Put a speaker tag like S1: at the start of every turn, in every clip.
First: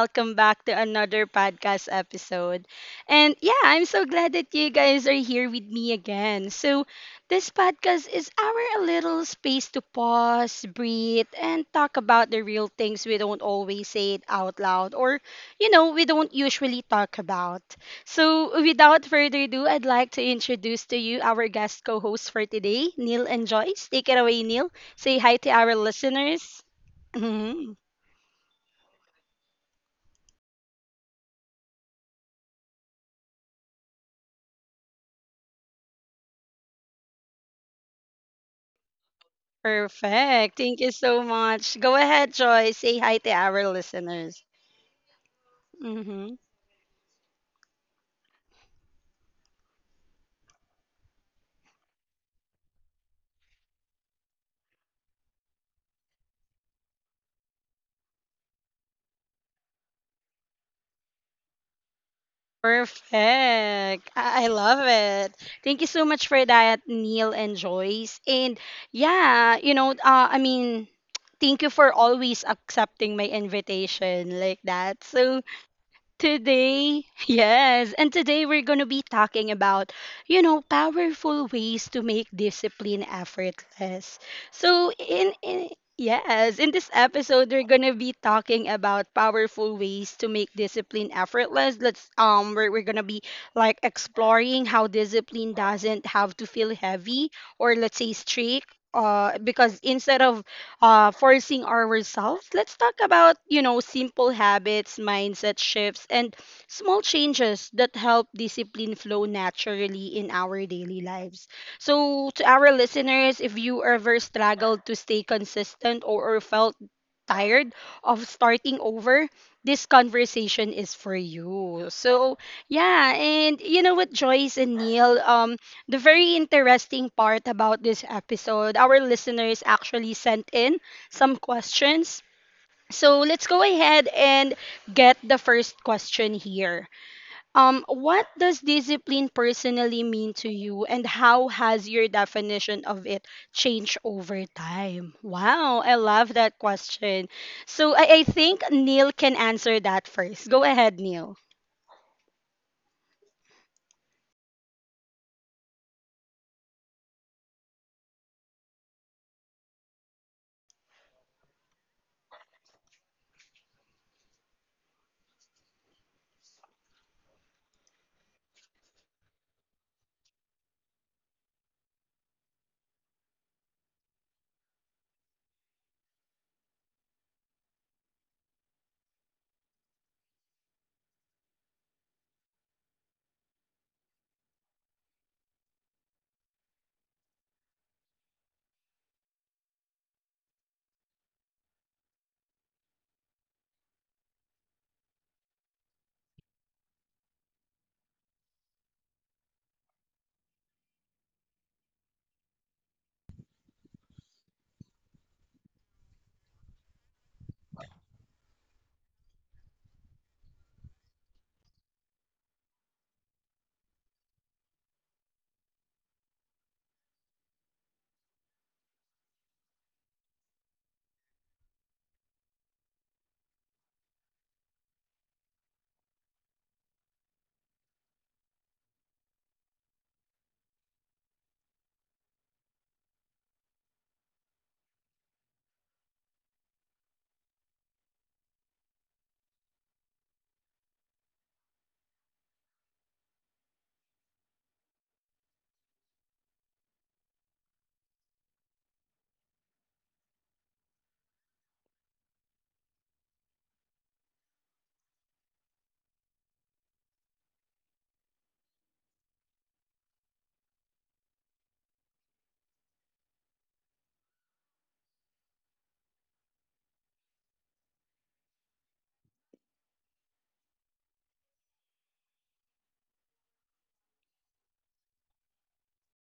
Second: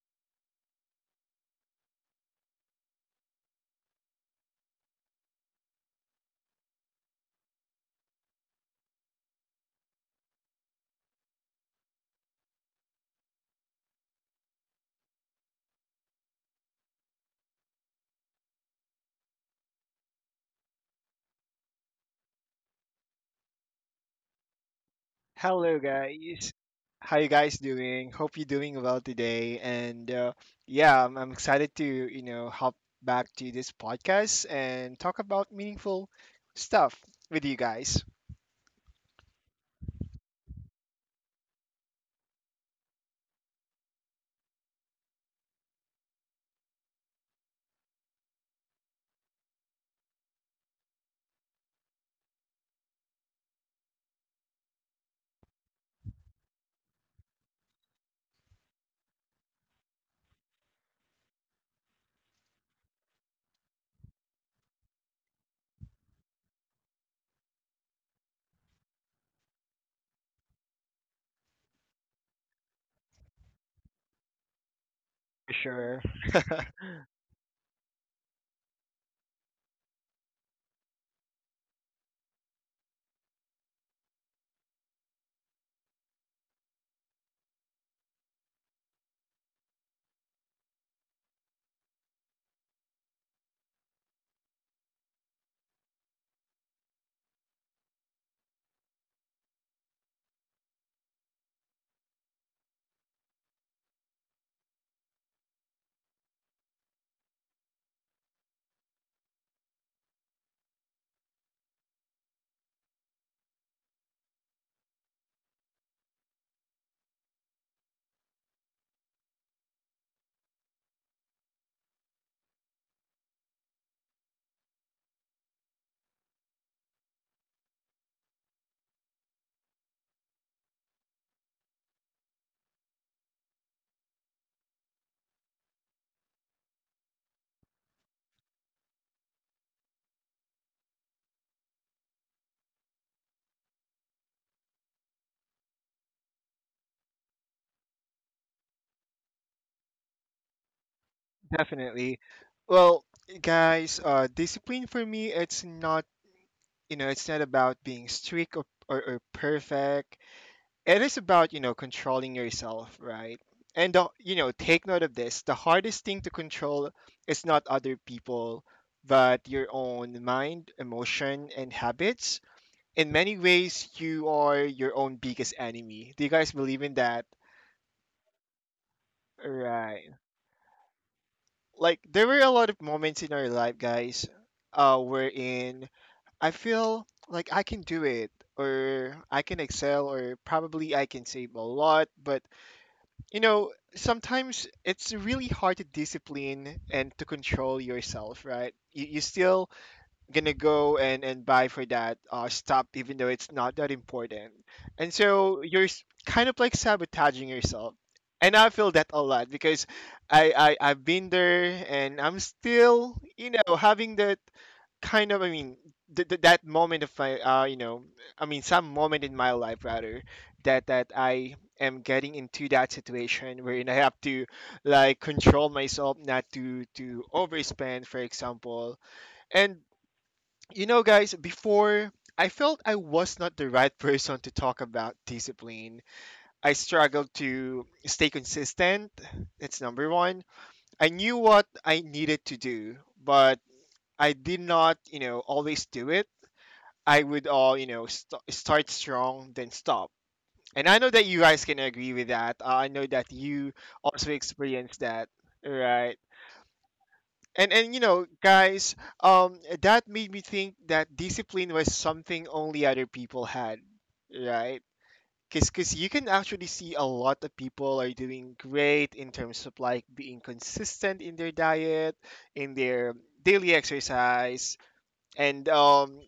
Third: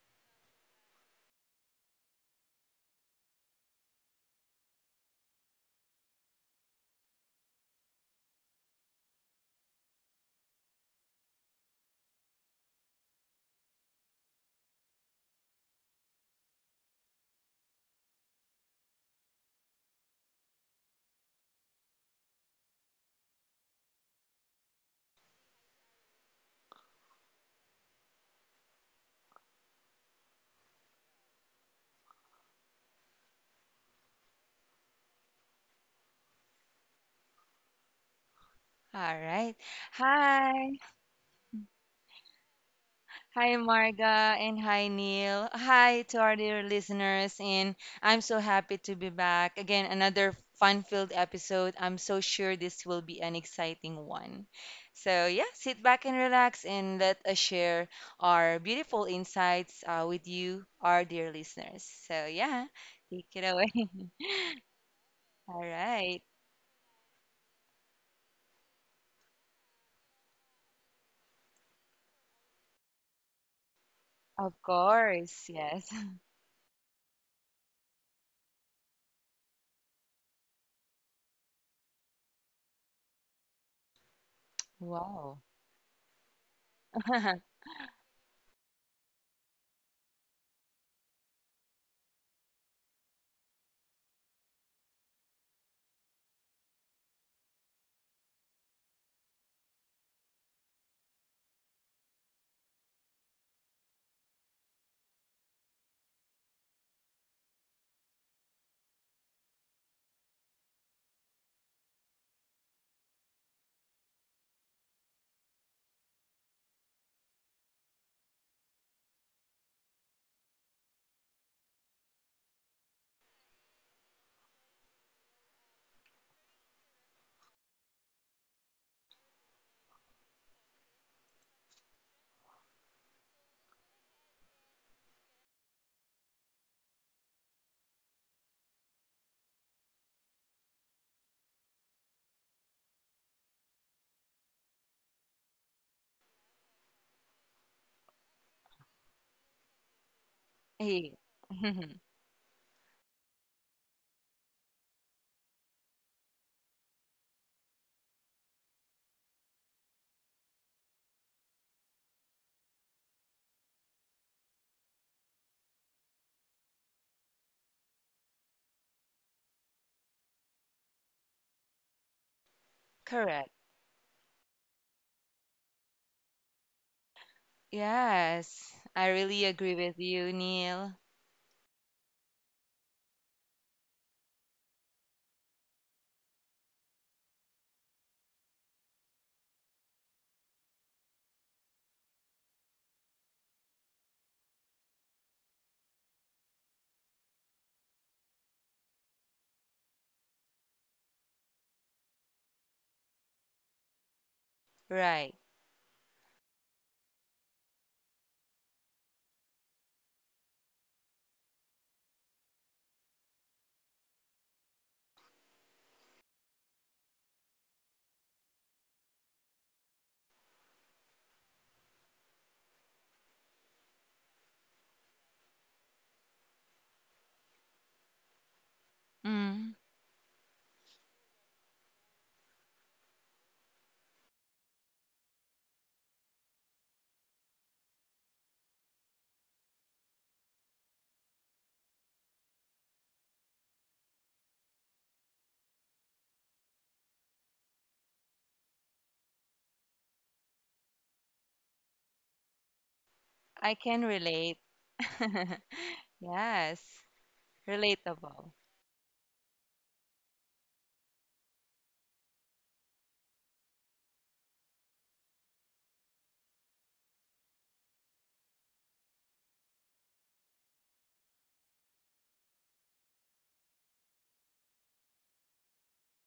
S1: welcome back to another podcast episode. And yeah, I'm so glad that you guys are here with me again. So this podcast is our little space to pause, breathe, and talk about the real things we don't always say it out loud, or, you know, we don't usually talk about. So, without further ado, I'd like to introduce to you our guest co hosts for today, Neil and Joyce. Take it away, Neil. Say hi to our
S2: Hello, guys.
S1: listeners?
S2: How you guys
S1: Mhm.
S2: doing? Hope you're doing well today. And yeah, I'm excited to hop back to this podcast and talk about meaningful stuff with you guys.
S3: All right.
S1: Perfect.
S3: Hi.
S1: Thank you so much. Go ahead, Joy. Say hi to
S3: Hi,
S1: our
S3: Marga,
S1: listeners.
S3: and hi, Neil. Hi to our
S1: Hmm.
S3: dear listeners, and I'm so happy to be back. Again, another fun-filled episode. I'm so sure this will be an exciting one. So, yeah, sit back and relax, and let us share our beautiful insights with you, our dear listeners. So, yeah, take it away.
S1: Perfect. I love it.
S3: All
S1: Thank you so
S3: right.
S1: much for that, Neil and Joyce. And yeah, I mean, thank you for always accepting my invitation
S3: Of
S1: like that.
S3: course.
S1: So
S3: Yes.
S2: Sure,
S1: today, yes, and today we're going to be talking about, you know, powerful ways to make discipline effortless. So,
S3: Wow.
S1: in yes, in this episode we're going to be talking about powerful ways to make discipline effortless. We're going to be like exploring how discipline doesn't have to feel heavy, or let's say strict, because instead of forcing ourselves. Let's talk about, you know, simple habits, mindset shifts, and small changes that help discipline flow naturally in our daily lives. So, to our listeners, if you ever struggled to stay consistent, or felt tired of starting over, this conversation is for you. So yeah, and you know what, Joyce and Neil, the very interesting part about this episode, our listeners actually sent in some questions. So let's go ahead and get the first question here. What does discipline personally mean to you, and how has your definition of it changed over time? Wow, I love that question. So I think Neil can answer that first. Go ahead,
S3: Hey,
S1: Neil.
S2: definitely. Well, guys, discipline for me, it's not about being strict, or perfect. It is about controlling yourself, right? And the, you know take note of this, the hardest thing to control is not other people, but your own mind, emotion, and habits. In many
S3: correct.
S2: ways, you are your own biggest enemy. Do you guys believe in that?
S3: Yes, I really agree with
S2: Right.
S3: you, Neil.
S2: Like there were a lot of moments in our life, guys, wherein I feel like I can do it, or I can excel, or probably I can save a lot, but you know, sometimes it's really hard to discipline and to control yourself, right? You still gonna go and buy for that stuff, even though it's not that important, and
S3: Right.
S2: so you're kind of like sabotaging yourself. And I feel that a lot because I've been there, and I'm still having that kind of, that moment of my some moment in my life, rather, that I am getting into that situation wherein I have to like control myself not to overspend, for example.
S3: Mm.
S2: And guys, before, I felt I was not the right person to talk about discipline. I struggled to stay consistent. That's number one. I knew what I needed to do, but I did not, you know, always do it. I would all, you know, st- start strong, then stop. And I know that you guys can agree with that. I know that you
S3: I can
S2: also
S3: relate.
S2: experienced that, right?
S3: Yes,
S2: And
S3: relatable.
S2: guys, that made me think that discipline was something only other people had, right? Because cause 'cause you can actually see a lot of people are doing great in terms of like being consistent in their diet, in their daily exercise, and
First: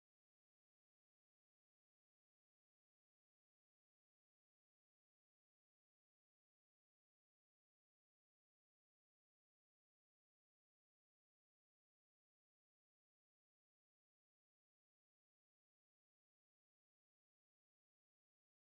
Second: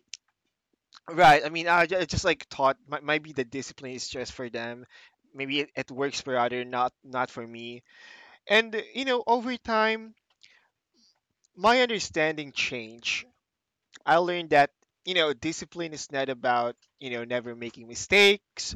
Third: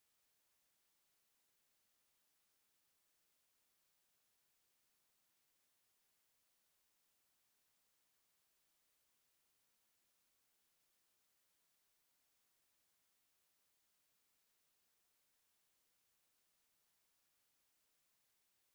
S2: right, I mean, I just like thought, maybe the discipline is just for them. Maybe it works for other, not for me. And over time, my understanding changed. I learned that discipline is not about never making mistakes,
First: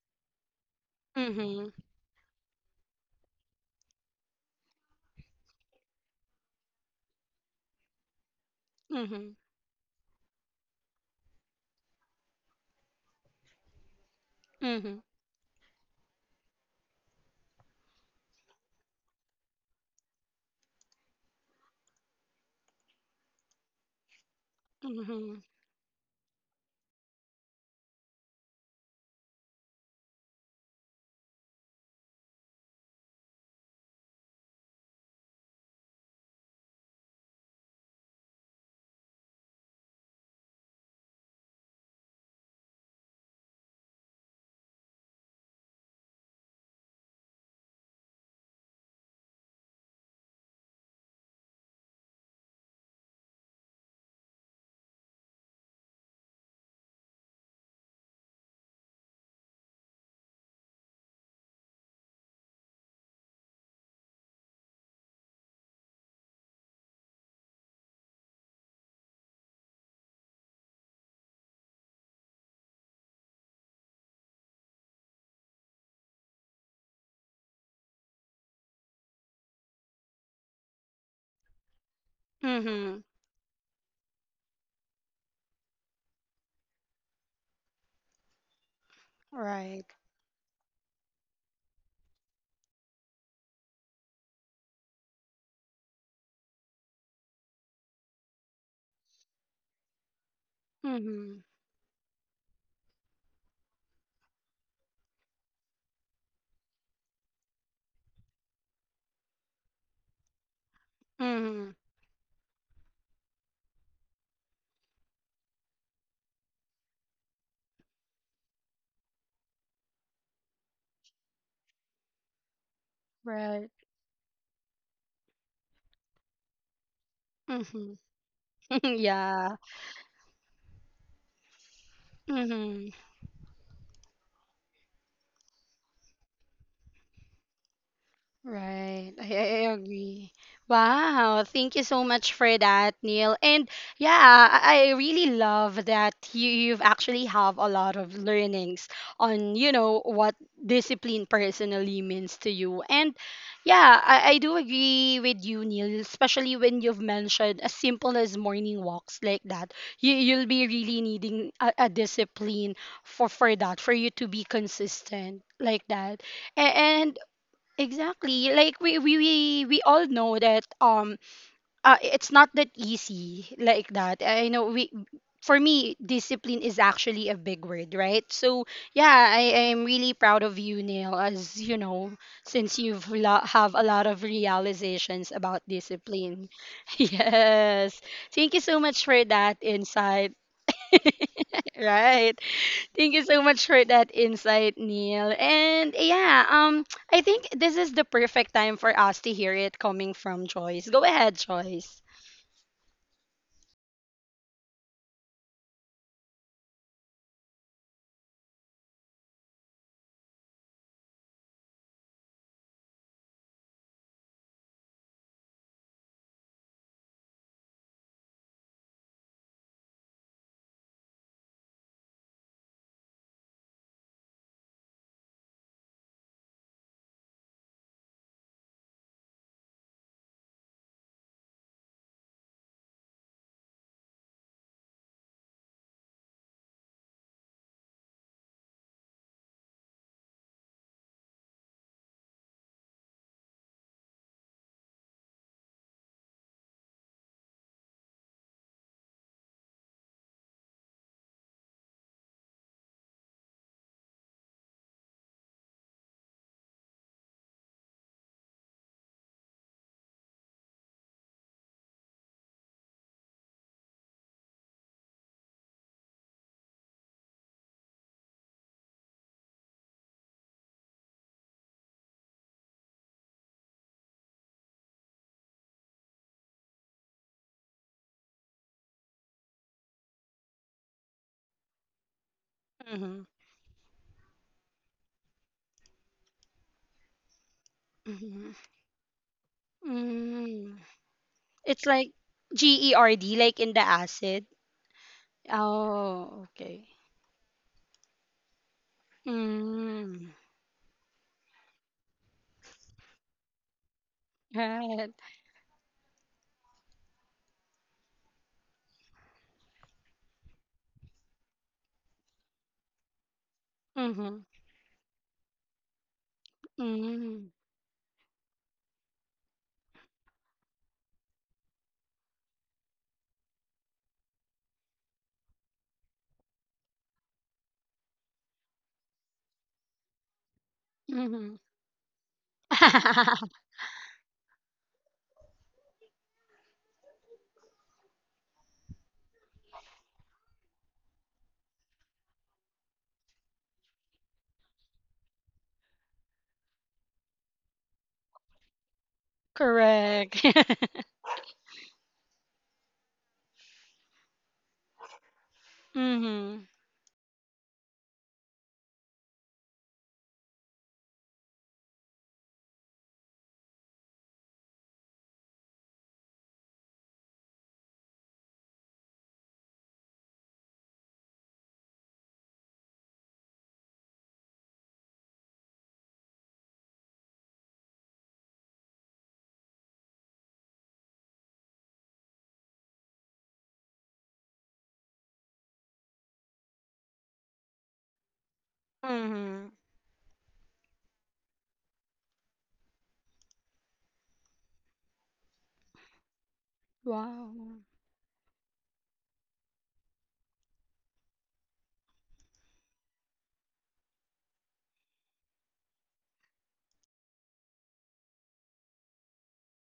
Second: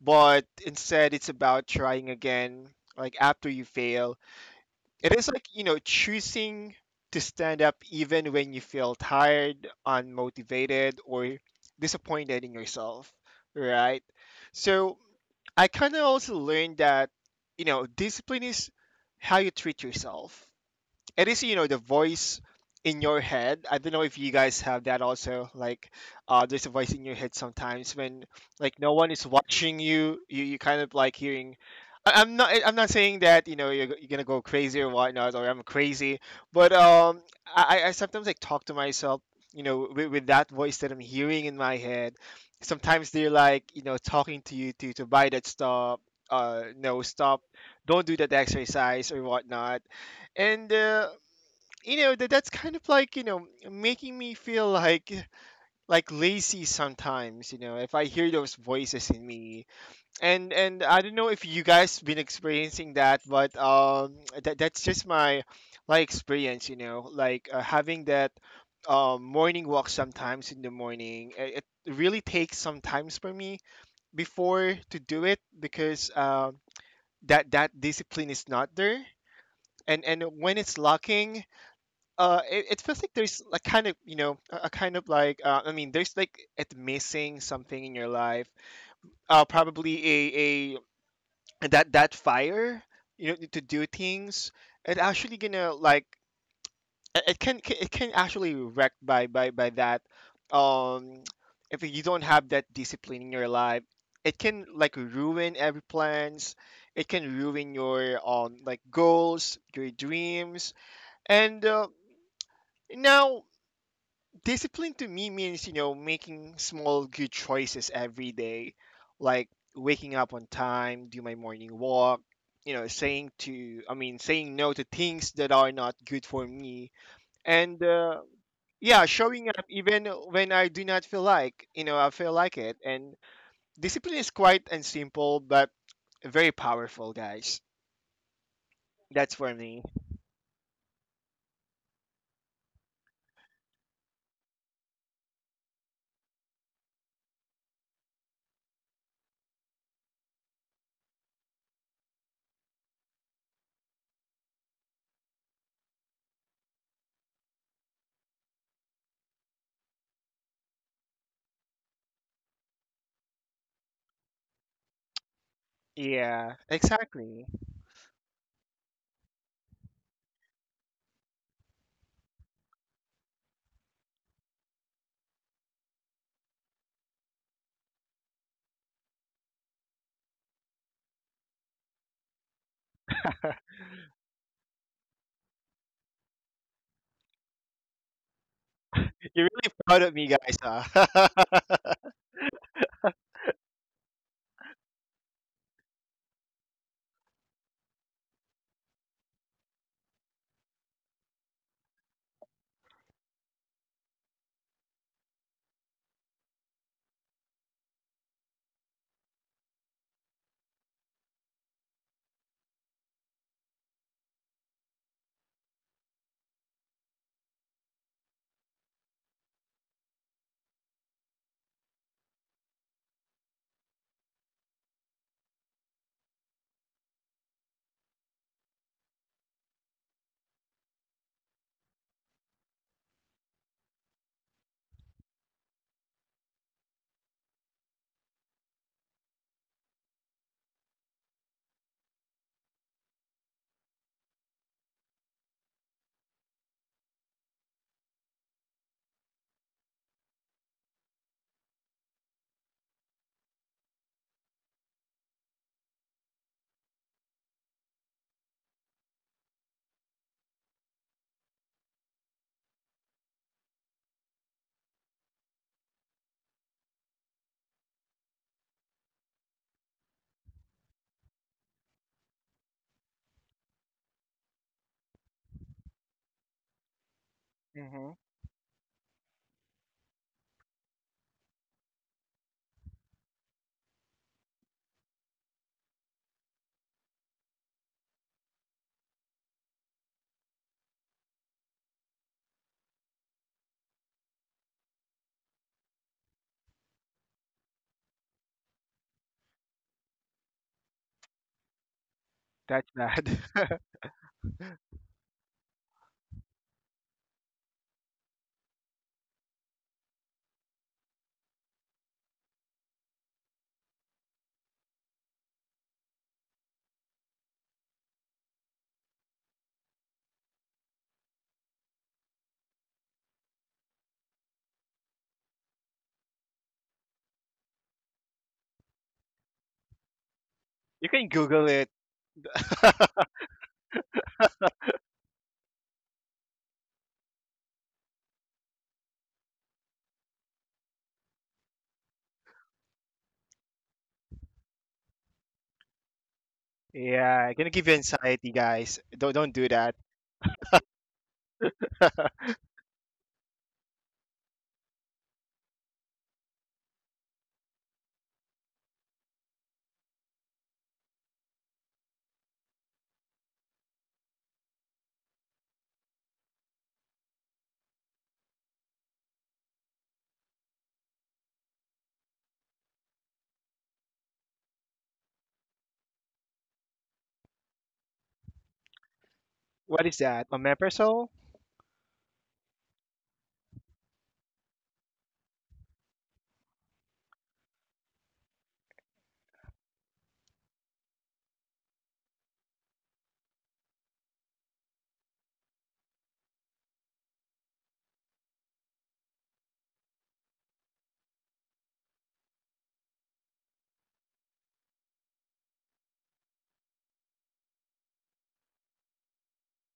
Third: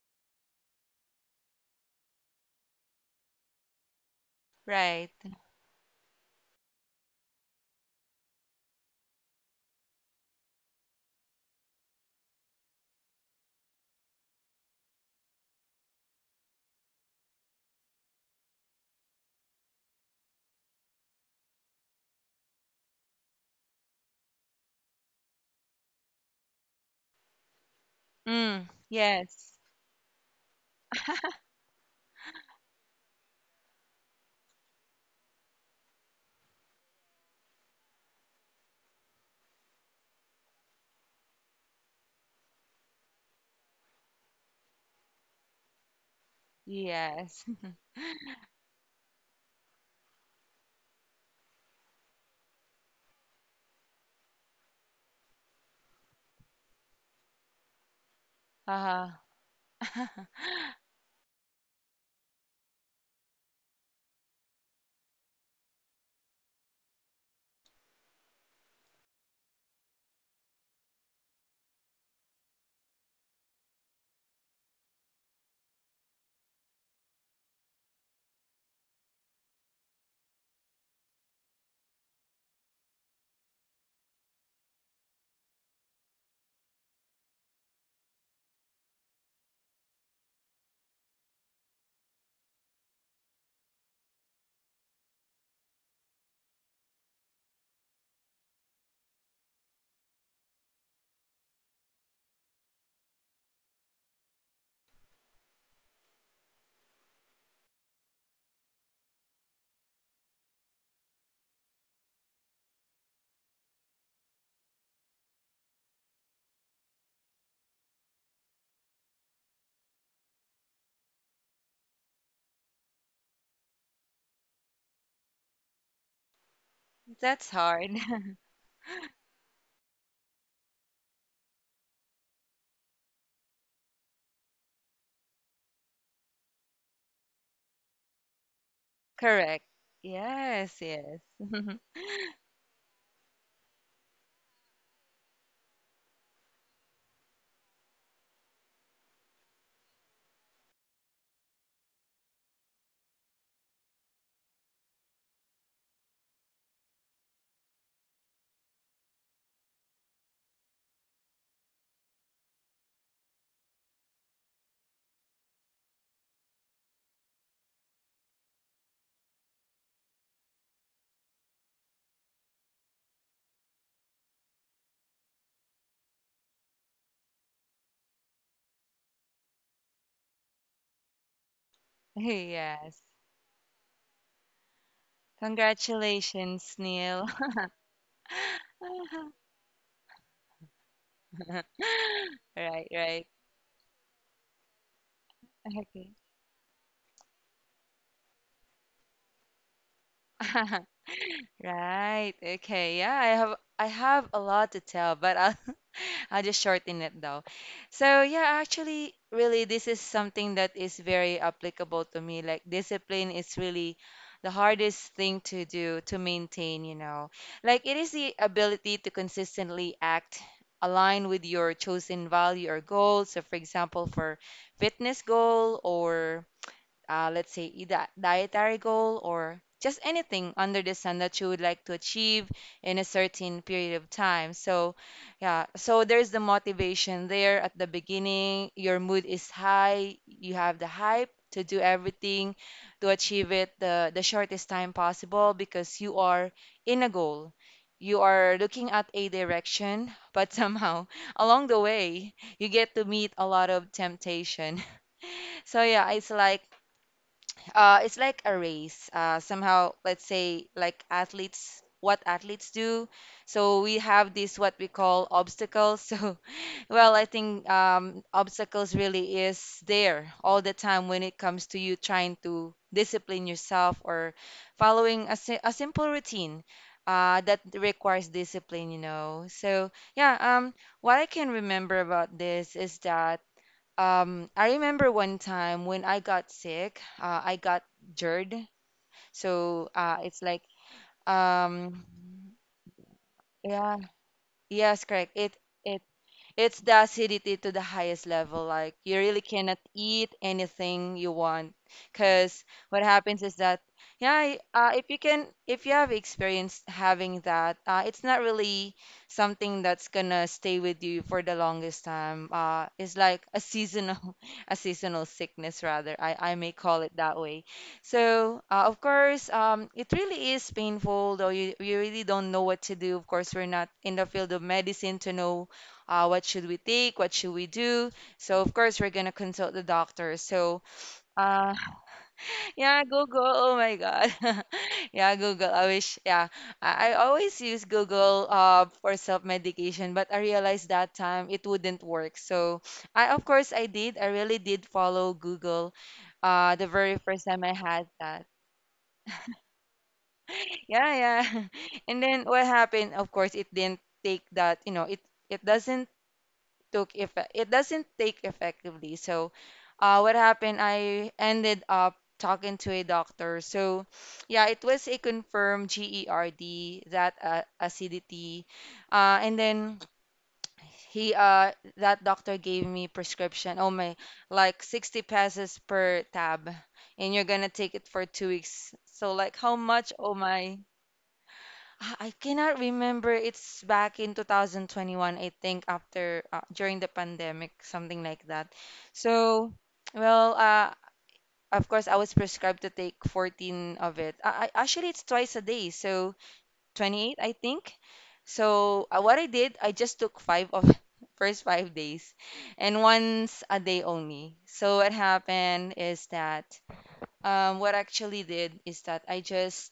S2: but instead it's about
S1: Mm-hmm.
S2: trying again. Like after you fail,
S3: Right.
S2: it is like choosing to stand up even when you feel
S1: Mm-hmm.
S2: tired, unmotivated, or disappointed in yourself, right?
S1: Mm-hmm.
S2: So I kind of also learned that discipline is how you treat yourself. It is the voice in your head. I don't know if you guys have that
S1: Mm-hmm.
S2: also, like there's a voice in your head sometimes when
S3: Mm,
S2: like no one is
S3: yes.
S2: watching you. You kind of like hearing. I'm not. I'm not saying that you're gonna go crazy or whatnot, or I'm crazy. But I, I sometimes like talk to myself, with that voice that I'm hearing in my head. Sometimes they're like, talking to you to buy that stuff. No, stop.
S3: Yes.
S2: Don't do that exercise or whatnot. And that's kind of like making me feel like lazy sometimes, if I hear those voices
S3: Uh,
S2: in me. And I don't know if you guys been experiencing that, but that's just my experience, like having that morning walk sometimes in the morning. It really takes some times for me before to do it, because that that discipline is not there, and when it's lacking, it
S1: Mm-hmm.
S2: feels like there's like kind of a kind of like there's like it missing something in your life,
S1: Right.
S2: probably a that fire, to do things. It actually gonna like, it can actually wrecked by by that, um
S1: Mm-hmm.
S2: if you don't have that discipline in your life, it can like ruin every plans. It can ruin your like goals, your dreams. and
S1: Mm-hmm.
S2: uh, now discipline to me means making small good choices every day, like waking up on time, do my morning walk, saying
S1: Right.
S2: to i mean saying no to things that are not good for me,
S3: that's
S2: and
S3: hard.
S1: Mm-hmm.
S2: yeah, showing
S1: Yeah.
S2: up even when I do not feel like you know I feel like it.
S1: Mm-hmm.
S2: And discipline is quite and simple but very powerful, guys.
S1: Right.
S2: That's
S1: I, I
S2: for
S1: I
S3: Correct.
S2: me.
S1: agree.
S3: Yes, yes.
S1: Wow. Thank you so much for that, Neil. And yeah, I really love that you've actually have a lot of learnings on, you know, what discipline personally means to you. And yeah, I do agree with you, Neil, especially when you've mentioned as simple as morning walks like that. You'll be really needing a discipline for that, for you to be consistent like that.
S2: Yeah,
S1: A- And,
S2: exactly.
S1: Exactly. Like we all know that it's not that easy like that. I know we, for me discipline is actually a big word, right? So yeah, I am really proud of you, Neil, as you know, since
S3: Yes.
S1: you've have a lot of realizations about discipline.
S3: Congratulations, Neil.
S1: Yes. Thank you so much for
S2: You're
S1: that
S2: really proud of me,
S1: insight.
S2: guys, huh?
S1: Right.
S3: Right,
S1: Thank you
S3: right.
S1: so much for that insight, Neil. And
S3: Okay.
S1: yeah, I think this is the perfect time for us to hear it coming from Joyce. Go ahead, Joyce.
S3: Right. Okay. Yeah, I have a lot to tell, but I'll I'll just shorten it though. So yeah, actually, really, this is something that is very applicable to me. Like discipline is really the hardest thing to do to maintain, you know. Like it is the ability to consistently act align with your chosen value or goal. So for example, for fitness goal or let's say, a dietary goal or just anything under the sun that you would like to achieve in a certain period of time. So, yeah, so there's the motivation there at the beginning. Your mood is high, you have the hype to do everything to achieve it the shortest time possible because you are in a goal. You are looking at a direction, but somehow along the way, you get to meet a lot of temptation. So, yeah, it's like a race. Somehow, let's say, like athletes, what athletes do. So we have this what we call obstacles. So, well, I think obstacles really is there all the time when it comes to you trying to discipline yourself or following a simple routine. That
S2: Hmm,
S3: requires discipline, you know. So yeah, what I can remember about this is
S1: Mm-hmm.
S3: that I remember one time when I got sick, I got
S1: Mm-hmm.
S3: GERD. So it's like,
S1: Mm. It's
S3: um,
S1: like GERD, like in the
S3: yeah,
S1: acid.
S3: yes, correct. It
S1: Oh,
S3: It's
S1: okay.
S3: the acidity to the highest level. Like you really cannot
S1: Mm.
S3: eat anything you want, because
S2: that's
S3: what
S2: bad.
S3: happens is that yeah, if
S1: Right.
S3: you can, if you have experienced having that, it's not really something that's gonna stay with you for the longest time. It's like a seasonal,
S1: Mm-hmm.
S3: a seasonal sickness rather. I may call it that
S1: Mm.
S3: way. So, of course, it really is painful, though you really don't know what to do. Of course, we're not in the field of medicine to know what should we take, what should we do. So of course we're gonna consult the doctor. So
S2: You can
S1: Mm-hmm.
S2: Google
S3: uh,
S2: it.
S3: yeah, Google. Oh my God, yeah, Google. I wish. Yeah, I always use Google for self medication, but I realized that time it wouldn't work. So I of course I did. I really did follow Google. The very first
S2: Yeah,
S3: time
S2: gonna
S3: I
S2: give you
S3: had
S2: anxiety,
S3: that.
S2: guys. Don't do that.
S1: Correct.
S3: Yeah, yeah. And then what happened? Of course, it didn't take that. You know, it doesn't
S1: Mm-hmm.
S3: took effect. It doesn't take effectively. So, what happened? I ended up talking to a doctor. So, yeah, it was a confirmed GERD that acidity, and then he that doctor gave me prescription. Oh my, like 60 pesos per tab, and you're gonna take it for 2 weeks. So like how
S2: What
S3: much?
S2: is
S3: Oh
S2: that?
S3: my.
S2: Omeprazole?
S3: Ah, I cannot remember. It's back in 2021, I think, after during the pandemic, something like that.
S1: Mm-hmm.
S3: So, well, of course, I was prescribed to take 14 of it. Actually, it's twice a day, so 28,
S1: Wow.
S3: I think. So, what I did, I just took five of first 5 days, and once a day only. So, what happened is that what I actually did is that I just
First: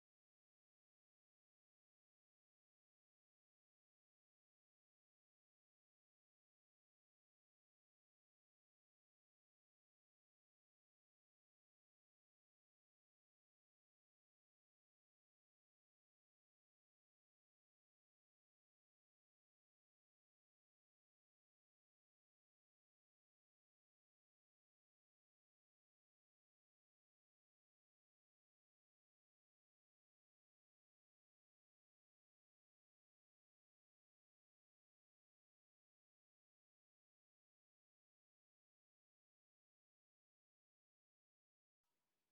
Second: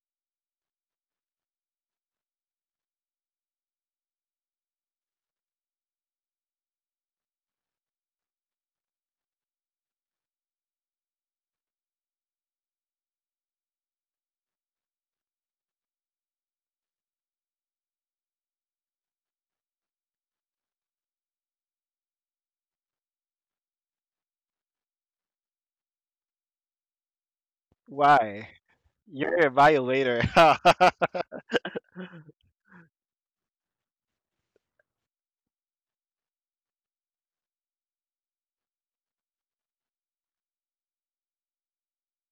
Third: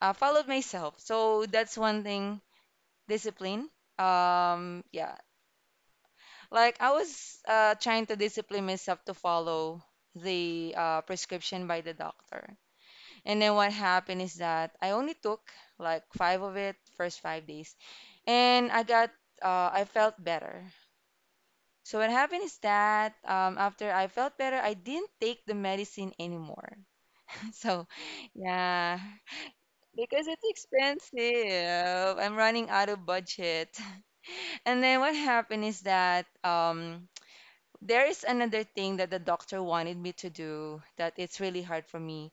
S3: followed myself. So, that's one thing discipline. Yeah, like I was trying to discipline myself to follow the prescription by the doctor. And then what happened is that I only took like five of it first 5 days, and I got I felt better. So what happened is that after I felt better, I didn't take the medicine anymore. So
S2: Why?
S3: yeah,
S2: You're a violator.
S3: because it's expensive, I'm running out of budget. And then what happened is that there is another thing that the doctor wanted me to do that it's really hard for me.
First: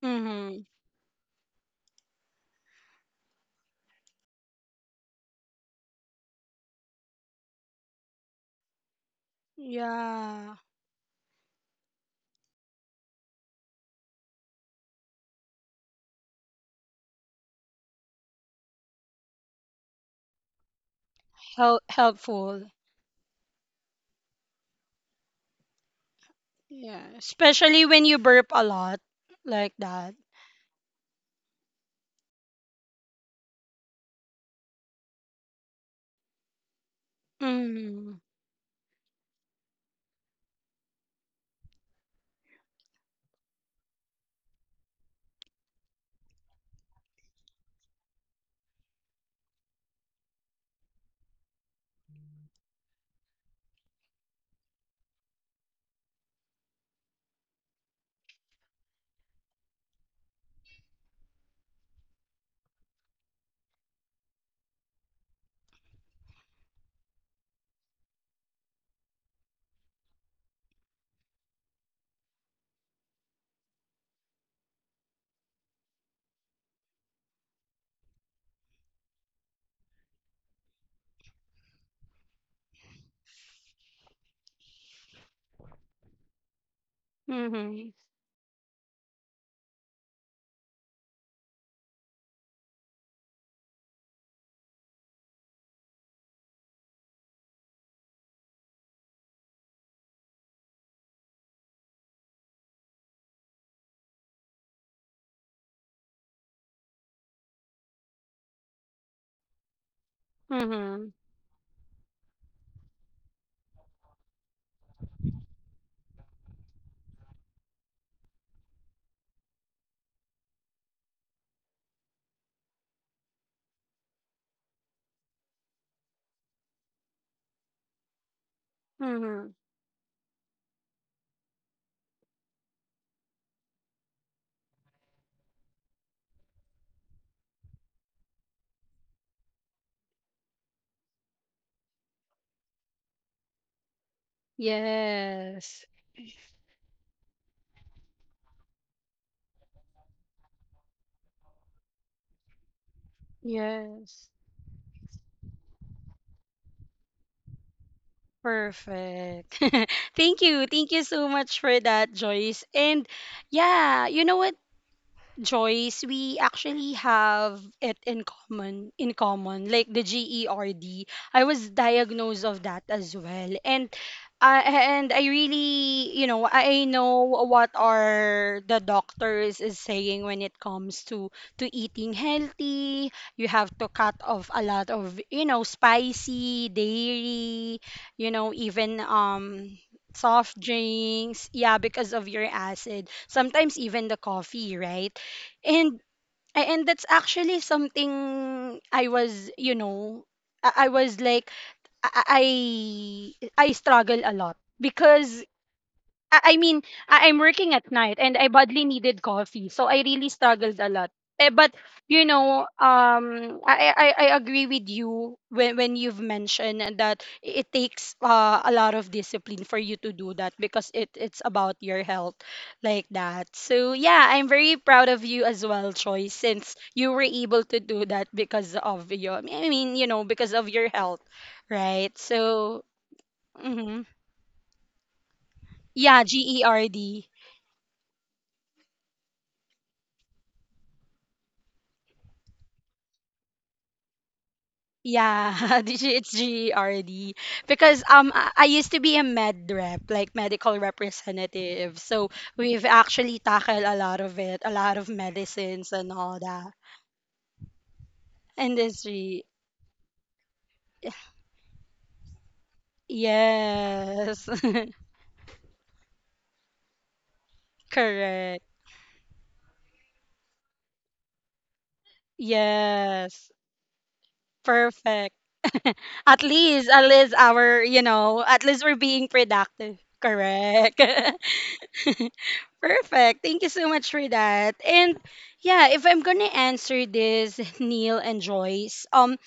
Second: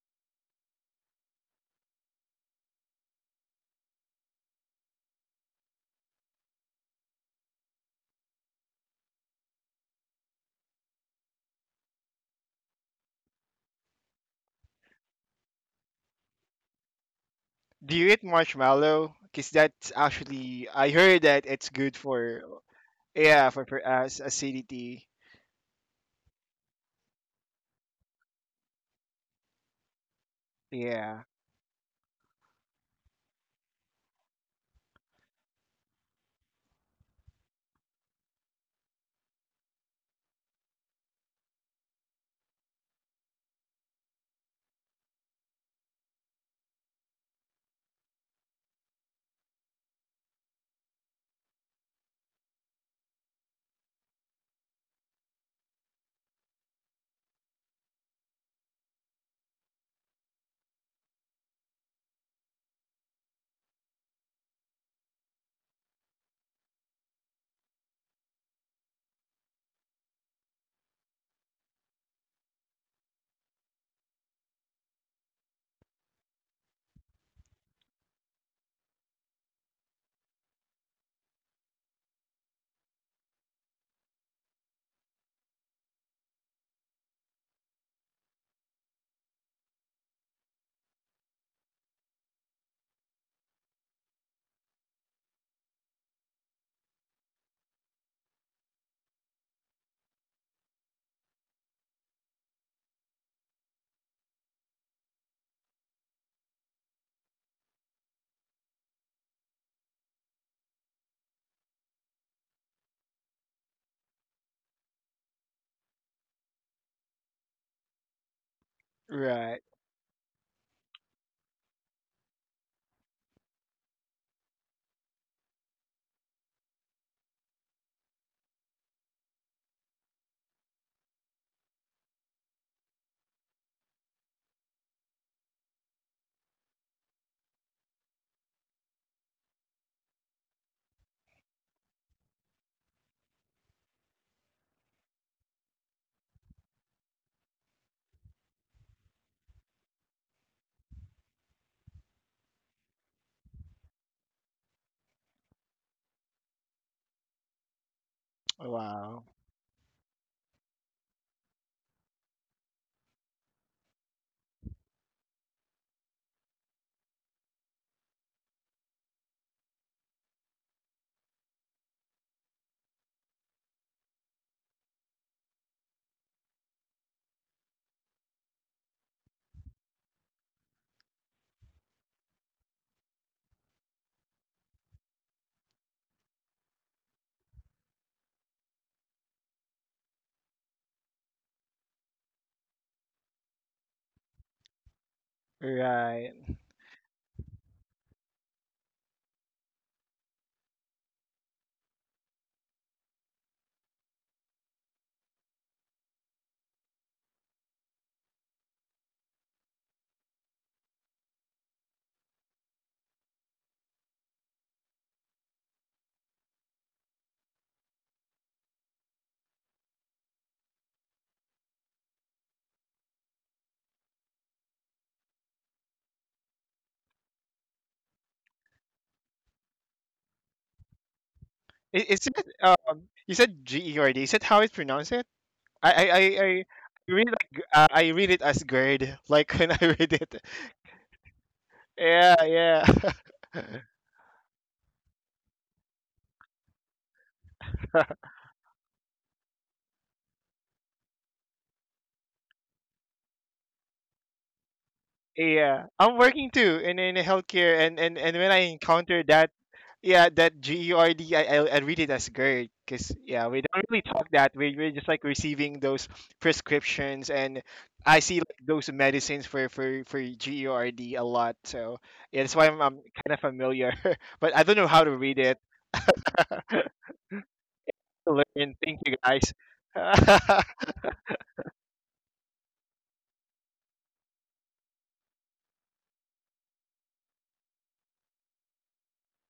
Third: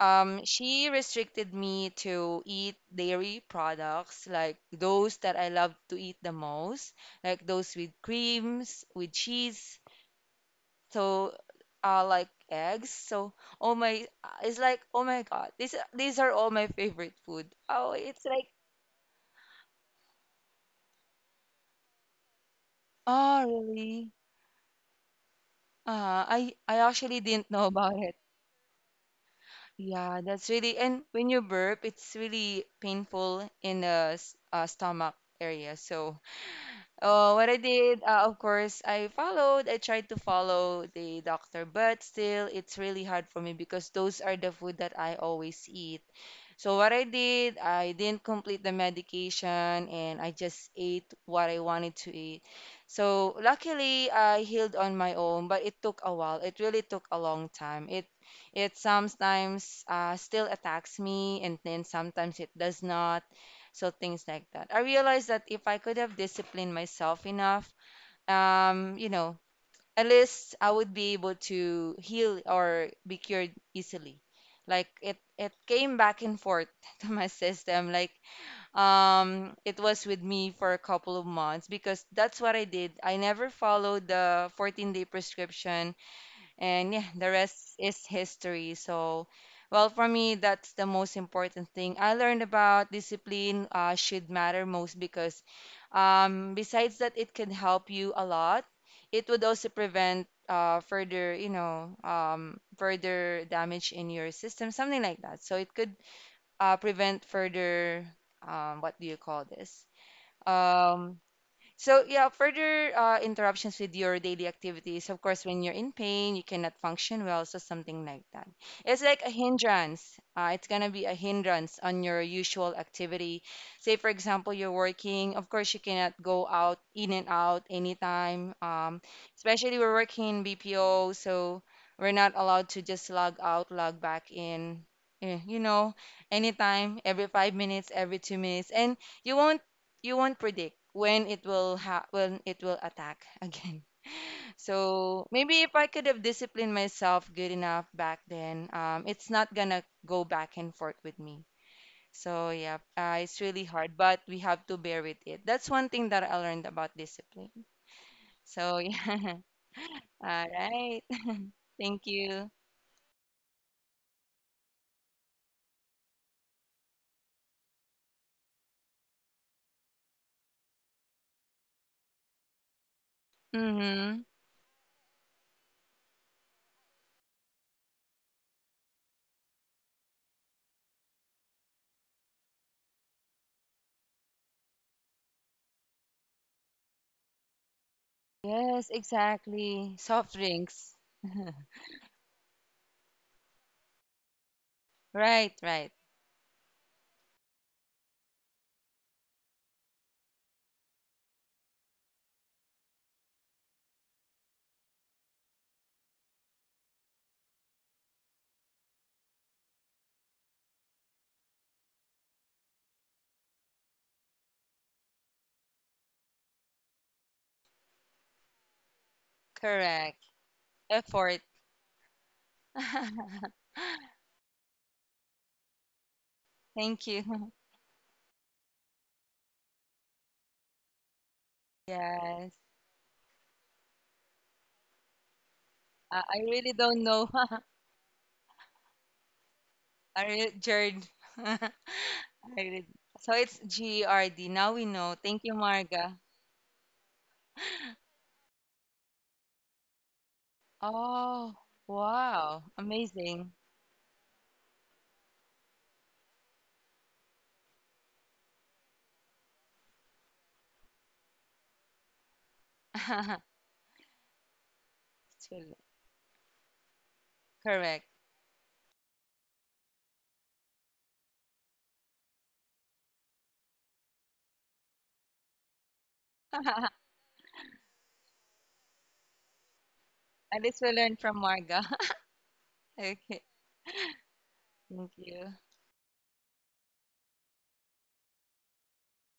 S1: Mm-hmm.
S3: She restricted me to eat dairy products, like those that I love to eat the most, like those with creams, with cheese,
S1: Yeah.
S3: so like eggs. So, oh my, it's like, oh my God, these are all my favorite food. Oh,
S2: Do you eat
S3: it's like,
S2: marshmallow? Cause that's actually, I heard that it's
S1: Help.
S2: good for.
S1: Helpful.
S3: oh
S2: Yeah, for
S3: really?
S2: us acidity.
S3: I
S1: Yeah,
S3: actually didn't know
S1: especially
S3: about
S1: when
S3: it.
S1: you burp a lot like that.
S3: Yeah, that's really, and
S2: Yeah.
S3: when you burp, it's really painful in the stomach area. So, what I did,
S1: Mm.
S3: of course, I followed, I tried to follow the doctor, but still, it's really hard for me because those are the food that I always eat. So what I did, I didn't complete the medication and I just ate what I wanted to eat. So luckily I healed on my own, but it took a while. It really took a long time. It sometimes still attacks me and then sometimes it does not. So things like that. I realized that if I could have disciplined myself enough, you know, at least I would be able to heal or be cured easily. Like it came back and forth to my system. Like it was with me for a couple of months because that's what I did. I never followed the 14-day prescription and yeah, the rest
S1: Mhm.
S3: is history. So, well, for me, that's the most important thing I learned about discipline should matter most because besides that, it can help you a lot. It would also prevent further, you know, further damage in your system, something like that. So it could prevent further, what do you call this?
S1: Mhm.
S3: Um, so yeah, further interruptions with your daily activities. Of course, when you're in pain, you cannot function well, so something like that. It's like a
S2: Right.
S3: hindrance. It's gonna be a hindrance on your usual activity. Say, for example, you're working. Of course, you cannot go out in and out anytime.
S1: Mhm.
S3: Especially we're working in BPO, so we're not allowed to just log out, log back in. You know, anytime, every 5 minutes, every 2 minutes, and you won't you won't predict when when it will attack again. So maybe if
S1: Yes.
S3: I could have disciplined myself good enough back then, it's not gonna go back and forth with me. So yeah, it's really hard, but
S1: Yes.
S3: we have to bear with it. That's one thing that I learned about discipline. So
S2: Wow.
S3: yeah,
S1: Perfect. Thank
S3: all
S1: you. Thank you
S3: right.
S1: so much for
S3: Thank
S1: that,
S3: you.
S1: Joyce. And yeah, you know what? Joyce, we actually have it in common, like the GERD. I was diagnosed of that as well. And
S3: Mm-hmm.
S1: I, and I really, you know, I know what are the doctors is saying when it comes to eating healthy. You have to cut off a lot of, you know, spicy, dairy, you know,
S3: Yes,
S1: even
S3: exactly. Soft
S1: soft
S3: drinks.
S1: drinks, yeah, because of your acid. Sometimes even the coffee, right?
S3: Right, right.
S1: and
S2: Right.
S1: and that's actually something I was, you know, I was like I struggle a lot because I mean, I, I'm working at night and I badly needed coffee, so I really struggled a lot. Eh, but you know, I agree with you when you've mentioned that it takes a lot of discipline for you to
S3: Correct.
S1: do that because it's
S3: Effort.
S1: about your health like that. So yeah, I'm very proud of you as well, Choi, since
S3: Thank
S1: you were
S3: you.
S1: able to do that because of your, I mean, you know, because of your health, right?
S2: Is it?
S3: Yes.
S1: So.
S2: You said G E
S1: Mhm.
S2: R D. Is that how it's pronounced? It. I I I.
S3: I
S1: Yeah,
S3: I
S2: I
S3: really don't
S2: I
S1: GERD.
S2: read
S3: know.
S2: like, I read it as GERD, like, when I read
S3: Are
S2: it.
S3: Jared?
S2: Yeah, yeah.
S3: Jared. So it's GRD. Now we know. Thank you,
S1: Yeah,
S3: Marga.
S1: it's GERD because I used to be a med rep, like medical
S3: Oh,
S1: representative. So
S3: wow.
S1: we've actually
S3: Amazing.
S1: tackled a lot of it, a lot of
S2: Yeah,
S1: medicines and
S2: I'm
S1: all
S2: working
S1: that.
S2: too in healthcare, and when I encounter
S1: Industry.
S2: that, yeah, that GERD, I read it as GERD because, yeah, we don't really talk
S1: Yes.
S2: that. We're just like
S3: It's
S2: receiving
S3: really-
S2: those prescriptions, and
S3: Correct.
S2: I see like
S1: Correct.
S2: those medicines for GERD a lot. So yeah, that's why I'm kind of
S1: Yes.
S2: familiar, but I don't know how to read
S1: Perfect.
S2: it.
S3: At
S1: At least our, you
S2: To
S1: know, at
S2: learn,
S1: least
S2: thank
S1: we're
S2: you
S1: being
S2: guys.
S1: productive.
S3: least we
S1: Correct.
S3: learned from Marga.
S1: Perfect.
S3: Okay.
S1: Thank you so much for that. And
S3: Thank you.
S1: yeah, if I'm gonna answer this, Neil and Joyce,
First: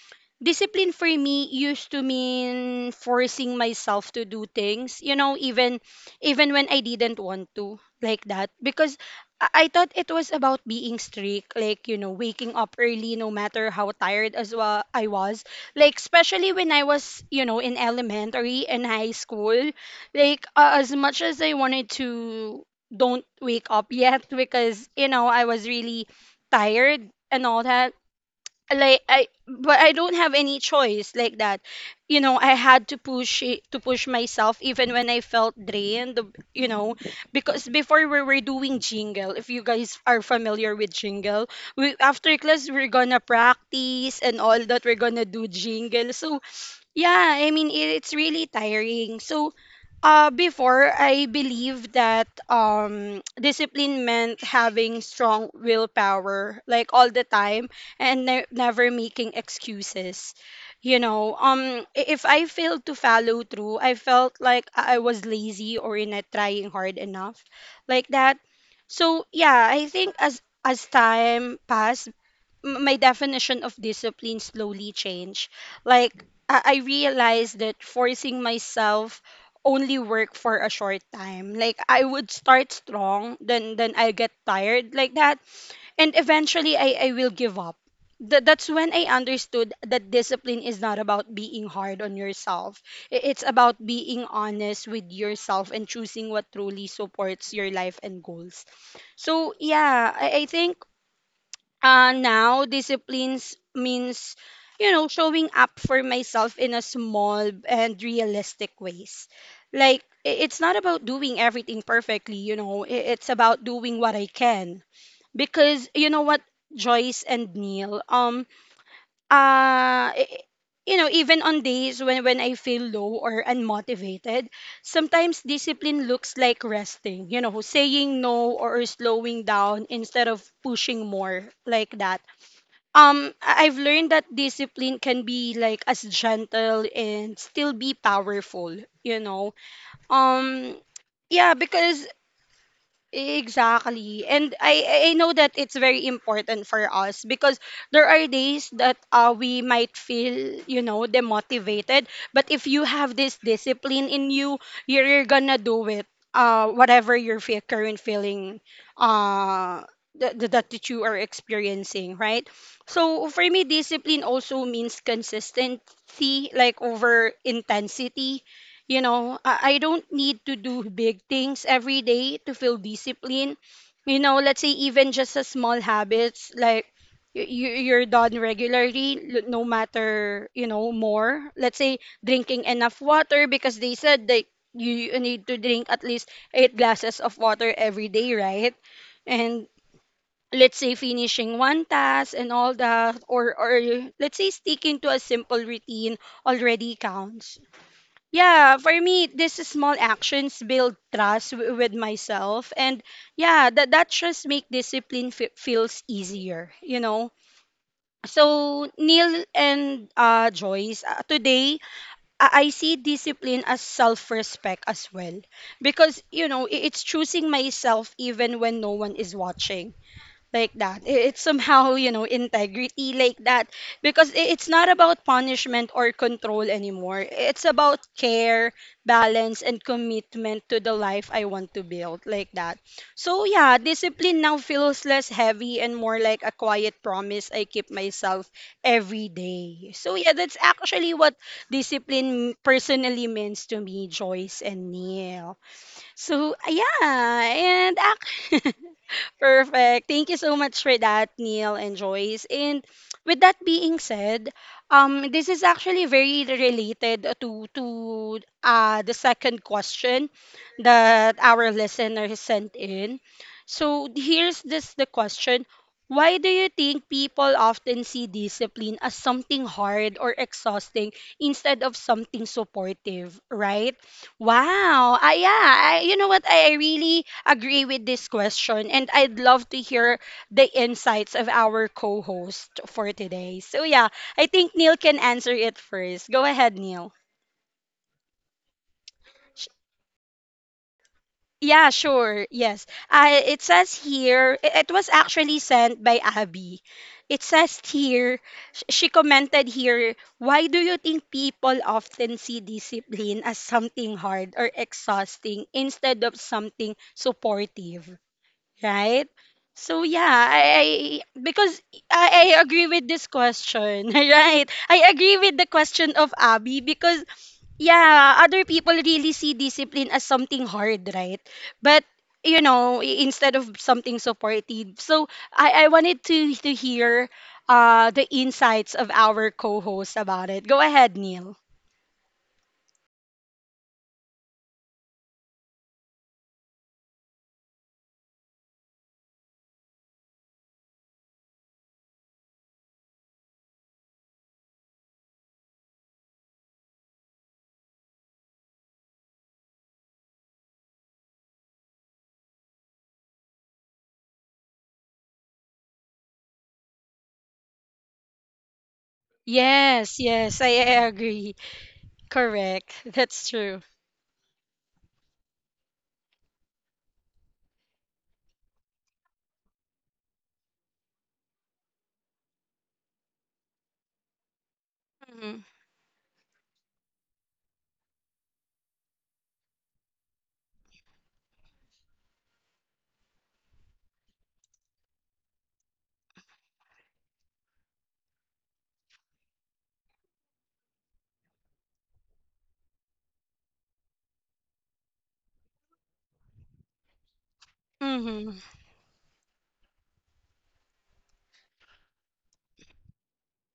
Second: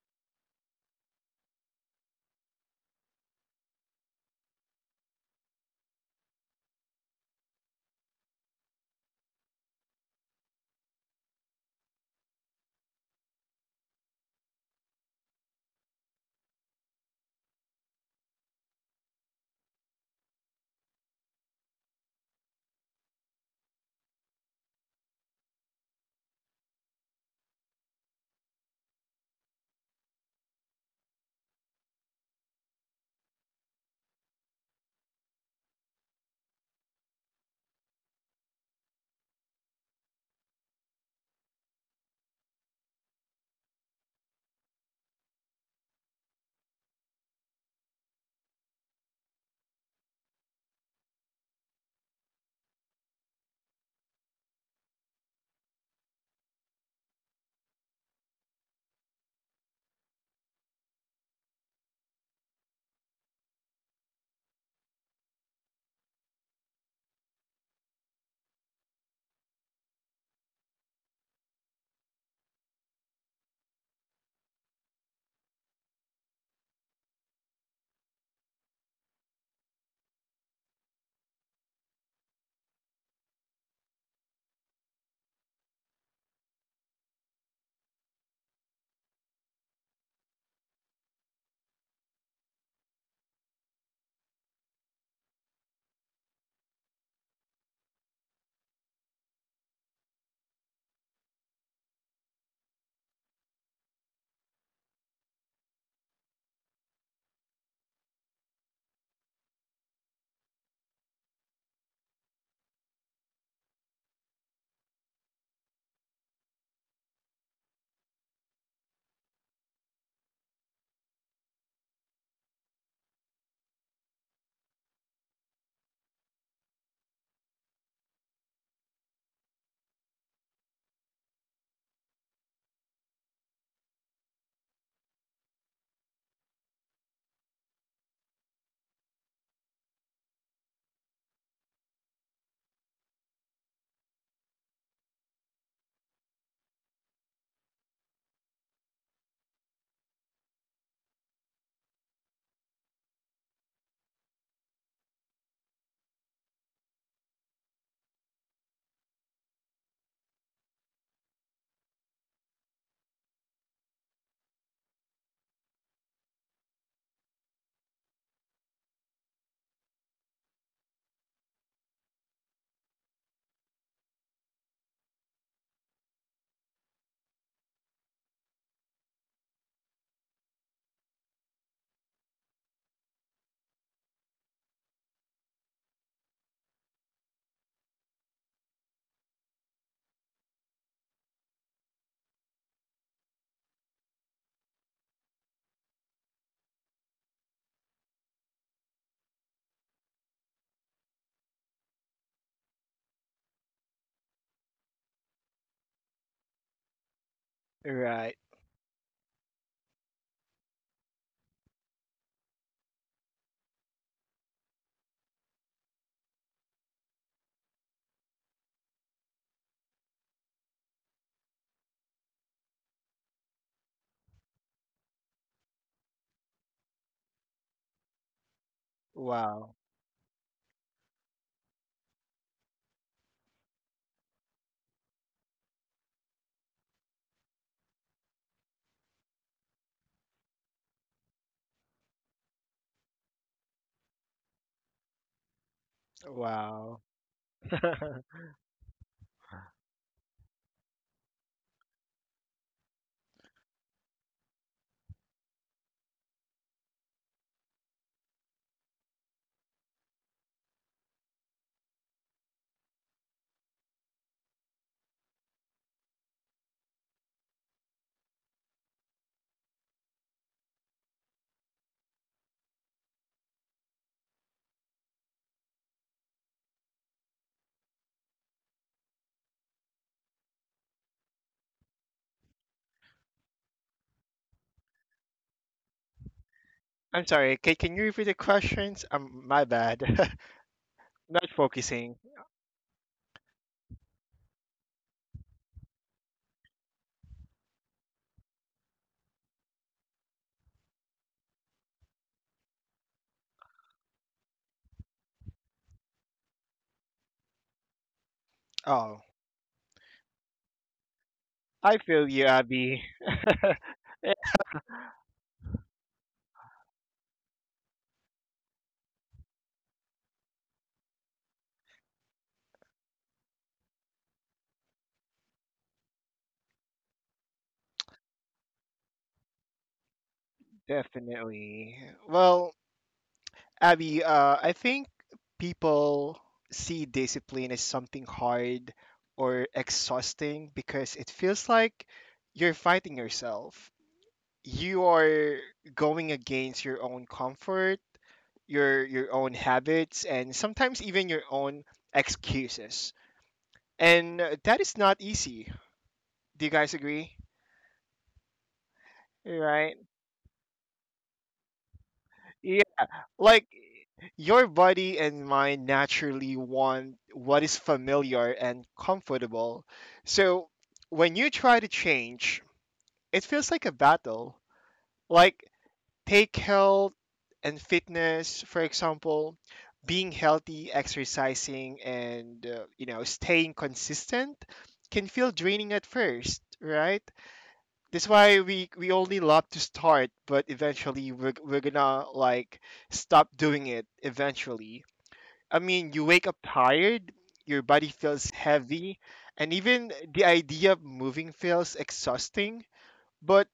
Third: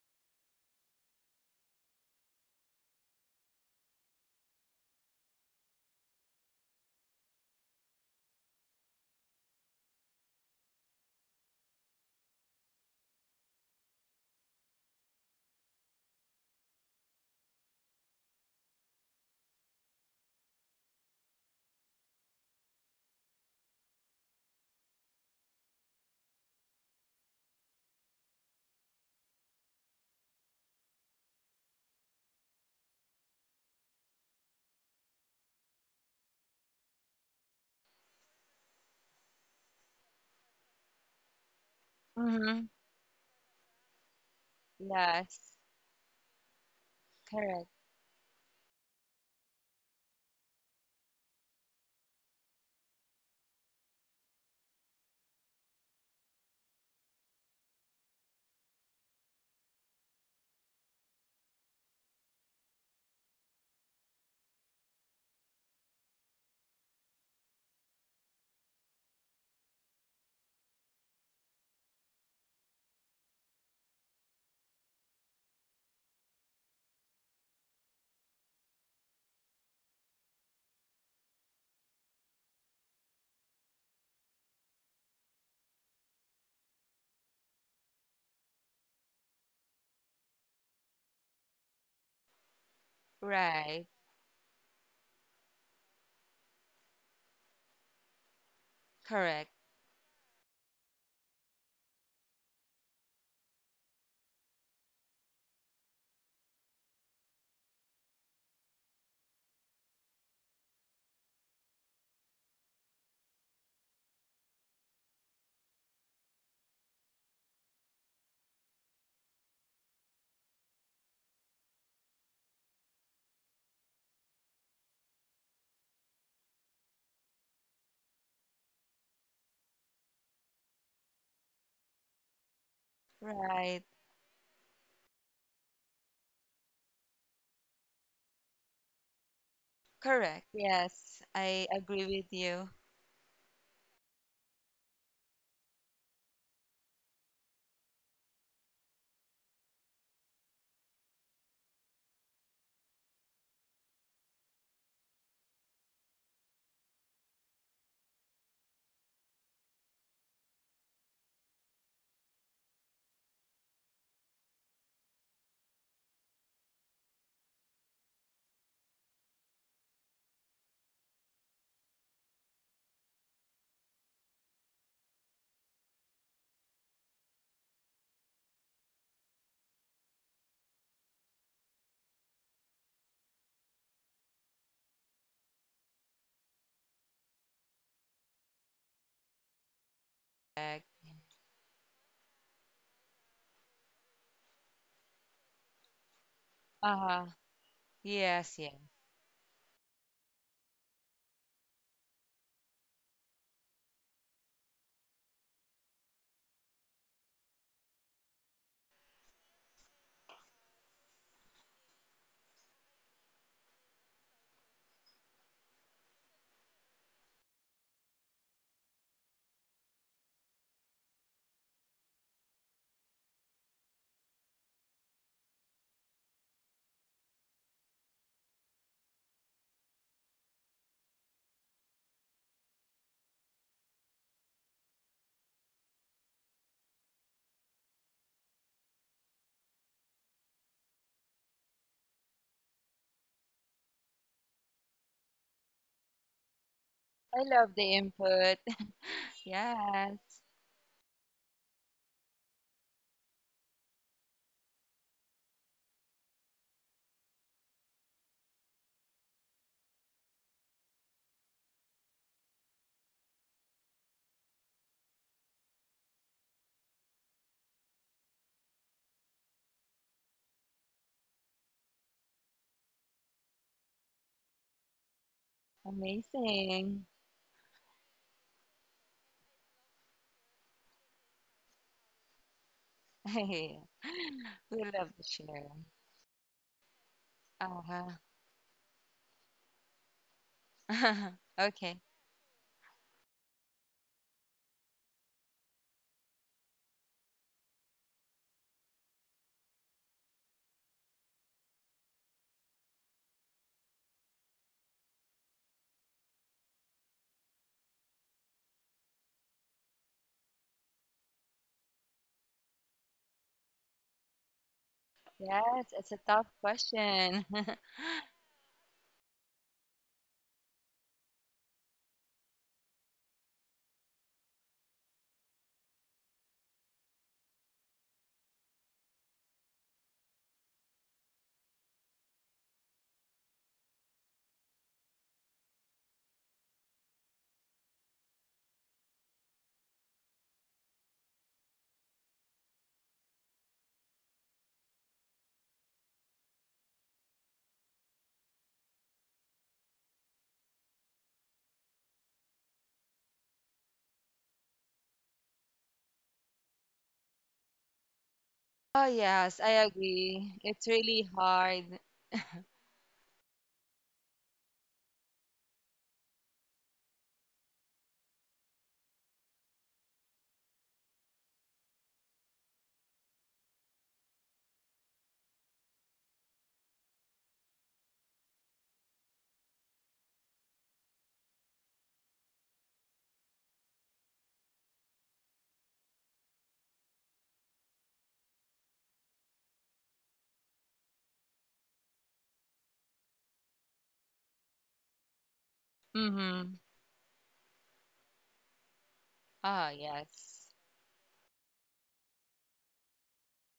S1: discipline for me used to mean forcing myself to do things, you know, even when I didn't want to, like that, because I thought it was about being strict, like, you know, waking up early no matter how tired as well I was, like especially when I was, you know, in elementary and high school, like as much as I wanted to don't wake up yet because, you know, I was really tired and all that, like I, but I don't have any choice like that. You know, I had to push it, to push myself even when I felt drained, you know, because before we were doing jingle, if you guys are familiar with jingle, we after
S3: Mm-hmm.
S1: class we're gonna practice and all that, we're gonna do
S3: Yes.
S1: jingle. So yeah, I
S3: Correct.
S1: mean it's really tiring. So, before I believe that discipline meant having strong willpower like all the time and never making excuses. You know, if I failed to follow through, I felt like I was lazy or not trying hard enough, like that. So yeah, I think as time passed, my definition of discipline slowly changed. Like I realized that forcing myself only work for a short time. Like I would start strong, then I get tired like that, and eventually I will give up. That's when I understood that discipline is not about being hard on yourself. It's about
S3: Right.
S1: being honest with yourself and choosing what truly supports your life and goals.
S3: Correct.
S1: So yeah, I think, now disciplines means, you know, showing up for myself in a small and realistic ways, like it's not about doing everything perfectly, you know, it's about doing what I can because, you know what, Joyce and Neil, uh i- you know, even on days when I feel low or unmotivated, sometimes discipline looks like resting, you know, saying no or slowing down instead of pushing more like that. I've
S3: Right.
S1: learned that discipline can be like as gentle and still be powerful, you know.
S3: Correct.
S1: Um
S3: Yes.
S1: yeah,
S3: I
S1: because
S3: agree with you.
S1: exactly. And I know that it's very important for us because there are days that, we might feel, you know, demotivated, but if you have this discipline in you, you're gonna do it. Whatever your current feeling uh that you are experiencing, right? So for me discipline also means consistency like over intensity, you know, I don't need to do big things every day to feel discipline. You know, let's say even just a small habits like, you're done regularly, no matter, you know, more. Let's say drinking enough water because they said that you need to drink at least eight glasses of water every day, right? And let's
S3: Correct.
S1: say finishing one task and all that, or let's say sticking to a simple routine already
S3: Uh-huh.
S1: counts.
S3: Yes. Yes.
S1: Yeah, for me, these small actions build trust with myself, and yeah, that just make discipline feels easier, you know.
S2: Right.
S1: So Neil and, Joyce, today I see discipline as self-respect as well, because, you know, it's choosing myself even when no one is watching, like that. It's somehow, you know, integrity like that because it's not about punishment or control anymore. It's about care, balance,
S2: Wow.
S1: and commitment to the life I want to build, like that. So yeah, discipline now feels less heavy and more like a quiet promise I keep myself every day. So yeah, that's actually what discipline personally means to me, Joyce and Neil. So yeah,
S2: Wow.
S3: I love the
S1: and
S3: input.
S1: act. Perfect.
S3: Yes.
S1: Thank you so much for that, Neil and Joyce. And with that being said, this is actually very related to the second question that our listener sent in. So here's this the question. Why do you think people often see discipline as something hard or exhausting instead of something supportive, right? Wow. I yeah, I, you know what? I
S3: Amazing.
S1: really agree with this question and I'd love to hear the insights of our co-host for today. So yeah, I think
S3: We
S1: Neil
S3: love to
S1: can answer
S3: share.
S1: it first. Go ahead, Neil.
S2: I'm sorry. Can you
S3: Uh-huh.
S2: repeat the questions? My bad. Not
S1: Yeah,
S3: Okay.
S2: focusing.
S1: sure. Yes. It says here, it was actually sent by Abby. It says here, she commented here, why do you think people often see discipline as something hard or exhausting instead of something supportive,
S2: Oh,
S1: right? So yeah, I because
S2: I feel you,
S1: I agree
S2: Abby.
S1: with this question, right? I agree with the
S3: Yes, it's a
S1: question of
S3: tough
S1: Abby because
S3: question.
S1: yeah, other people really see discipline as something hard, right? But you know, instead of something supportive. So I wanted to hear the insights of our co-host about it. Go ahead, Neil.
S2: Definitely. Well, Abby, I think people see discipline as something hard or exhausting because it feels like you're fighting yourself. You are going against your own comfort, your own habits, and sometimes even your own excuses. And that is not easy. Do you guys agree?
S3: Oh, yes, I
S2: Right?
S1: Yes,
S3: agree.
S1: yes, I
S3: It's
S1: I
S3: really
S1: agree.
S3: hard.
S2: Yeah.
S1: Correct. That's
S2: Like
S1: true.
S2: your body and mind naturally want what is familiar and comfortable. So when you try to change, it feels like a battle.
S1: Mhm.
S2: Like take health and fitness, for example, being healthy, exercising, and staying consistent can feel draining at first, right? That's why we only love to start, but eventually we're gonna like stop doing it eventually. I mean, you wake up
S3: Mm-hmm.
S2: tired, your body feels
S1: Mhm.
S2: heavy, and
S3: Oh,
S2: even the
S3: yes.
S2: idea of moving feels exhausting. But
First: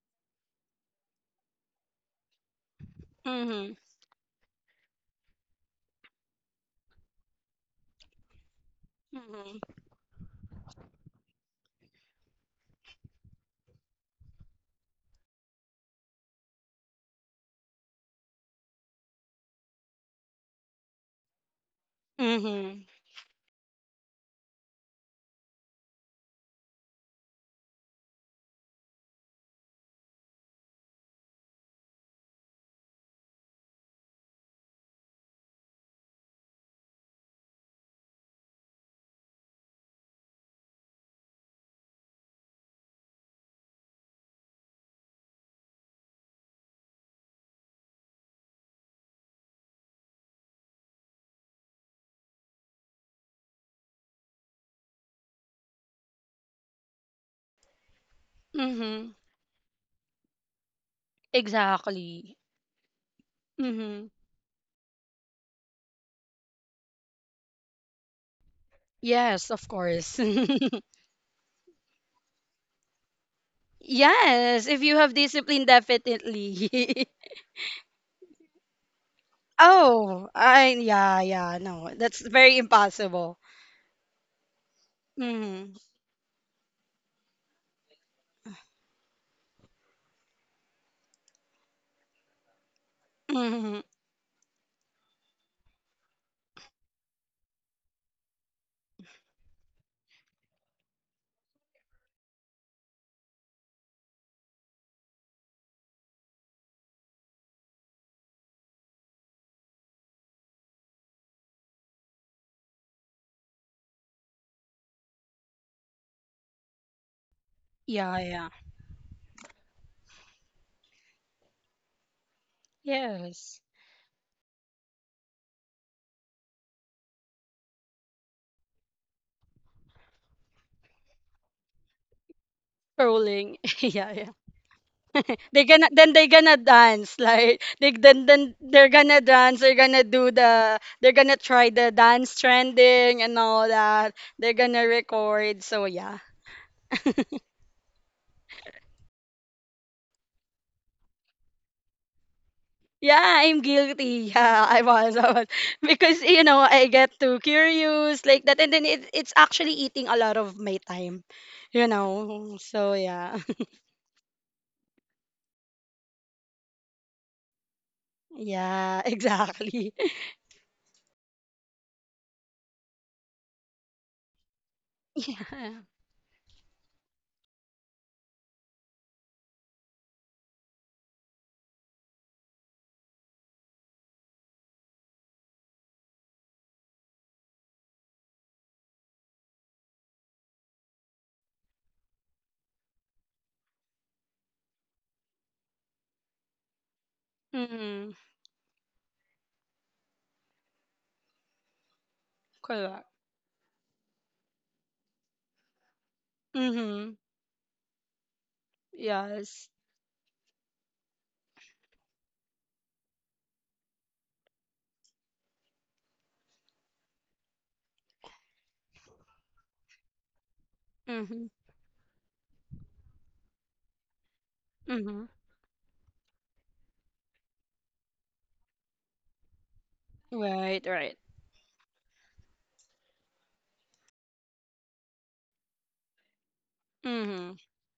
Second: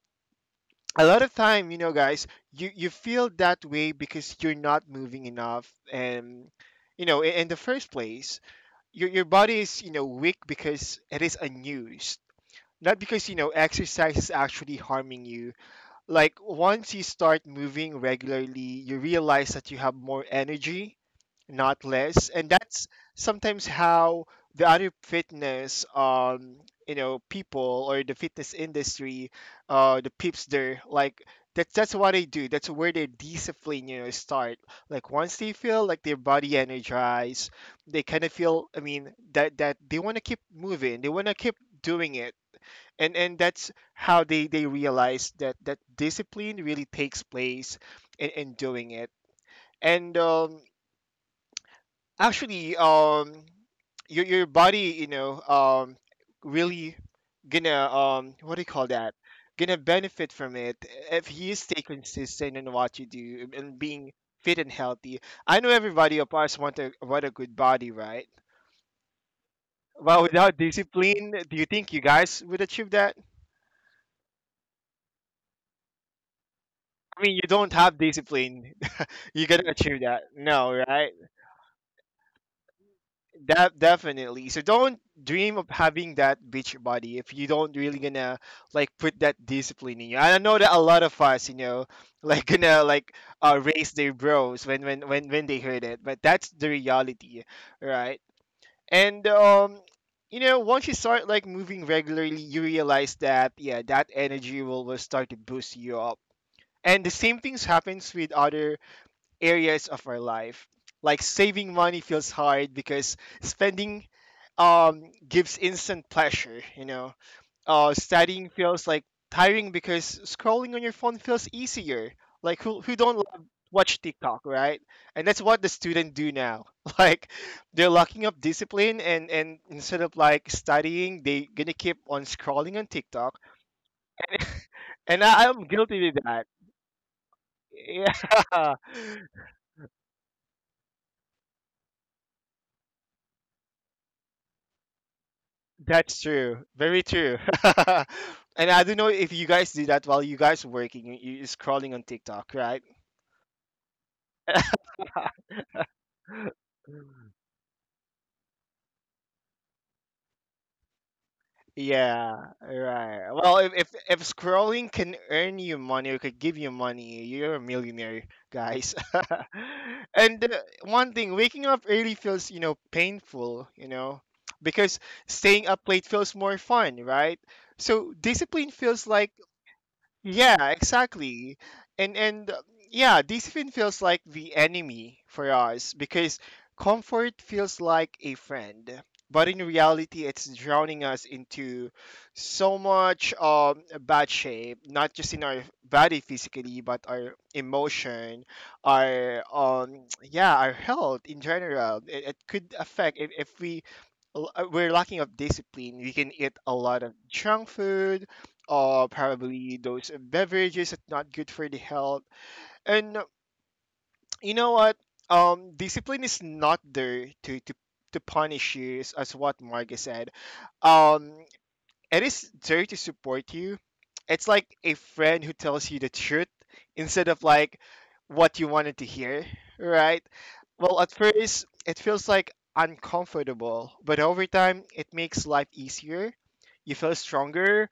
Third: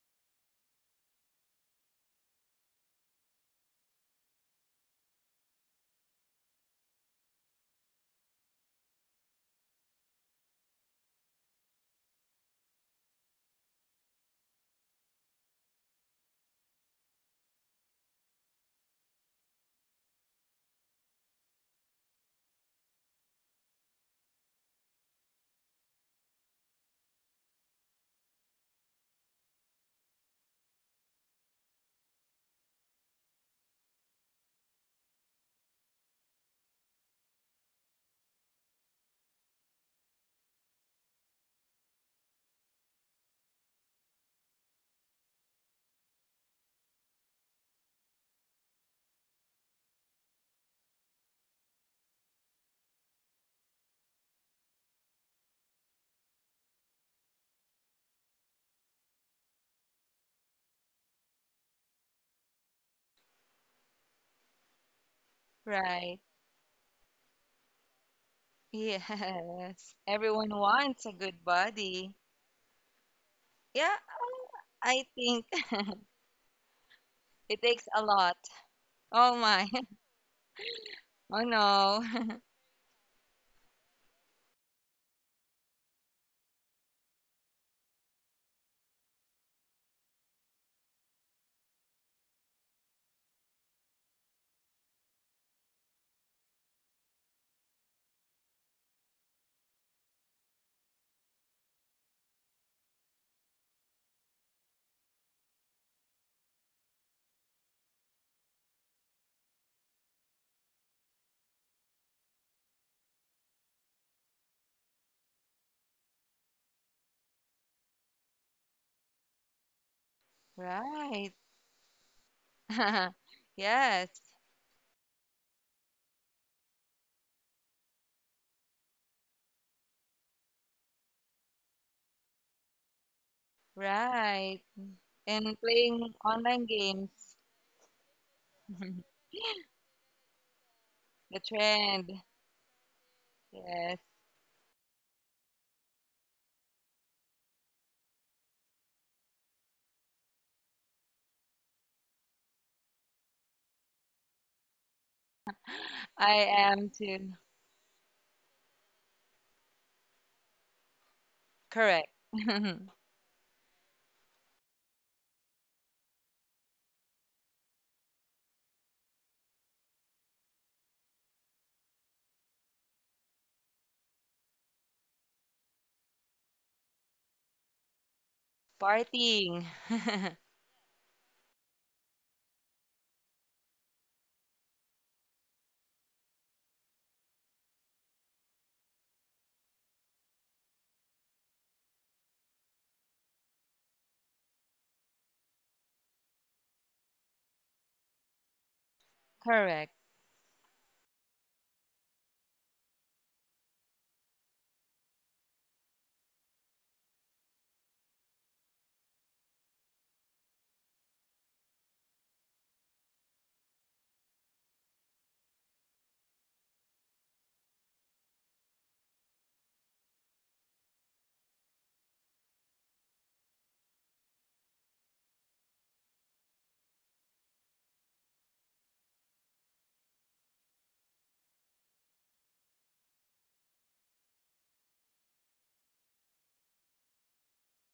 S2: a lot of time, guys, you feel that
S1: Mhm.
S2: way because you're not moving enough, and in the first place, your
S1: Mhm.
S2: body is weak because it is unused, not because exercise is actually harming you. Like once you start moving regularly, you realize that you have more energy, not less, and
S1: Mhm.
S2: that's sometimes how the other fitness, people, or the fitness industry, the peeps there, like that's what they do. That's where their discipline start. Like once they feel like their body energized, they kind of feel that they want to keep moving. They want to keep doing it, and that's how they realize that discipline really takes place in doing it. And actually, your body, really gonna, what do you call
S1: Mhm.
S2: that, gonna benefit from it if you stay
S1: Exactly.
S2: consistent in what you do and
S1: Mhm.
S2: being fit and healthy. I know
S3: Right.
S2: everybody of us want a good body, right?
S1: Yes, of
S3: Yes.
S1: course.
S2: But
S3: Everyone
S2: without
S3: wants a
S2: discipline,
S3: good
S2: do you think you
S3: body.
S2: guys would achieve that?
S3: Yeah, oh,
S1: Yes, if you
S3: I
S1: have
S3: think
S1: discipline, definitely.
S2: I mean, you
S3: it
S2: don't
S3: takes
S2: have
S3: a lot.
S2: discipline,
S3: Oh,
S2: you're
S3: my.
S2: gonna achieve
S1: Oh,
S2: that?
S1: I
S2: No, right?
S1: yeah,
S3: Oh,
S1: yeah, no,
S3: no.
S1: that's very impossible.
S2: That definitely. So don't dream of
S1: Mm-hmm.
S2: having that beach body if you don't really gonna like put that discipline in you. And I know that a lot of us, like gonna like
S1: Mm-hmm.
S2: raise their bros when they heard it. But that's the reality, right? And once you start like moving regularly, you realize that, yeah, that energy will, start to boost you up. And the same things happens with other areas of our life. Like saving money feels hard because spending gives instant pleasure. Uh,
S1: Yeah, yeah.
S2: studying feels like tiring because scrolling on your phone
S3: Right.
S2: feels easier. Like who don't love
S1: Yes.
S2: watch
S3: Yes,
S2: TikTok, right? And that's what the student do now. Like they're locking up discipline, and instead of like studying, they gonna keep on scrolling on TikTok.
S1: Rolling. Yeah, yeah.
S3: right.
S2: And I,
S3: And
S1: They're
S2: I'm
S1: gonna
S3: playing
S2: guilty
S1: then
S2: with
S1: they're
S2: that.
S1: gonna
S3: online
S1: dance.
S3: games.
S1: Like they then
S2: Yeah.
S1: they're gonna dance, they're gonna
S3: The
S1: try the
S3: trend.
S1: dance trending and all
S3: Yes.
S1: that. They're gonna record. So yeah.
S2: That's true. Very true. And I don't know if you guys do that while you guys working. You scrolling on TikTok, right?
S1: Yeah, I'm guilty. Yeah, I was. Because,
S3: I
S1: I
S3: am
S1: get
S3: too.
S1: too curious like that. And then it's actually eating a lot of my time, you
S3: Correct.
S2: Yeah,
S1: know. So,
S2: right.
S1: yeah.
S2: Well, if, if scrolling can earn you money or could give you money, you're a millionaire, guys.
S1: Yeah, exactly.
S2: and one thing, waking up early feels, you know, painful, you know, because staying
S1: Yeah.
S2: up late feels more fun, right? So discipline feels like…
S3: Partying.
S2: Yeah, exactly. And yeah, discipline feels like the enemy for us because comfort feels like a friend. But in reality, it's drowning us into so much bad shape, not just in our body physically, but our
S1: Mm-hmm.
S2: emotion, our
S3: Correct.
S2: yeah, our health in general. It could
S1: Correct.
S2: affect if, if we're lacking of discipline. We can eat a lot
S1: Mm-hmm.
S2: of junk food
S1: Yes.
S2: probably those beverages that's not good for the health. And you know what? Discipline is not there to punish you, as what Marga said. Um,
S1: Mm-hmm.
S2: it is there to support you. It's like a
S1: Mm-hmm.
S2: friend who tells you the truth instead of like what you wanted to hear, right?
S1: Right,
S2: Well, at
S1: right.
S2: first, it feels like uncomfortable, but over time, it makes life easier. You feel
S1: Mm-hmm.
S2: stronger,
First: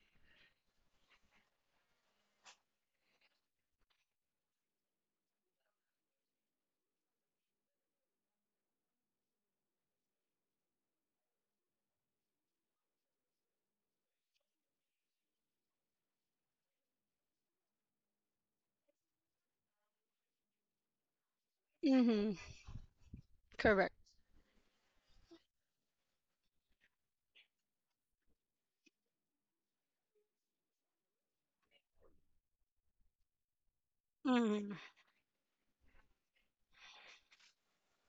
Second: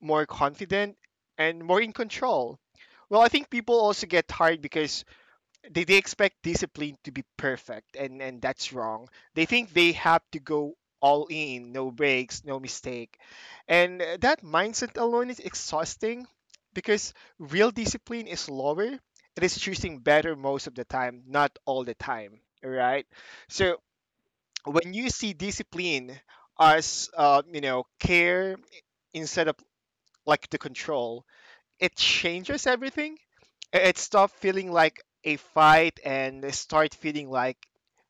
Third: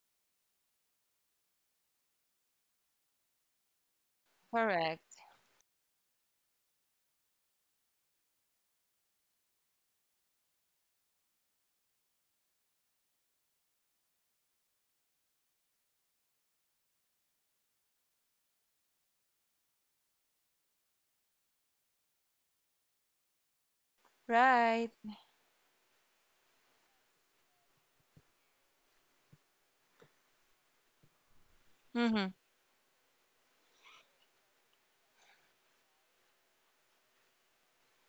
S2: more confident, and more in control. Well, I think people also get tired because
S3: Correct.
S2: they expect discipline to be perfect, and that's wrong. They think they have to go all in, no breaks, no mistake, and that mindset alone is exhausting, because real discipline is lower. It is choosing better most of the time, not all the
S1: Mm-hmm.
S2: time, right? So
S1: Correct.
S3: Right.
S2: when you see discipline as you know, care instead of like the control, it
S3: Mm-hmm.
S2: changes everything. It stopped feeling
S1: Mm-hmm.
S2: like a fight and it start feeling like,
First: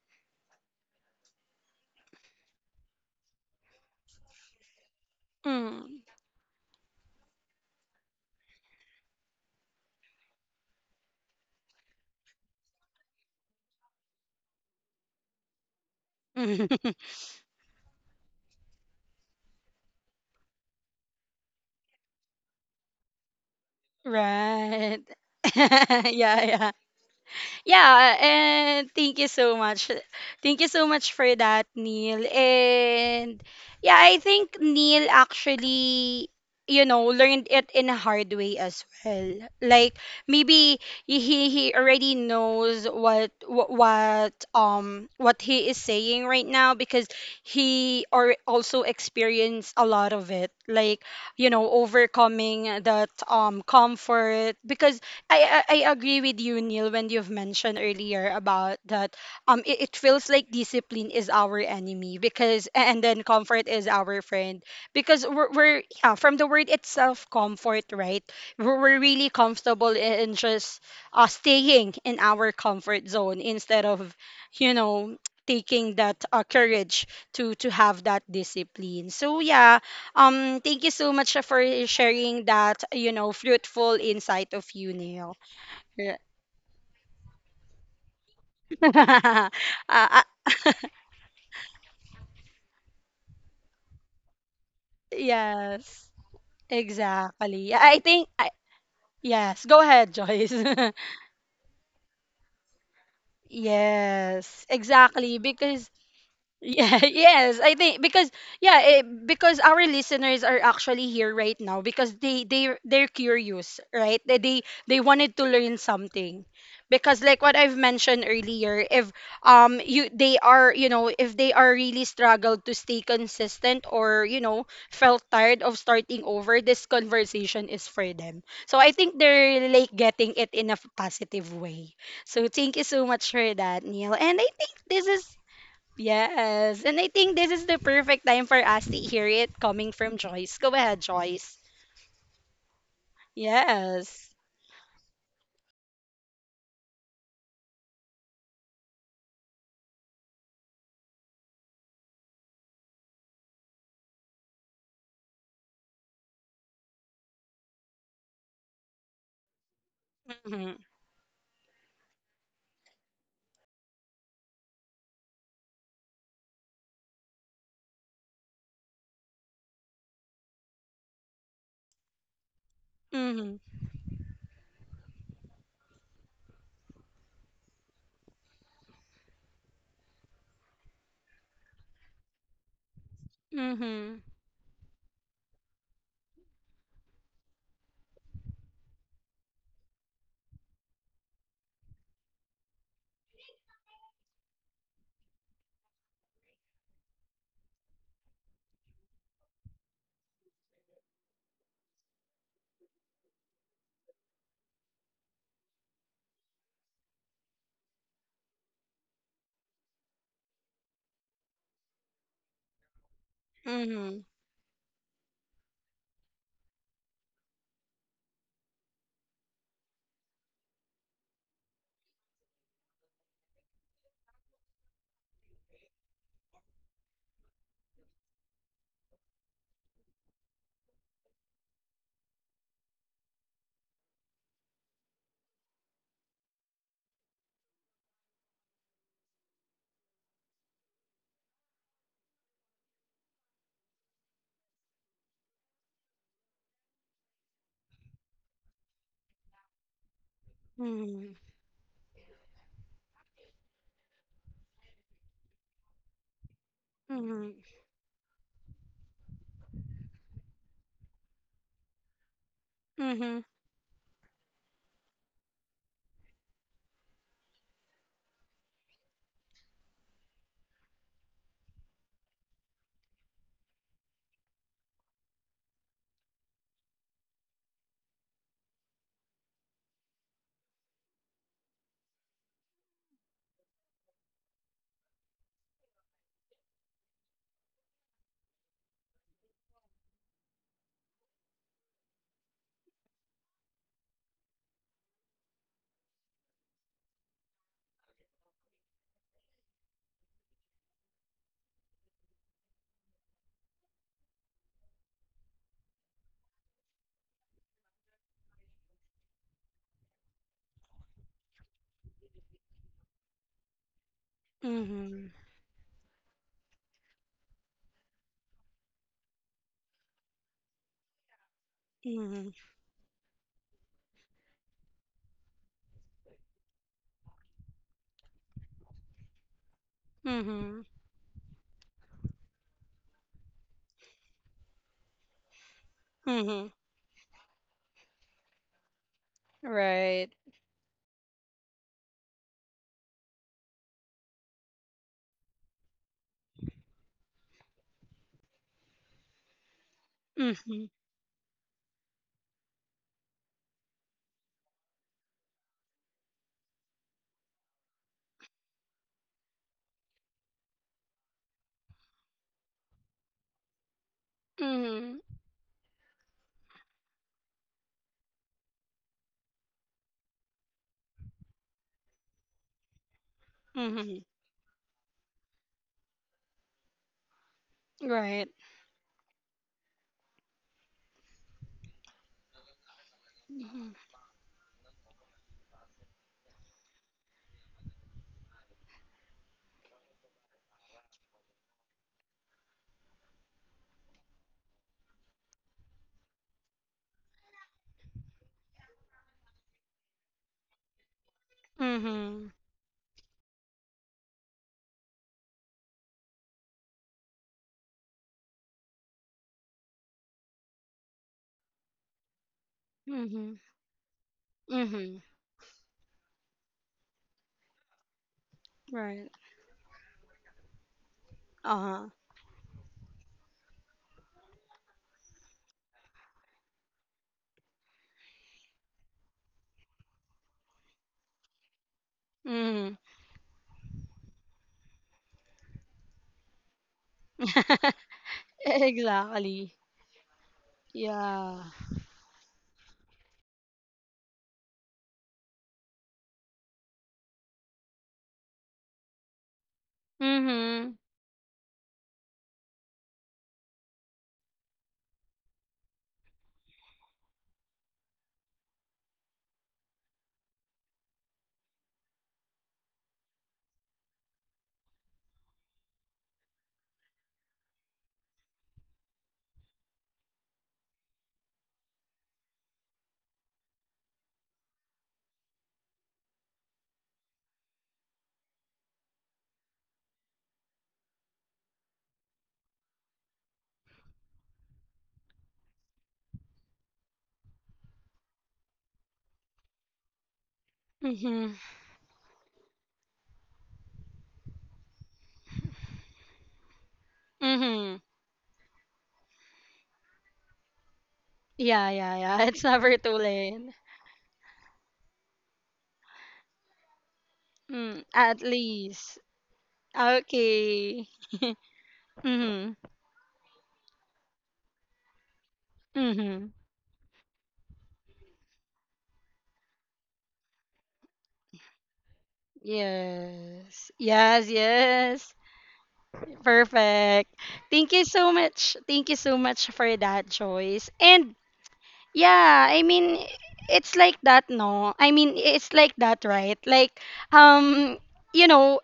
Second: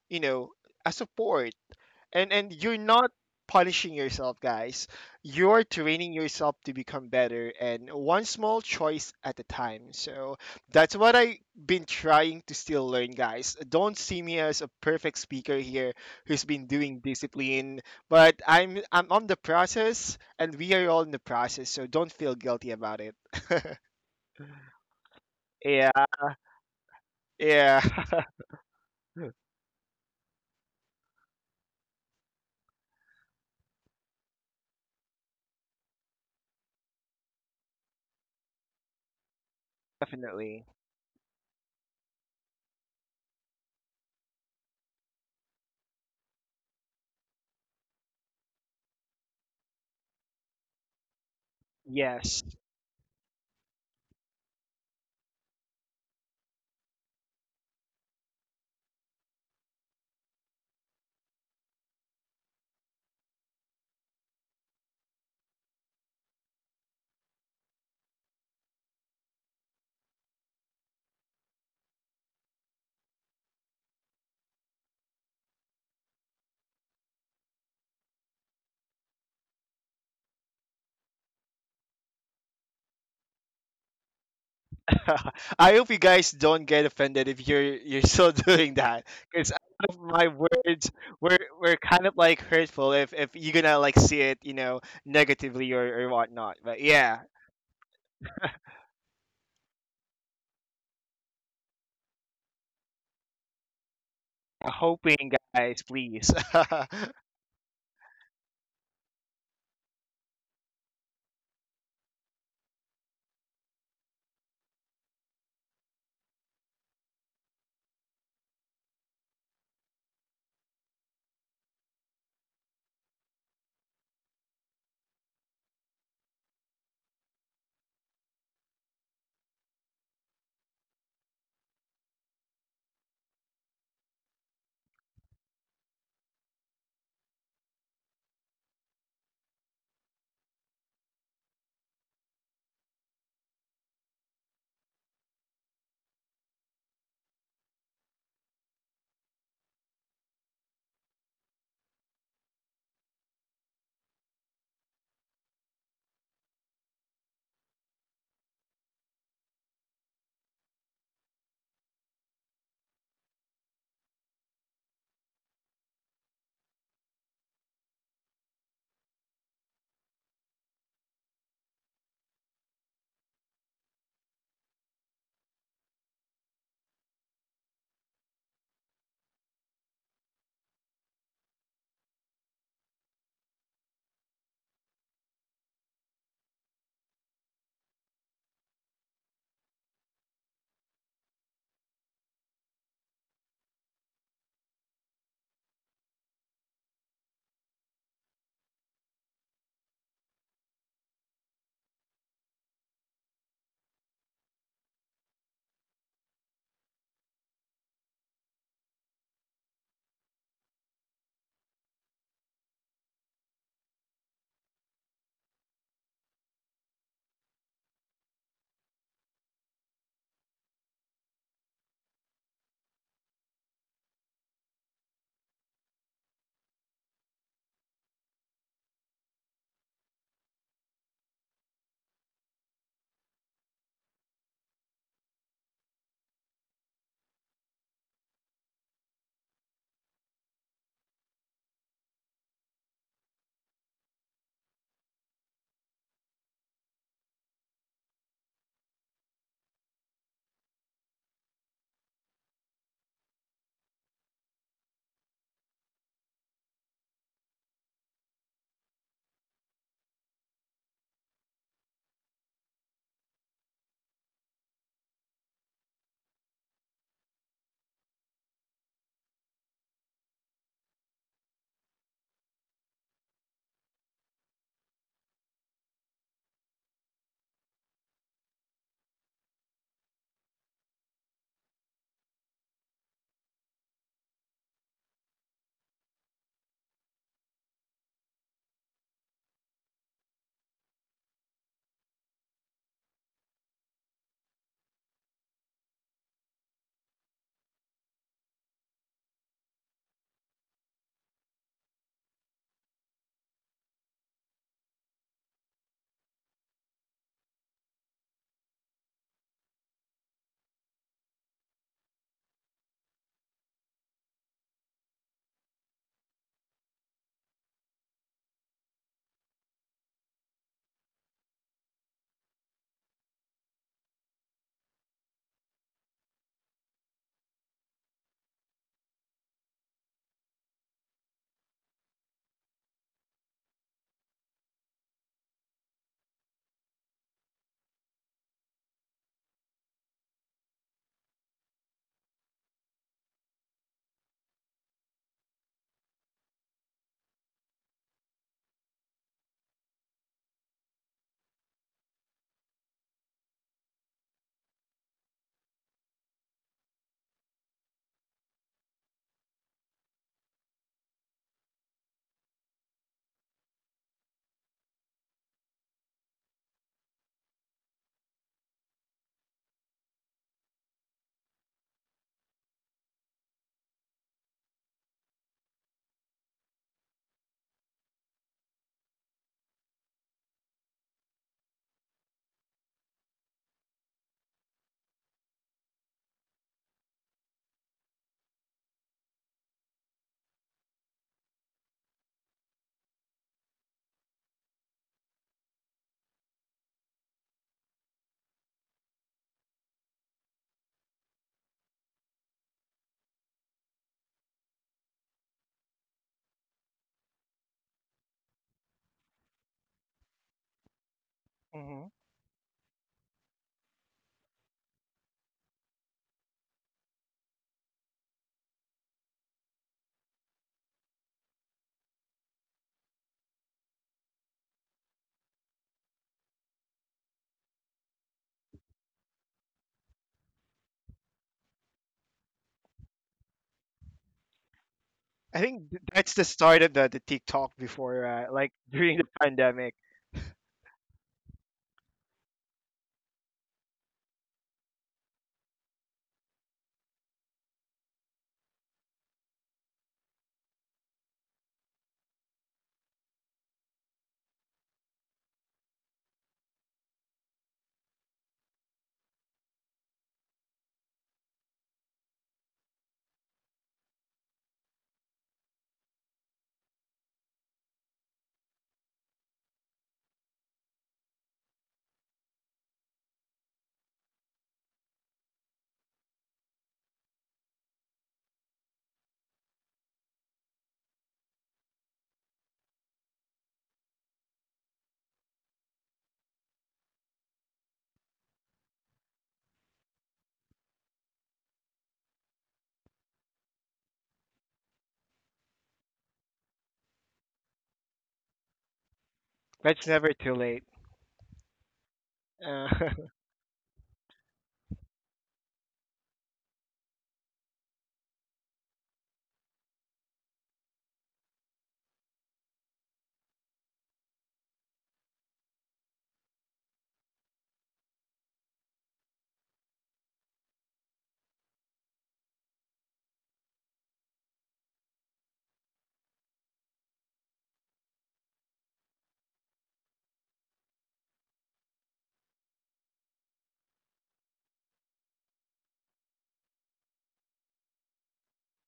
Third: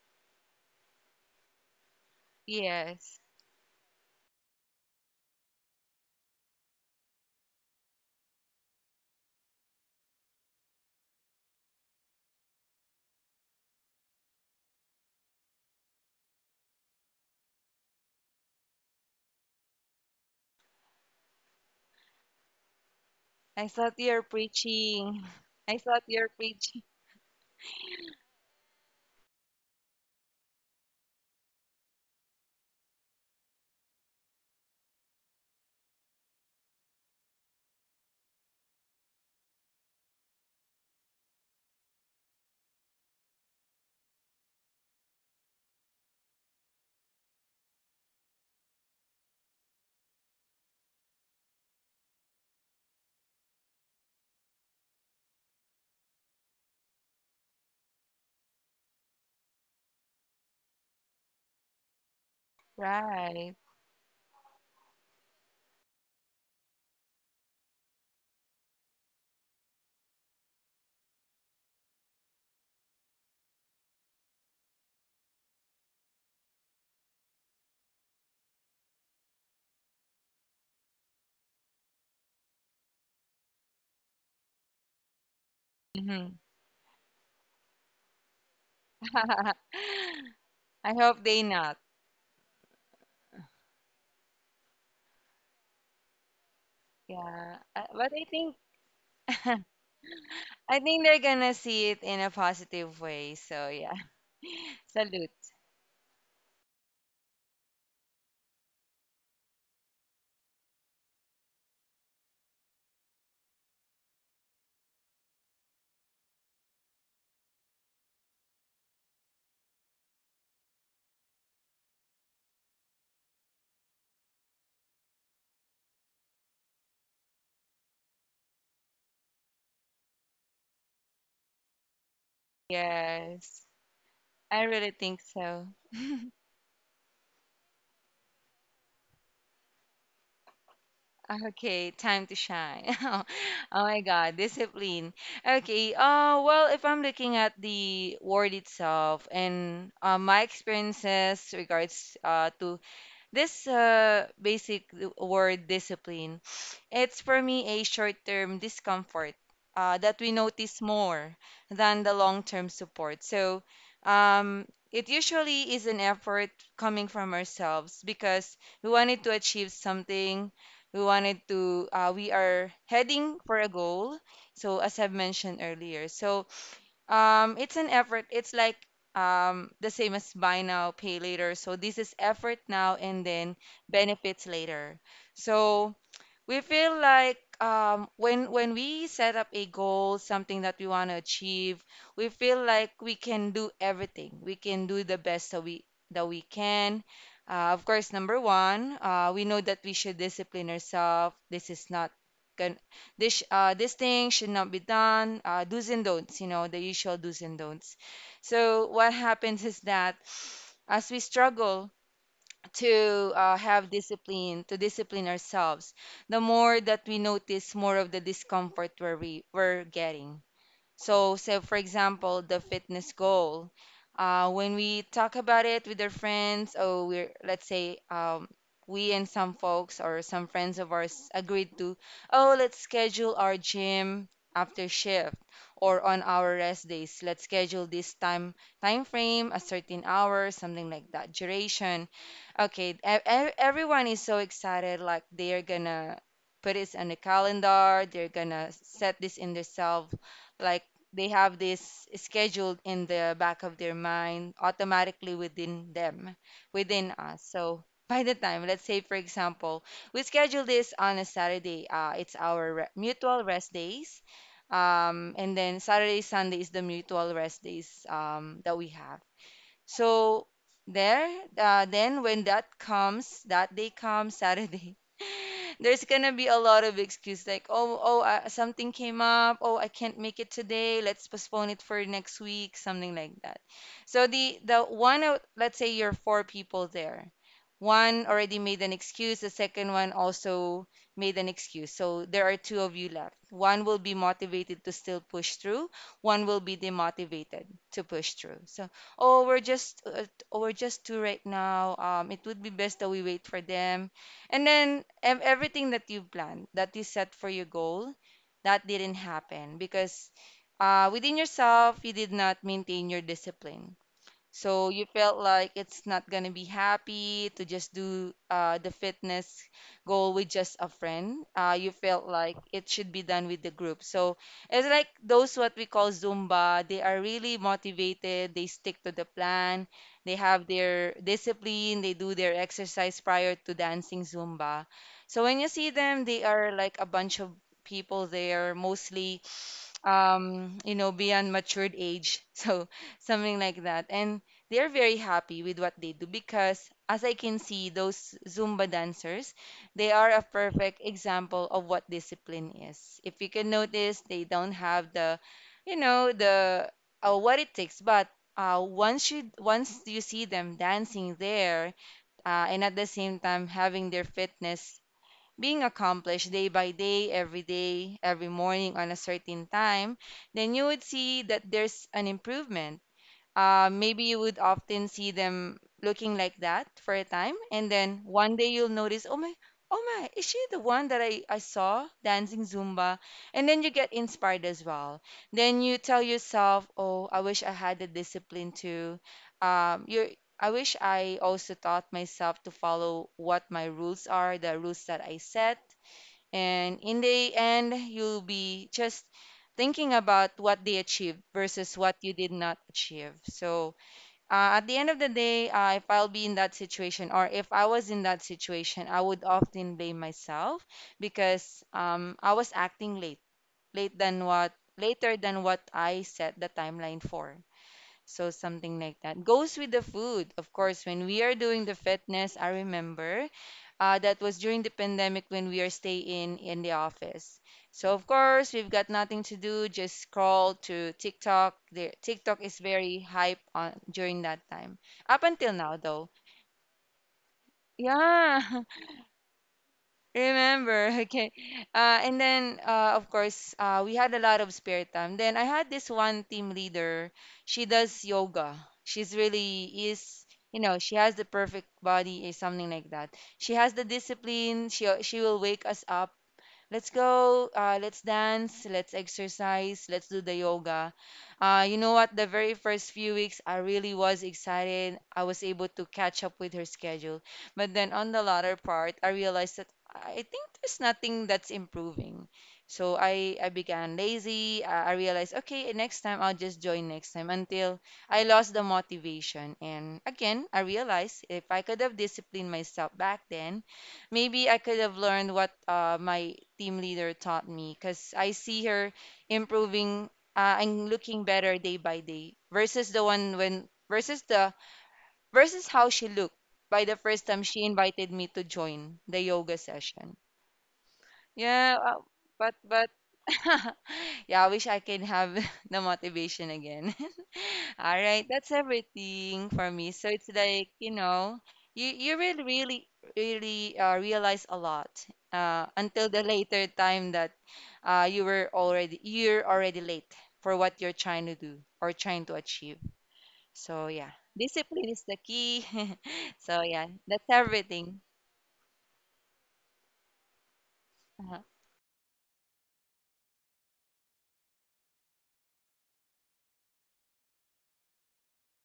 S2: you know, a support. And you're not
S3: Yes.
S2: punishing yourself, guys. You're
S1: Mm-hmm.
S2: training yourself to become better, and one small choice at a time. So that's what I've been trying to still learn, guys. Don't see me as a perfect speaker here who's been doing discipline, but I'm on the process, and we are all in the process, so don't feel guilty about it.
S3: I thought you're
S1: Right.
S3: preaching. I
S1: Yeah,
S2: Yeah.
S3: thought you're
S1: yeah.
S3: preaching.
S2: Yeah.
S1: Yeah, and thank you so much. Thank you so much for that, Neil. And yeah, I think Neil actually, learned it in a hard way as well. Like
S2: Definitely.
S1: maybe he already knows what he is saying right now because he or also experienced a lot of it. Like,
S2: Yes.
S1: overcoming that comfort because I agree with you, Neil, when you've mentioned earlier about that. It feels like discipline is our enemy because, and then
S3: Right.
S1: comfort is our friend because we're yeah, from the word itself, comfort, right? We're really comfortable in just staying in our comfort zone instead of, you know, taking that courage to have that discipline. So yeah, thank you so much for sharing that fruitful insight of you, Neil.
S2: I hope you
S1: Yeah.
S2: guys
S3: Mm-hmm.
S2: don't get offended if you're still doing that, because
S1: Uh,
S2: my
S1: uh,
S2: words
S3: I hope
S2: were
S3: they not.
S2: were kind of like hurtful if you're gonna like see it, you know, negatively
S1: yes,
S2: or whatnot. But yeah,
S3: Yeah.
S1: exactly.
S3: But
S1: Yes, go ahead, Joyce.
S3: I think they're gonna see it in a positive way. So yeah.
S1: Yes,
S3: Salute.
S2: hoping,
S1: exactly.
S2: guys,
S1: Because
S2: please.
S1: Yeah, yes, I think because our listeners are actually here right now because they're curious, right? They wanted to learn something. Because like what I've mentioned earlier, if you they are, you know, if they are really struggled to stay consistent or felt tired of starting over, this conversation is for them. So I think they're like getting it in a positive way. So thank you so much for
S3: Yes.
S1: that, Neil. And I
S3: I
S1: think
S3: really
S1: this
S3: think
S1: is
S3: so.
S1: Yes. And I think this is the perfect time for us to hear it coming from Joyce. Go ahead, Joyce.
S3: Okay, time to shine. Oh, my
S1: Yes.
S3: God, discipline. Okay, well, if I'm looking at the word itself and my experiences regards to this basic word discipline, it's for me a short term discomfort that we
S1: Mm-hmm.
S3: notice more than the long term support. So it usually is an effort coming from ourselves because we wanted to achieve something. We wanted to, we are heading for a
S1: Mm-hmm.
S3: goal. So, as I've mentioned earlier, so it's an effort. It's like the same as buy now, pay later. So, this is effort now and then
S1: Mm-hmm.
S3: benefits later. So, we feel like when we set up a goal, something that we want to achieve, we feel like we can do everything. We can do the best that we can. Of course, number one, we know that we should discipline ourselves. This is not gon- this this thing should not be done. Do's and don'ts, you know, the usual do's and don'ts. So what happens is that as we struggle to have
S1: Mm-hmm.
S3: discipline, to discipline ourselves, the more that we notice more of the discomfort where we're getting. So for example, the fitness goal. When we talk about it with our friends, or we're, let's say we and some folks or some friends of ours agreed to, oh, let's schedule our gym after shift or on our rest days. Let's schedule this time frame, a certain hour, something like that, duration. Okay, everyone is so excited, like they're gonna put this on the calendar, they're gonna set this in themselves, like they
S1: Mm-hmm.
S3: have this scheduled in the back of their mind automatically within them, within us.
S1: Mm-hmm.
S3: So by the time, let's say for example, we schedule this on a Saturday, it's our re
S1: Mm-hmm.
S3: mutual rest days. And then Saturday, Sunday is the mutual rest days that we have. So there, then when that comes, that day comes, Saturday, there's gonna be a lot of excuse like, oh, oh, something came up. Oh, I can't make it today. Let's postpone it for next week, something like that. So the let's say you're four people there. One already made an excuse. The second one also made an excuse. So there are two of you left. One will be motivated to still push through. One will be demotivated to push through. So oh we're just uh, oh, we're just two right now, it would be best that we wait for them, and then everything that you planned, that you set for your goal, that didn't happen because within yourself you did not maintain your discipline, so you
S1: Mm-hmm.
S3: felt like it's not gonna be happy to just do the fitness goal with just a friend. You felt
S1: Mm-hmm.
S3: like it should be done with the group. So it's like those what we call Zumba. They are really motivated. They stick to the plan. They have
S1: Mm-hmm.
S3: their discipline. They do their exercise prior to dancing Zumba. So when you see them, they
S1: Mm-hmm.
S3: are like a bunch of people there, mostly
S1: Right.
S3: you know, beyond matured age. So something like that. And they're very happy with what they do because, as I can see, those Zumba dancers, they are a
S1: Mm-hmm.
S3: perfect example of what discipline is. If you can notice, they don't have the, you know, the what it takes, but once you see them dancing there, and at the same time having their fitness
S1: Mm-hmm.
S3: being accomplished day by day, every morning on a certain time, then you would see that there's an improvement. Uh, maybe
S1: Mm-hmm.
S3: you would often see them looking like that for a time, and then
S1: Right.
S3: one day you'll notice, oh my, oh my, is she the one that I saw dancing Zumba? And then you
S1: Mm-hmm.
S3: get inspired as well. Then you tell yourself, oh, I wish I had the discipline to, um, you're, I wish I also taught myself to follow what my rules are, the rules that I set. And in the end, you'll be just thinking about what they achieved versus what you
S1: Mm-hmm.
S3: did not achieve. So, at the end of the day, if I'll be in that situation or if I was in that situation, I would often blame myself because
S2: Hmm.
S3: I was acting late,
S1: Mm-hmm.
S3: late than what,
S1: Mm-hmm.
S3: later than what I set the timeline for. So, something like
S1: Right.
S3: that. Goes with the food. Of course, when we are doing the
S1: Uh-huh.
S3: fitness, I remember that was during the pandemic when we are staying in the office. So of course, we've got nothing to do, just scroll to TikTok. The TikTok is
S1: Mm-hmm.
S3: very hype on during that time. Up
S2: I
S3: until
S2: think
S3: now though.
S2: that's the start of the TikTok before,
S3: Yeah,
S2: like during the
S1: Exactly.
S2: pandemic.
S3: remember. Okay.
S1: Yeah.
S3: And then of course, we had a lot of spare time. Then I had this one team leader. She does yoga. She's really is. You
S1: Mm-hmm.
S3: know, she has the perfect body, is something like that. She has the discipline. She will wake us up. Let's go, let's dance, let's exercise, let's do the yoga. You know what? The very first few weeks, I really was excited. I was able to catch up with her schedule. But then on the latter part, I realized that I think there's nothing that's improving. So I began lazy. I realized, okay, next time I'll just join next time until I lost the motivation. And again, I realized if I could have disciplined myself back then, maybe I could have learned what my team leader taught me because I see her improving, and looking
S1: Mm-hmm.
S3: better day by day versus the versus how she looked by the first time she
S1: Mm-hmm.
S3: invited me to join the yoga
S2: That's never
S3: session.
S2: too late.
S1: Yeah,
S3: Yeah,
S1: yeah,
S3: uh,
S1: yeah. It's
S3: but
S2: Uh,
S1: never
S3: but
S1: too late.
S3: yeah, I wish I can have the motivation again.
S1: Mm,
S3: All
S1: at
S3: right, that's
S1: least.
S3: everything for me. So it's like,
S1: Okay.
S3: you know, you really
S1: Mm-hmm.
S3: really really realize a lot until the
S1: Mm-hmm.
S3: later time that you're already late for what you're trying to do or trying to achieve.
S1: Yes.
S3: So yeah,
S1: Yes,
S3: discipline is
S1: yes.
S3: the key. So yeah,
S1: Perfect.
S3: that's
S1: Thank you
S3: everything.
S1: so much. Thank you so much for that, Joyce. And
S3: Uh-huh.
S1: yeah, I mean it's like that, no? I mean it's like that, right? Like um you know,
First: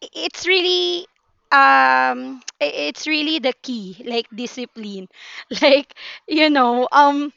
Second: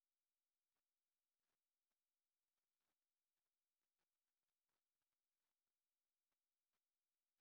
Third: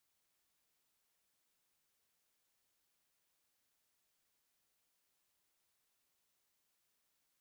S1: it's really it's really the key like discipline like you know um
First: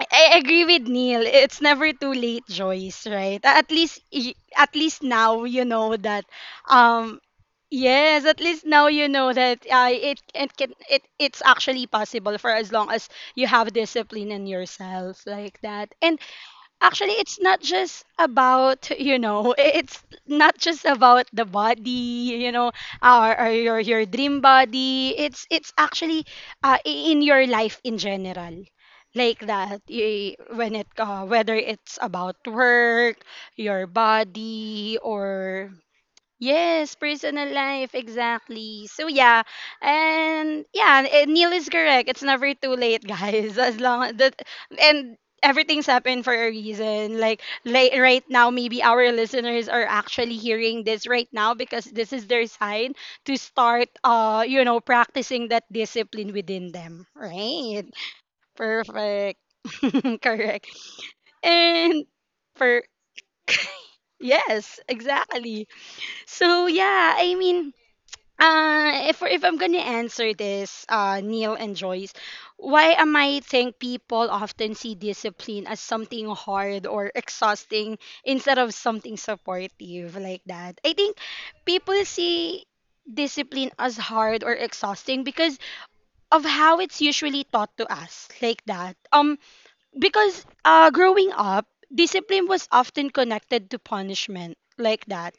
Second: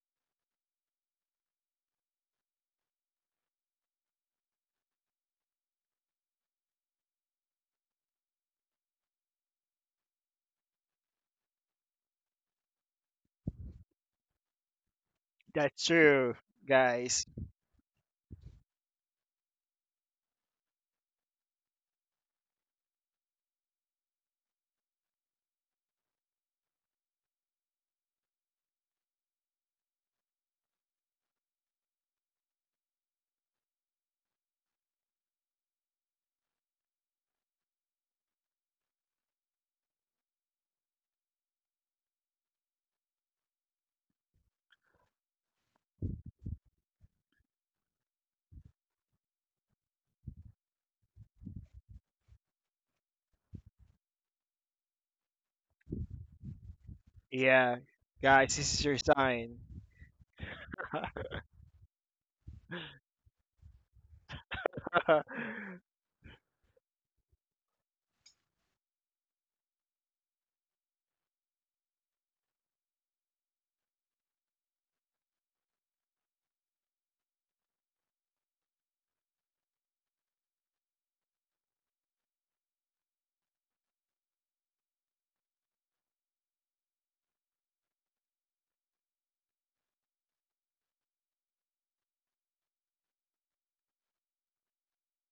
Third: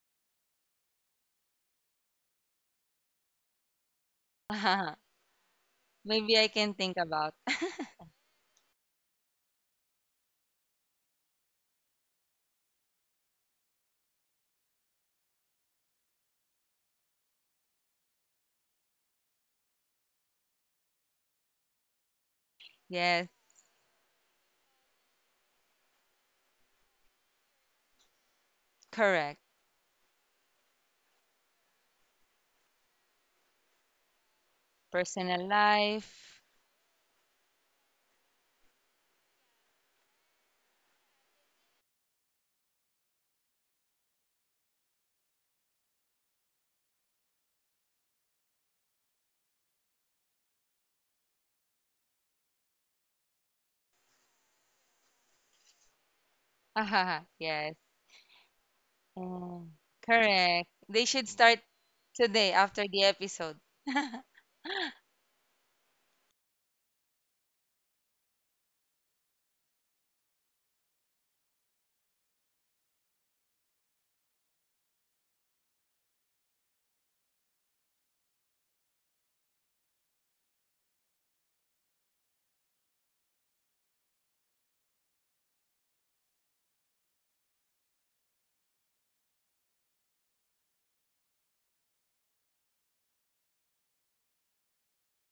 S1: I I agree with Neil. It's never too late, Joyce, right? At least y- at least now you know that
S3: Maybe I can think
S1: um
S3: about.
S1: yes, at least now you know that it it can it it's actually possible for as long as you have discipline in yourself like
S2: that's
S1: that. And
S2: true,
S1: actually,
S2: guys.
S1: it's not just about, it's not just about the body,
S3: Yes.
S1: or your dream body. It's actually uh, in your life in general. Like
S3: Correct.
S1: that, when it whether it's about work, your body,
S3: Personal
S1: or
S3: life.
S1: yes, personal life, exactly. So yeah, and yeah, Neil is correct. It's never too late, guys. As long that and everything's happened for a reason. Like right now, maybe our listeners are actually hearing this right now because this is their sign to start, practicing that discipline within them.
S3: Yes.
S1: Right.
S2: Yeah, guys, this is your
S1: Perfect.
S2: sign.
S3: Mm.
S1: Correct.
S3: Correct. They should start
S1: And
S3: today
S1: for
S3: after the episode.
S1: yes, exactly. So yeah, I mean. If I'm gonna answer this, Neil and Joyce, why am I think people often see discipline as something hard or exhausting instead of something supportive like that? I think people see discipline as hard or exhausting because of how it's usually taught to us like that. Because growing up, discipline was often connected to punishment like that.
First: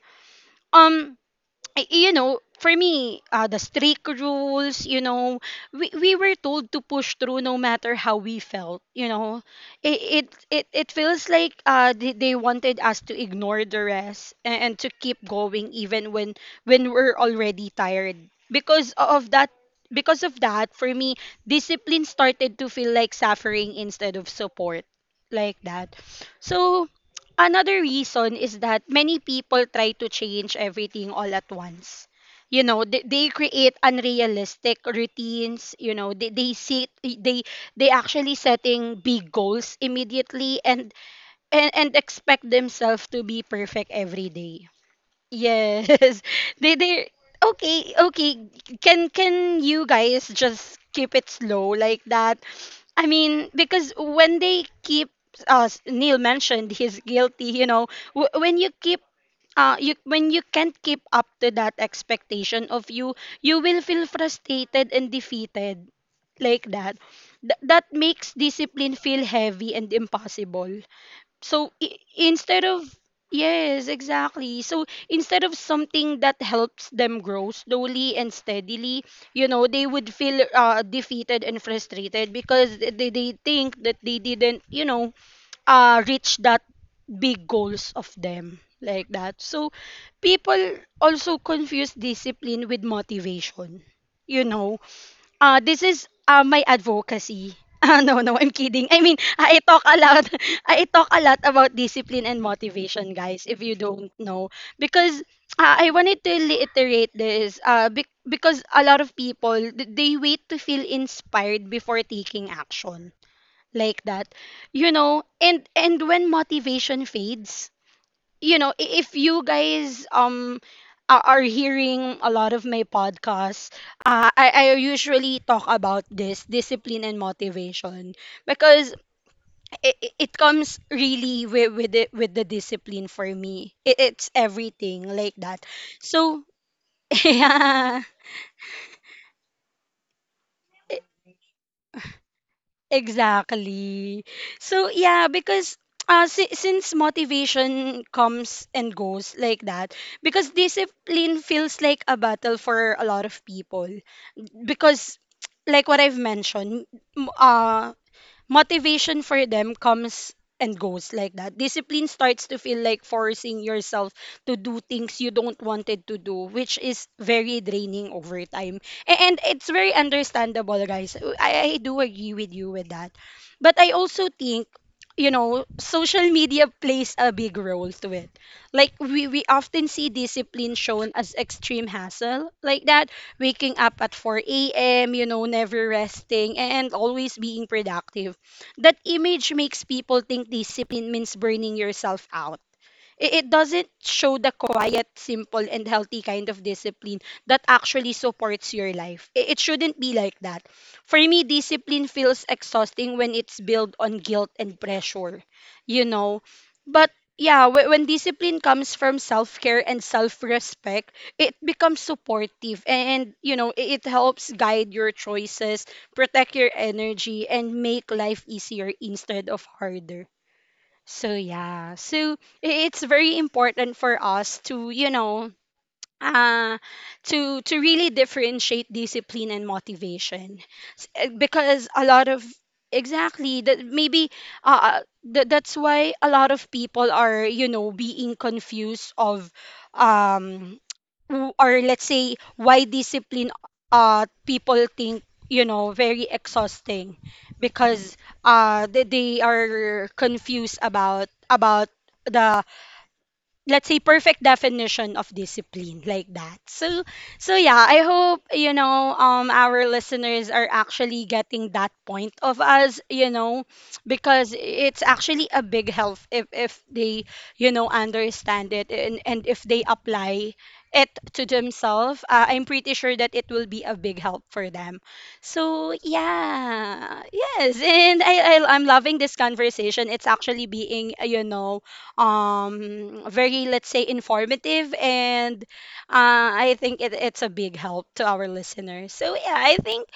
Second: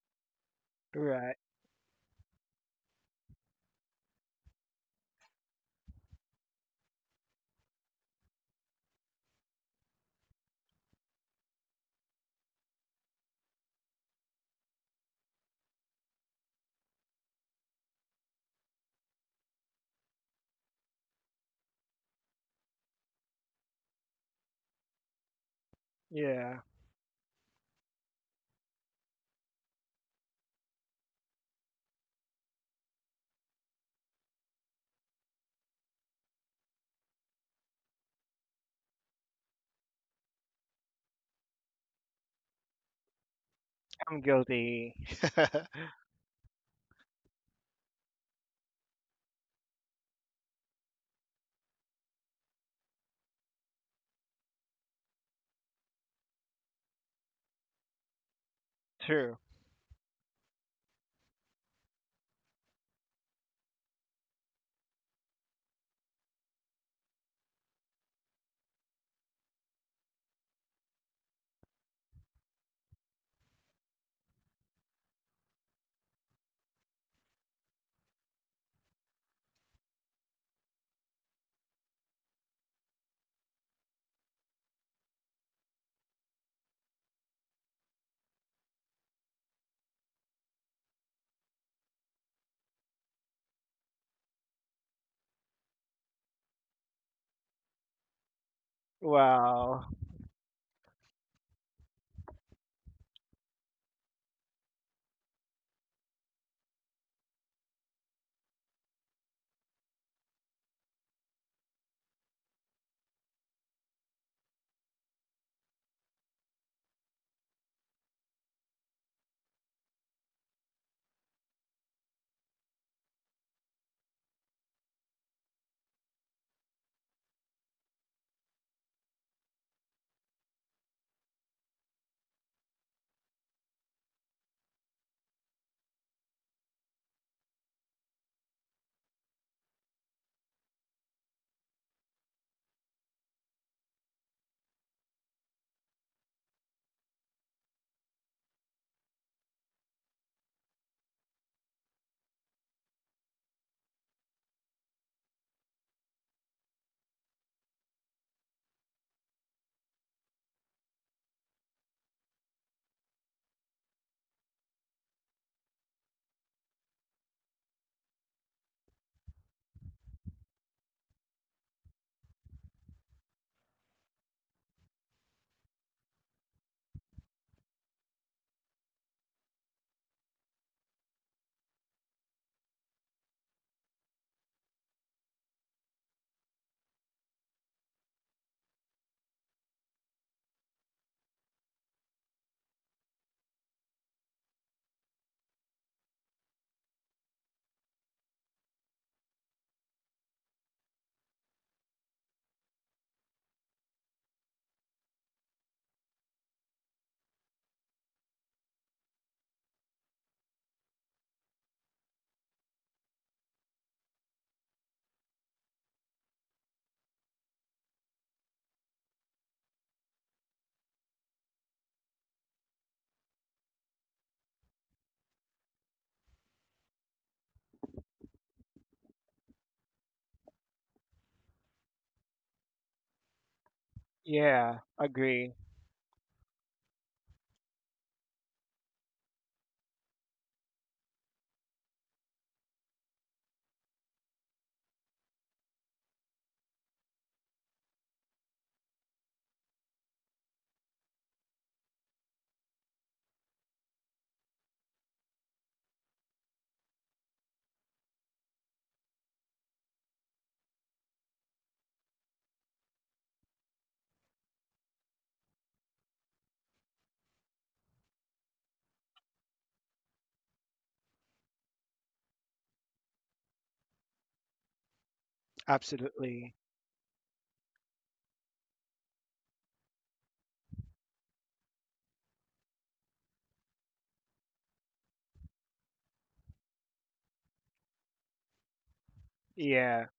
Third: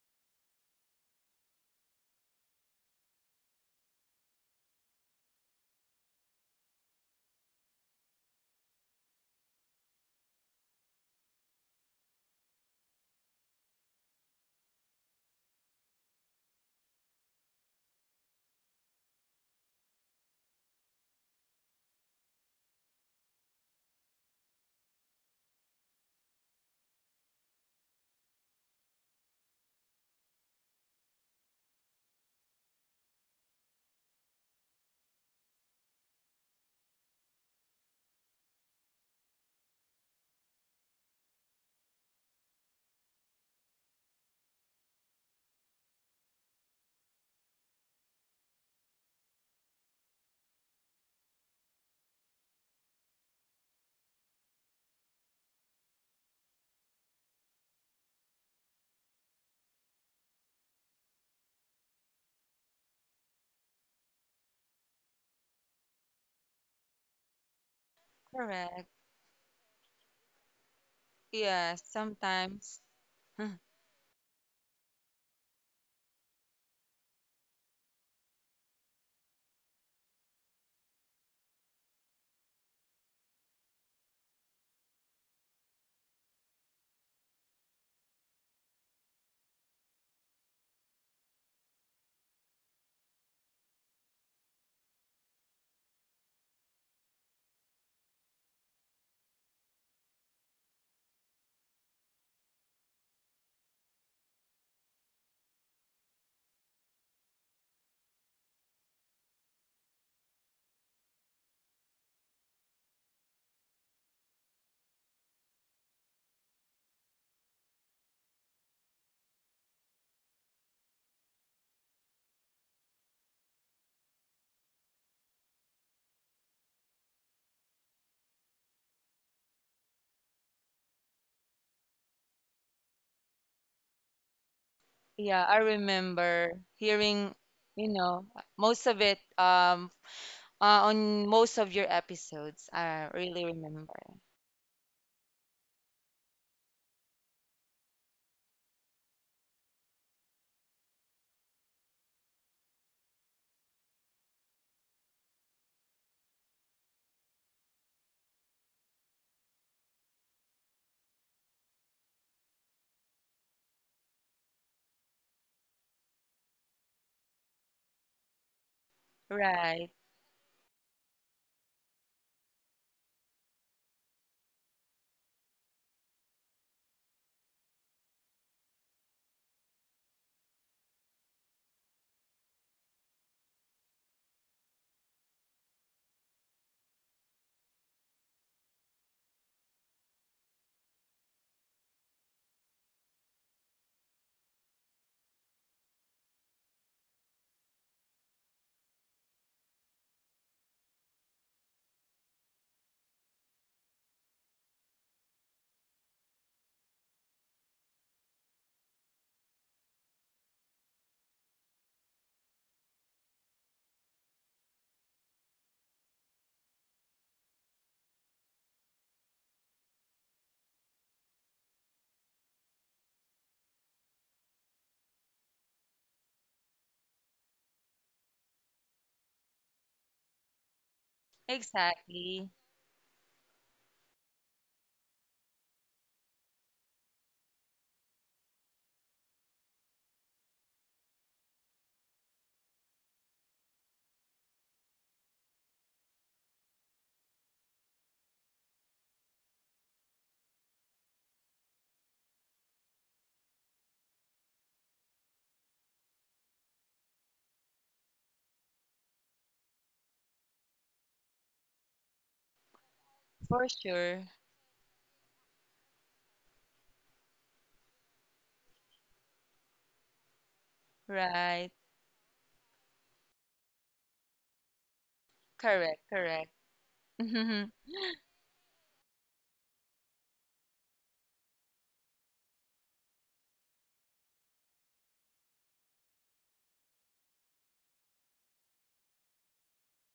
S1: Um
S2: Right.
S1: for me, the strict rules, we were told to push through no matter how we felt. It it it, it feels like they wanted us to ignore the rest and to keep going even when we're already tired. Because of that, for me, discipline started to feel like suffering instead of support like that.
S2: Yeah,
S1: So another reason is that many people try to change everything all at once. You know, they create unrealistic routines, you know, they see they actually setting big goals immediately and expect themselves to be perfect
S2: I'm
S1: every day.
S2: guilty.
S1: Yes. They okay, okay. Can you guys just keep it slow like that? I mean, because when they keep, as Neil mentioned, he's guilty. You know, when you keep,
S2: True.
S1: you when you can't keep up to that expectation of you, you will feel frustrated and defeated, like that. That makes
S3: Correct.
S1: discipline feel heavy and impossible. So
S3: Yes,
S1: instead
S3: sometimes.
S1: of yes, exactly. So instead of something that helps them grow slowly and steadily, they would feel defeated and frustrated because they think that they didn't reach that big goals of them like that. So people also confuse discipline with motivation. You know, this is my advocacy. No, no, I'm kidding. I mean, I talk
S2: Wow.
S1: a lot. I talk a lot about discipline and motivation, guys, if you don't know. Because I wanted to reiterate this be because a lot of people, they wait to feel inspired before taking action like that. You know, and when motivation fades, you know, if you guys are hearing a lot of my podcasts, I usually talk about this discipline and motivation because it comes really with the discipline for me. It's everything like
S3: Yeah, I
S1: that. So
S3: remember hearing, you
S1: yeah.
S3: know, most of it, on most of your episodes. I really remember.
S1: Exactly. So yeah, because since motivation comes and goes like that, because discipline feels like a battle for a lot of people, because like what I've mentioned, m- uh, motivation for them comes and goes like that. Discipline starts to feel like forcing yourself to do things you don't wanted to do, which is very draining over time. And it's
S3: Right.
S1: very understandable, guys. I do agree with you with that. But I also think social media plays a big role to it. Like we often see discipline shown as extreme hassle, like that, waking up at 4 a.m., never resting and always being productive. That image makes people think discipline means burning yourself out. It doesn't show the quiet, simple, and healthy kind of discipline that actually supports your life. It shouldn't be like that. For me, discipline feels exhausting when it's built on guilt and pressure, you know? But yeah, when discipline comes from self care and self respect, it becomes supportive and, it helps guide your choices, protect your energy, and make life easier instead of harder. So yeah, it's very important for us to, uh, to really differentiate discipline and motivation, because a
S3: Exactly.
S1: lot of exactly that maybe
S2: Yeah, agree.
S1: that's why a lot of people are, you know, being confused of um or let's say why discipline, uh, people think, you know, very exhausting because they are confused about the, let's say, perfect definition of discipline like that. So so yeah, I hope, you know, our listeners are actually getting that point of us,
S3: For sure.
S1: because it's actually a big help if they, you know, understand it, and if they apply it to
S3: Right.
S1: themselves. I'm pretty sure that it will be a big help for them. So
S3: Correct,
S2: Absolutely.
S3: correct.
S1: yeah,
S3: Mm-hmm.
S1: yes. And I I'm loving this conversation. It's actually being, you know, very, let's say, informative. And I think it's a big help to our listeners. So, yeah, I
S2: Yeah.
S1: think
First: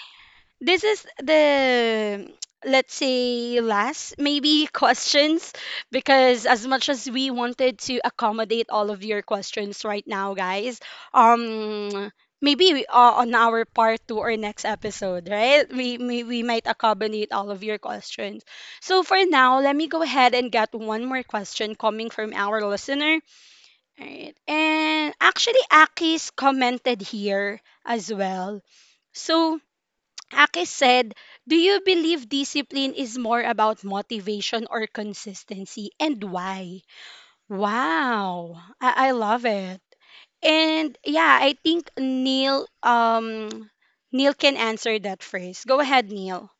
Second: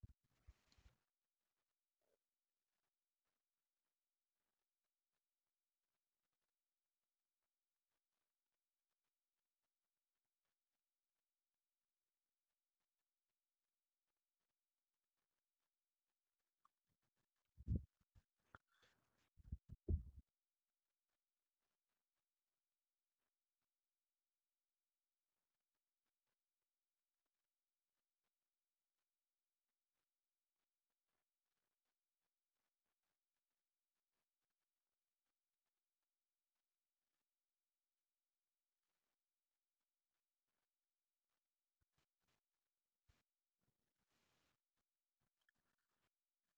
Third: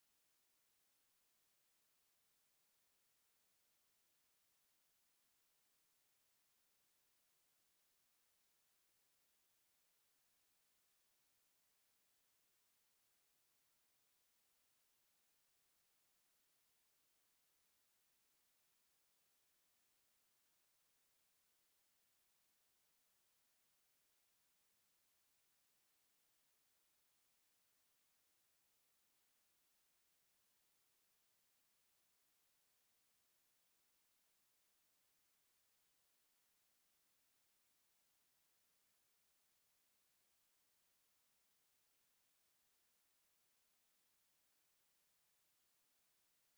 S1: this is the, let's say, last maybe questions, because as much as we wanted to accommodate all of your questions right now, guys, um, maybe we, on our part two or next episode, right? We we might accommodate all of your questions. So for now, let me go ahead and get one more question coming from our listener. All right, and actually, Aki's commented here as well. So Ake said, do you believe discipline is more about motivation or consistency? And why? Wow. I love it. And yeah, I think Neil, Neil can answer that first. Go ahead, Neil.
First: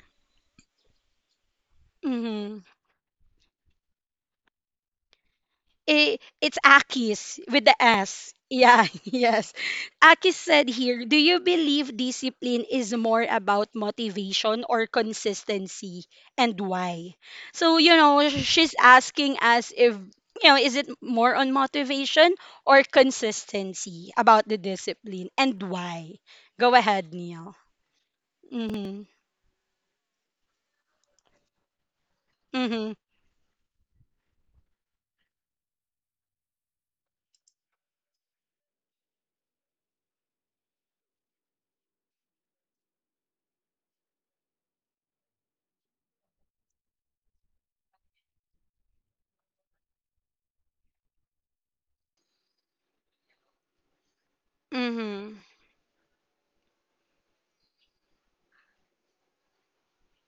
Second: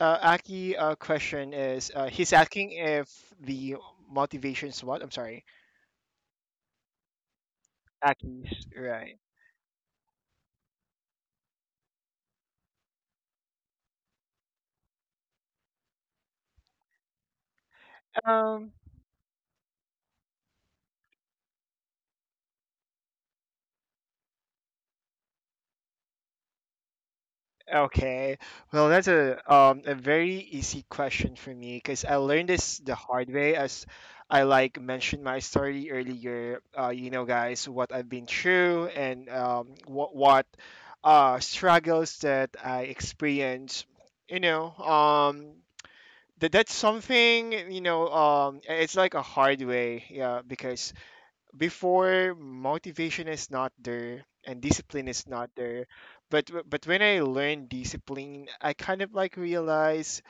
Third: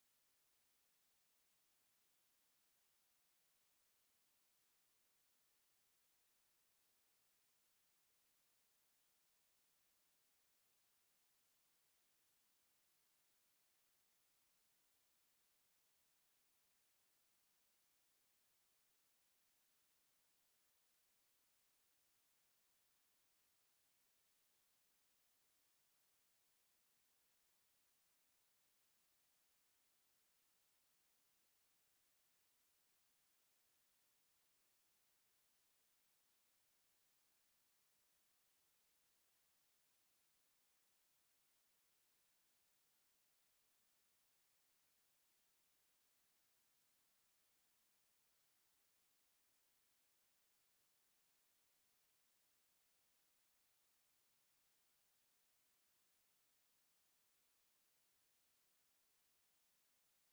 S2: Aki, question is, he's
S1: Mm-hmm.
S2: asking if the motivations, what? I'm sorry.
S1: I, it's Akis with the S.
S2: Aki's
S1: Yeah,
S2: right.
S1: yes. Akis said here, do you believe discipline is more about motivation or consistency and why? So, you know, she's
S2: Um.
S1: asking us if, you know, is it more on motivation or consistency about the discipline, and why? Go ahead, Neil.
S2: Okay. Well,
S1: Mhm.
S2: that's a a very easy question for me, because I learned this
S1: Mhm.
S2: the hard way, as I like mentioned my story earlier. You know, guys, what I've been through, and um, what struggles that I experienced. You know, um, that that's something, you know, um, it's like a hard way, yeah, because before, motivation is not there and discipline is
S1: Mhm.
S2: not there. But when I learn discipline, I kind of like realize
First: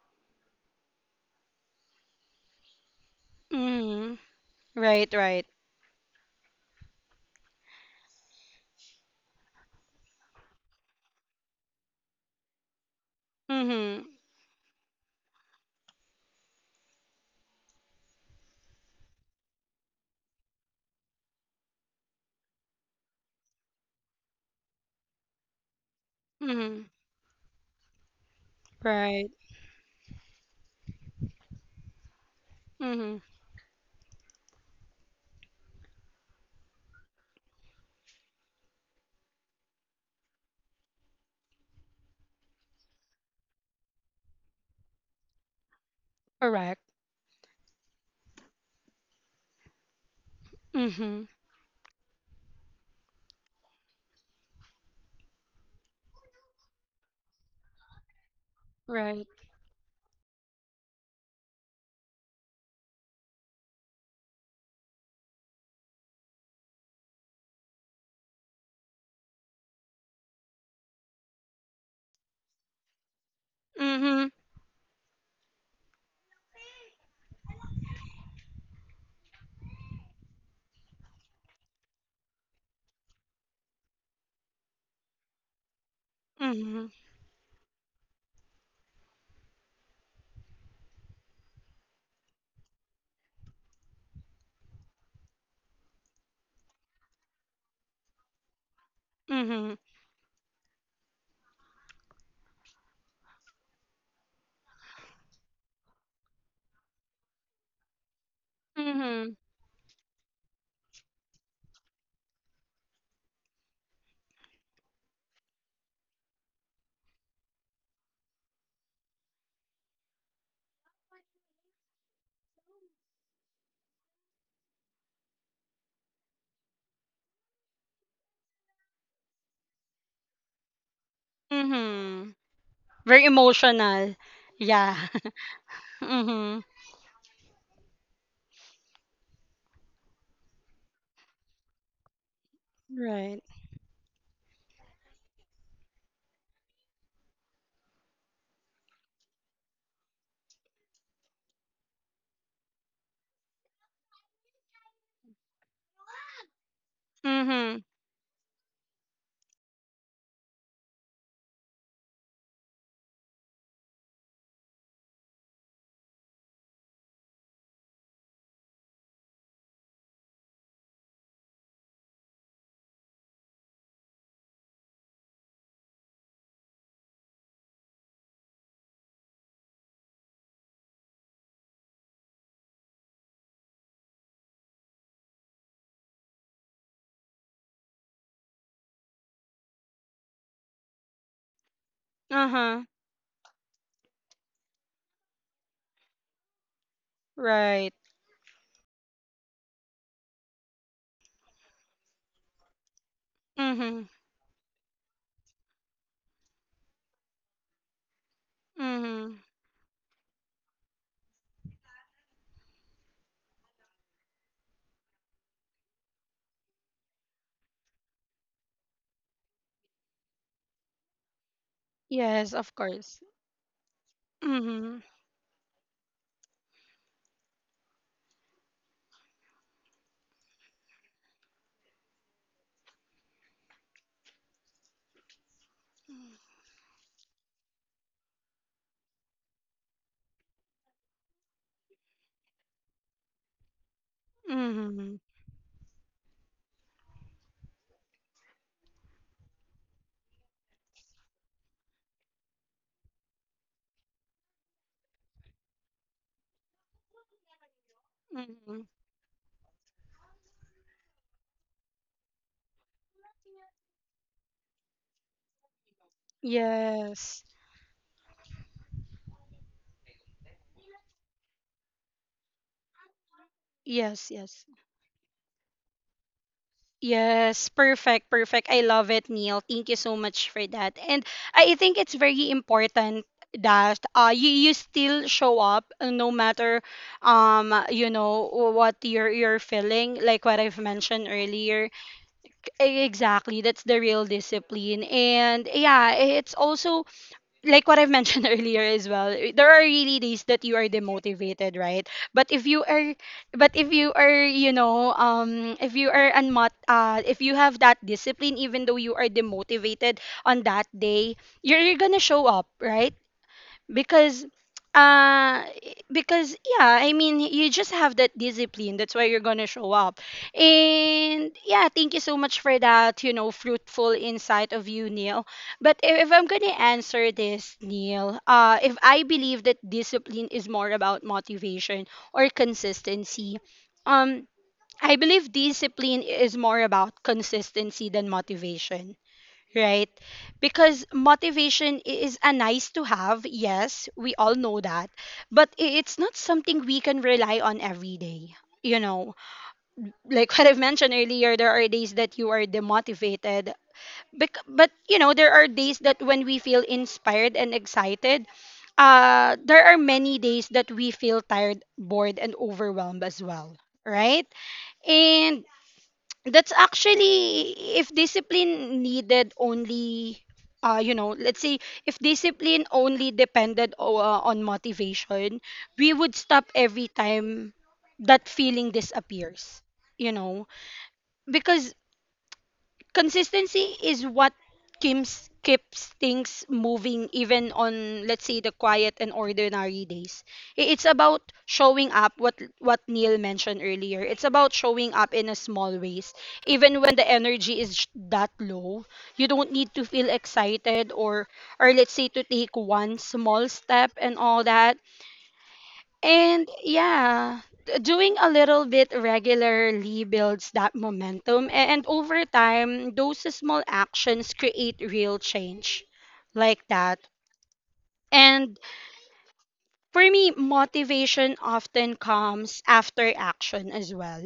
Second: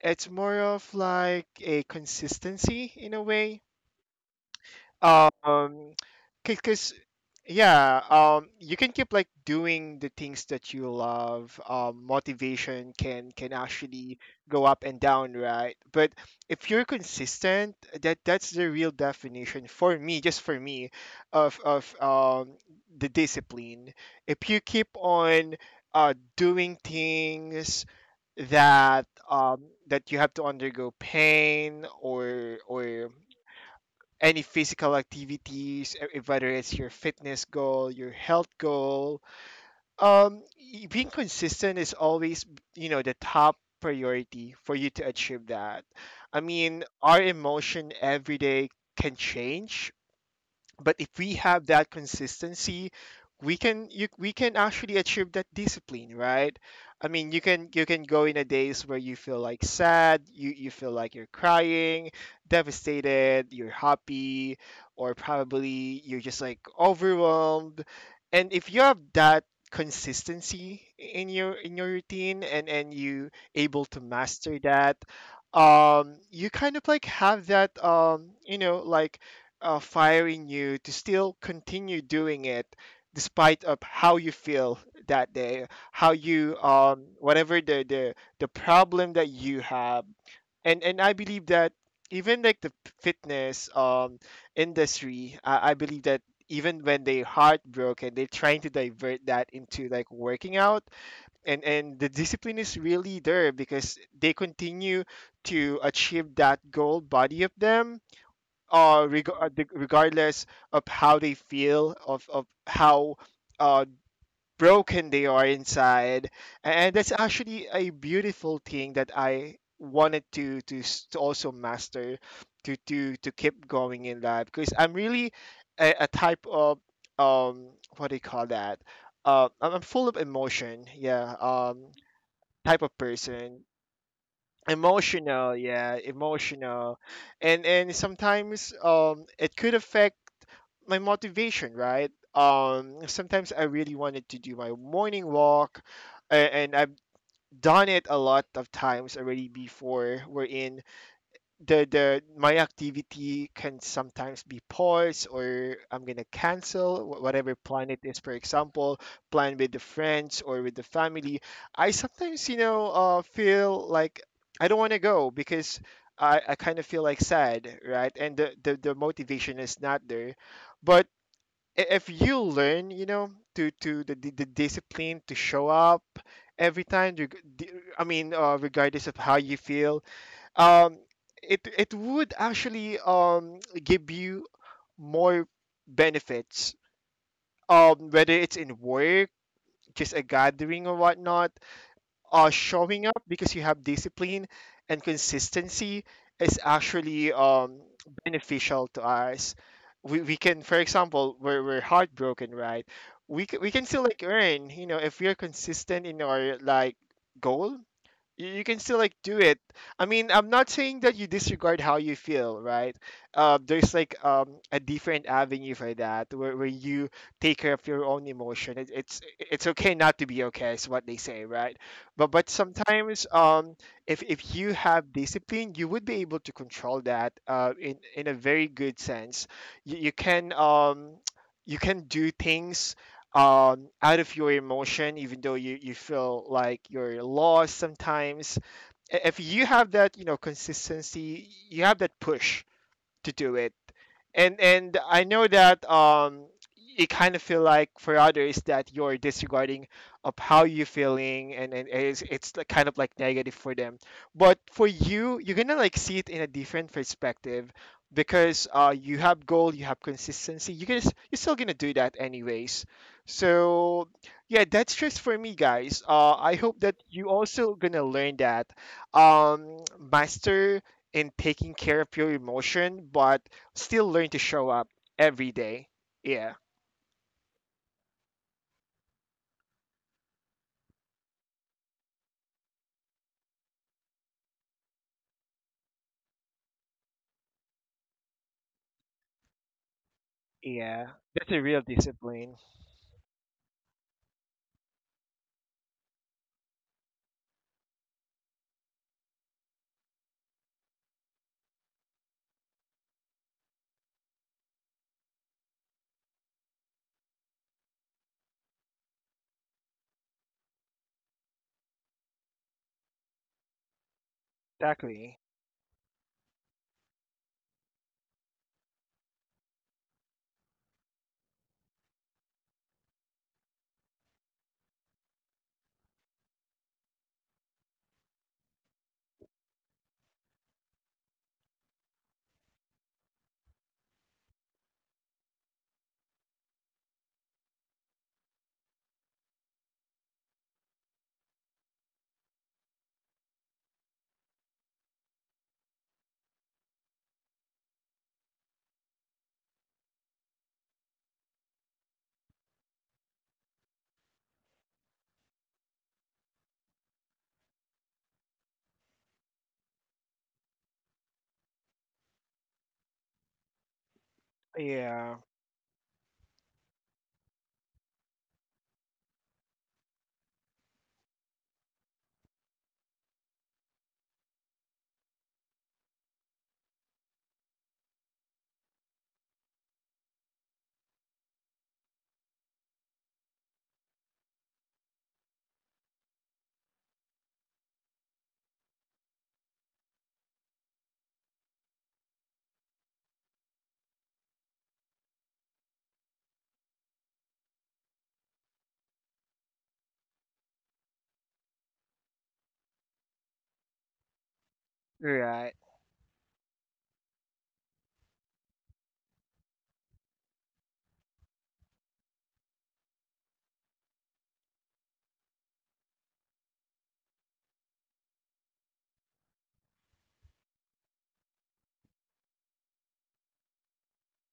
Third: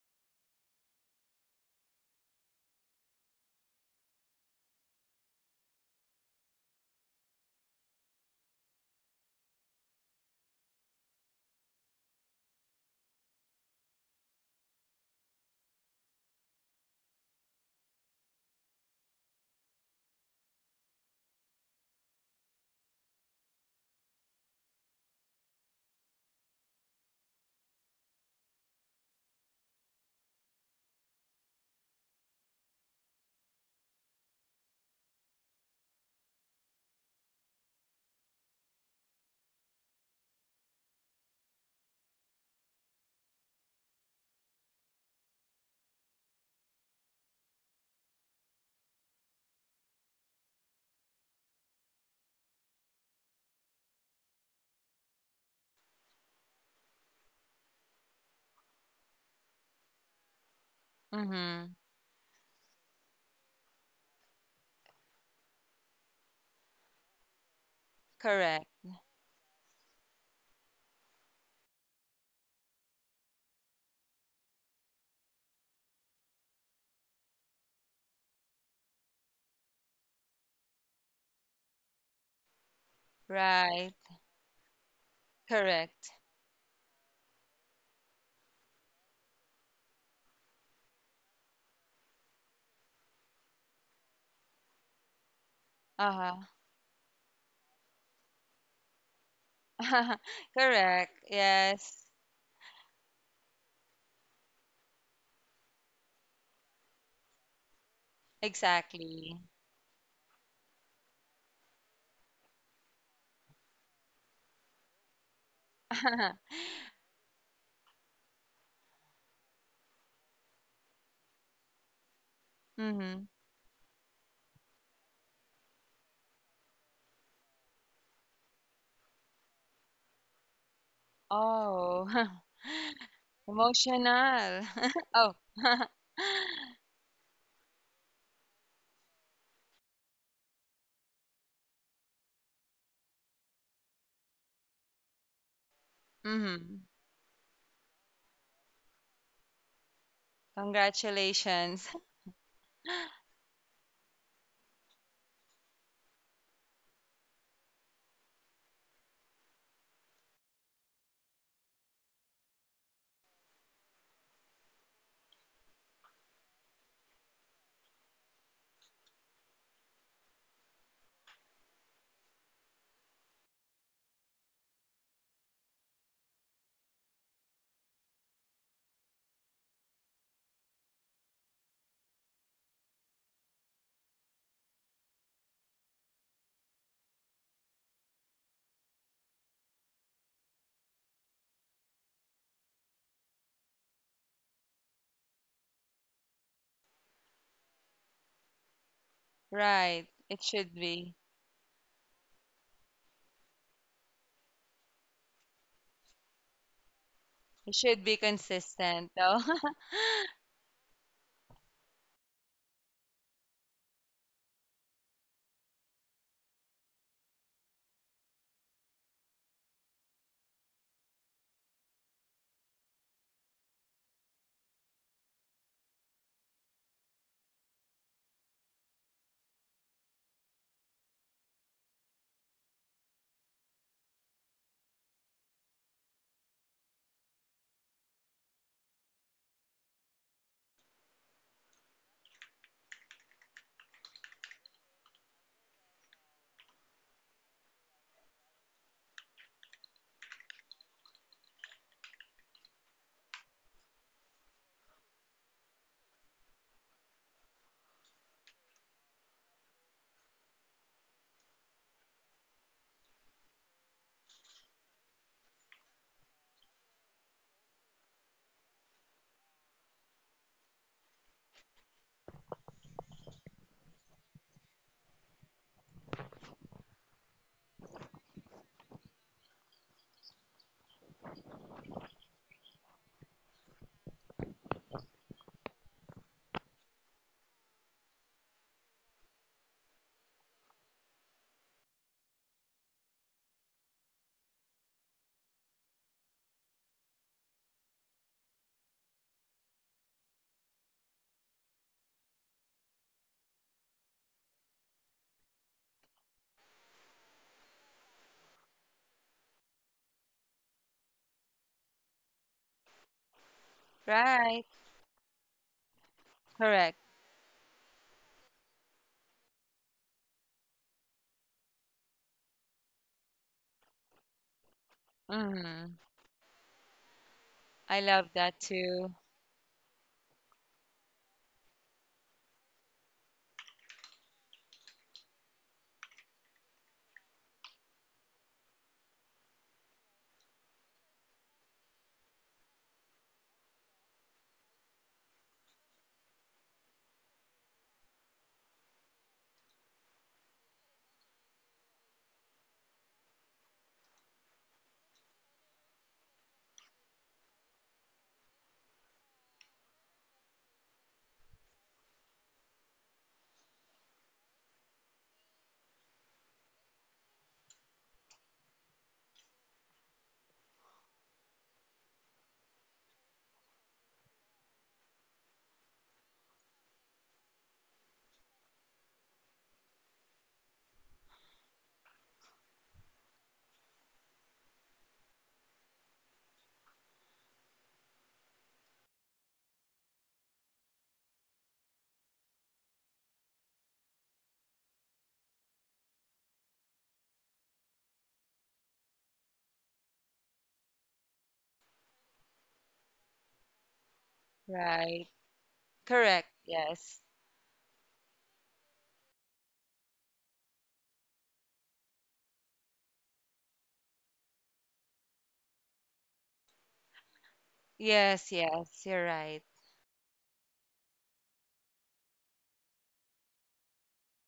S2: it's more of like a consistency in a way.
S1: Mhm. Right, right.
S2: Um, because yeah, um, you can keep like doing the things that you love. Um, motivation can
S1: Mhm.
S2: actually go up and down, right? But if you're consistent, that that's the real definition, for me, just for me, of the discipline. If you keep on, uh, doing
S1: Mhm.
S2: things that,
S1: Right.
S2: um, that you have to undergo pain, or
S1: Mm-hmm.
S2: any physical activities, whether it's your fitness goal, your health goal. Being consistent is always, you know, the top priority for you to achieve that. I mean, our emotion every day can change, but if
S1: Mhm.
S2: we have that consistency, we can actually achieve that discipline, right? I mean, you can go in a days where you
S1: Right.
S2: feel like sad, you feel like you're
S3: Mm-hmm.
S2: crying, devastated, you're happy, or probably you're just like overwhelmed. And
S3: Correct.
S2: if you have that consistency in your routine, and you able to
S1: Mhm.
S2: master that, um, you kind of like have that, um, you know, like, firing you to still continue doing it despite of
S3: Right.
S2: how you feel that day, how
S3: Correct.
S2: you,
S1: Mhm.
S2: um, whatever the problem that you have. And I believe that even like the fitness, um, industry, I believe that
S3: Uh-huh.
S2: even when they're heartbroken, they're trying to divert that
S1: Mhm.
S2: into like working out.
S3: Correct.
S2: And
S3: Yes.
S2: the discipline is really there, because they continue to achieve that goal body of them,
S1: Mhm.
S3: Exactly.
S2: regardless of how they feel, of how, uh, broken they are inside. And that's actually a beautiful thing that I wanted to to also master, to, to
S3: Mm-hmm.
S2: to keep going in life, because I'm really a type of, um, what do you call that? I'm full of emotion, yeah.
S3: Oh,
S1: Mhm.
S2: Type of
S1: Very
S2: person.
S1: emotional.
S3: emotional.
S1: Yeah.
S3: Oh.
S2: Emotional, yeah,
S1: Mhm.
S2: emotional. And sometimes, um, it could affect my motivation, right? Um,
S1: Right.
S2: sometimes I really wanted to do my morning walk, and
S3: Mm-hmm.
S2: I've done it a lot of times already before. Wherein the
S3: Congratulations.
S2: my activity can sometimes be paused, or I'm gonna cancel whatever
S1: Mhm.
S2: plan it is. For example, plan with the friends or with the family. I sometimes, you know, feel like I don't want to go because I kind of feel like sad, right? And the motivation is not there. But, if you learn, you know, the discipline to show up every time you g- d- I mean regardless of how you feel, um, it would actually, um, give you more benefits, um, whether it's in work, just a gathering or whatnot. Uh,
S1: Uh-huh.
S2: showing up because you have discipline and consistency is actually, um,
S1: Right.
S2: beneficial to us.
S3: Right.
S2: We
S3: It
S2: can,
S3: should
S2: for
S3: be.
S2: example, we're heartbroken, right? We can still
S1: Mhm.
S2: like earn, you know, if we're consistent in our like goal.
S3: It should be
S2: You can still like
S3: consistent
S2: do
S3: though.
S1: Mhm.
S2: it. I mean, I'm not saying that you disregard how you feel, right? Uh, there's like, a different avenue for that, where you take care of your own emotion. It's okay not to be okay is what they say, right? But
S1: Yes, of course.
S2: sometimes, if you
S1: Mhm.
S2: have discipline, you would be able to control that, in a very good sense. You can, you can do things, out of your emotion, even though you feel like you're lost sometimes. If you have that, you know, consistency, you have that push to do it. And
S1: Mhm.
S2: I know that, um, you kind of feel like, for others, that you're disregarding of how you're feeling, and it's like kind of like negative for them, but for you, you're gonna like see it in a different perspective, because,
S1: Mhm.
S2: you have goal, you have consistency, you guys. You're still gonna do that anyways. So yeah, that's just for me, guys. Uh, I hope that you
S1: Yes.
S2: also gonna learn that, um, master in taking care of your emotion, but still learn
S1: Yes,
S2: to show
S1: yes.
S2: up every day. Yeah.
S1: Yes, perfect, perfect. I love it, Neil. Thank you so much for that. And I think it's very important that you, you still show up, no matter, um you know what you're feeling, like what I've
S2: Yeah.
S1: mentioned
S2: That's a real
S1: earlier.
S2: discipline.
S1: E- Exactly, that's the real discipline. And yeah, it's also like what I've mentioned earlier as well. There are really days that you are demotivated, right? But if you are, but if you are, you know, if you are if you have that discipline, even though you are demotivated on that day, you're gonna show up, right? because
S3: Right.
S2: Exactly.
S1: uh because yeah,
S3: Correct.
S1: I mean, you just have that discipline. That's why you're gonna show up. And yeah, thank you so much for that, you know, fruitful insight of you, Neil.
S3: Mm-hmm.
S1: But if I'm gonna answer this,
S3: I love
S1: Neil,
S3: that
S1: uh, if
S3: too.
S1: I believe that discipline is more about motivation or consistency, um I believe discipline is more about consistency than motivation, right? Because motivation is a nice to have. Yes, we all know that, but it's not something we can rely on every day. You know, like what I've mentioned earlier, there are days that you are demotivated, but you know, there are days that when we feel inspired and excited, there are many days that we feel tired, bored, and overwhelmed as well, right?
S2: Yeah.
S1: And that's actually, if discipline needed only, let's say, if discipline only depended on motivation, we would stop every time that feeling disappears, you know, because consistency is what keeps things moving, even on, let's say, the quiet and ordinary days. I- It's about showing up, what Neil mentioned earlier. It's about showing up in a small ways. Even when the energy is that low, you don't need to feel excited or, let's say, to take one small step and all that.
S3: Right.
S2: Right.
S3: Correct.
S1: And
S3: Yes.
S1: yeah, doing a little bit regularly builds that momentum. And over time, those small actions create real change like that.
S3: Yes,
S1: And
S3: yes. You're right.
S1: for me, motivation often comes after action as well.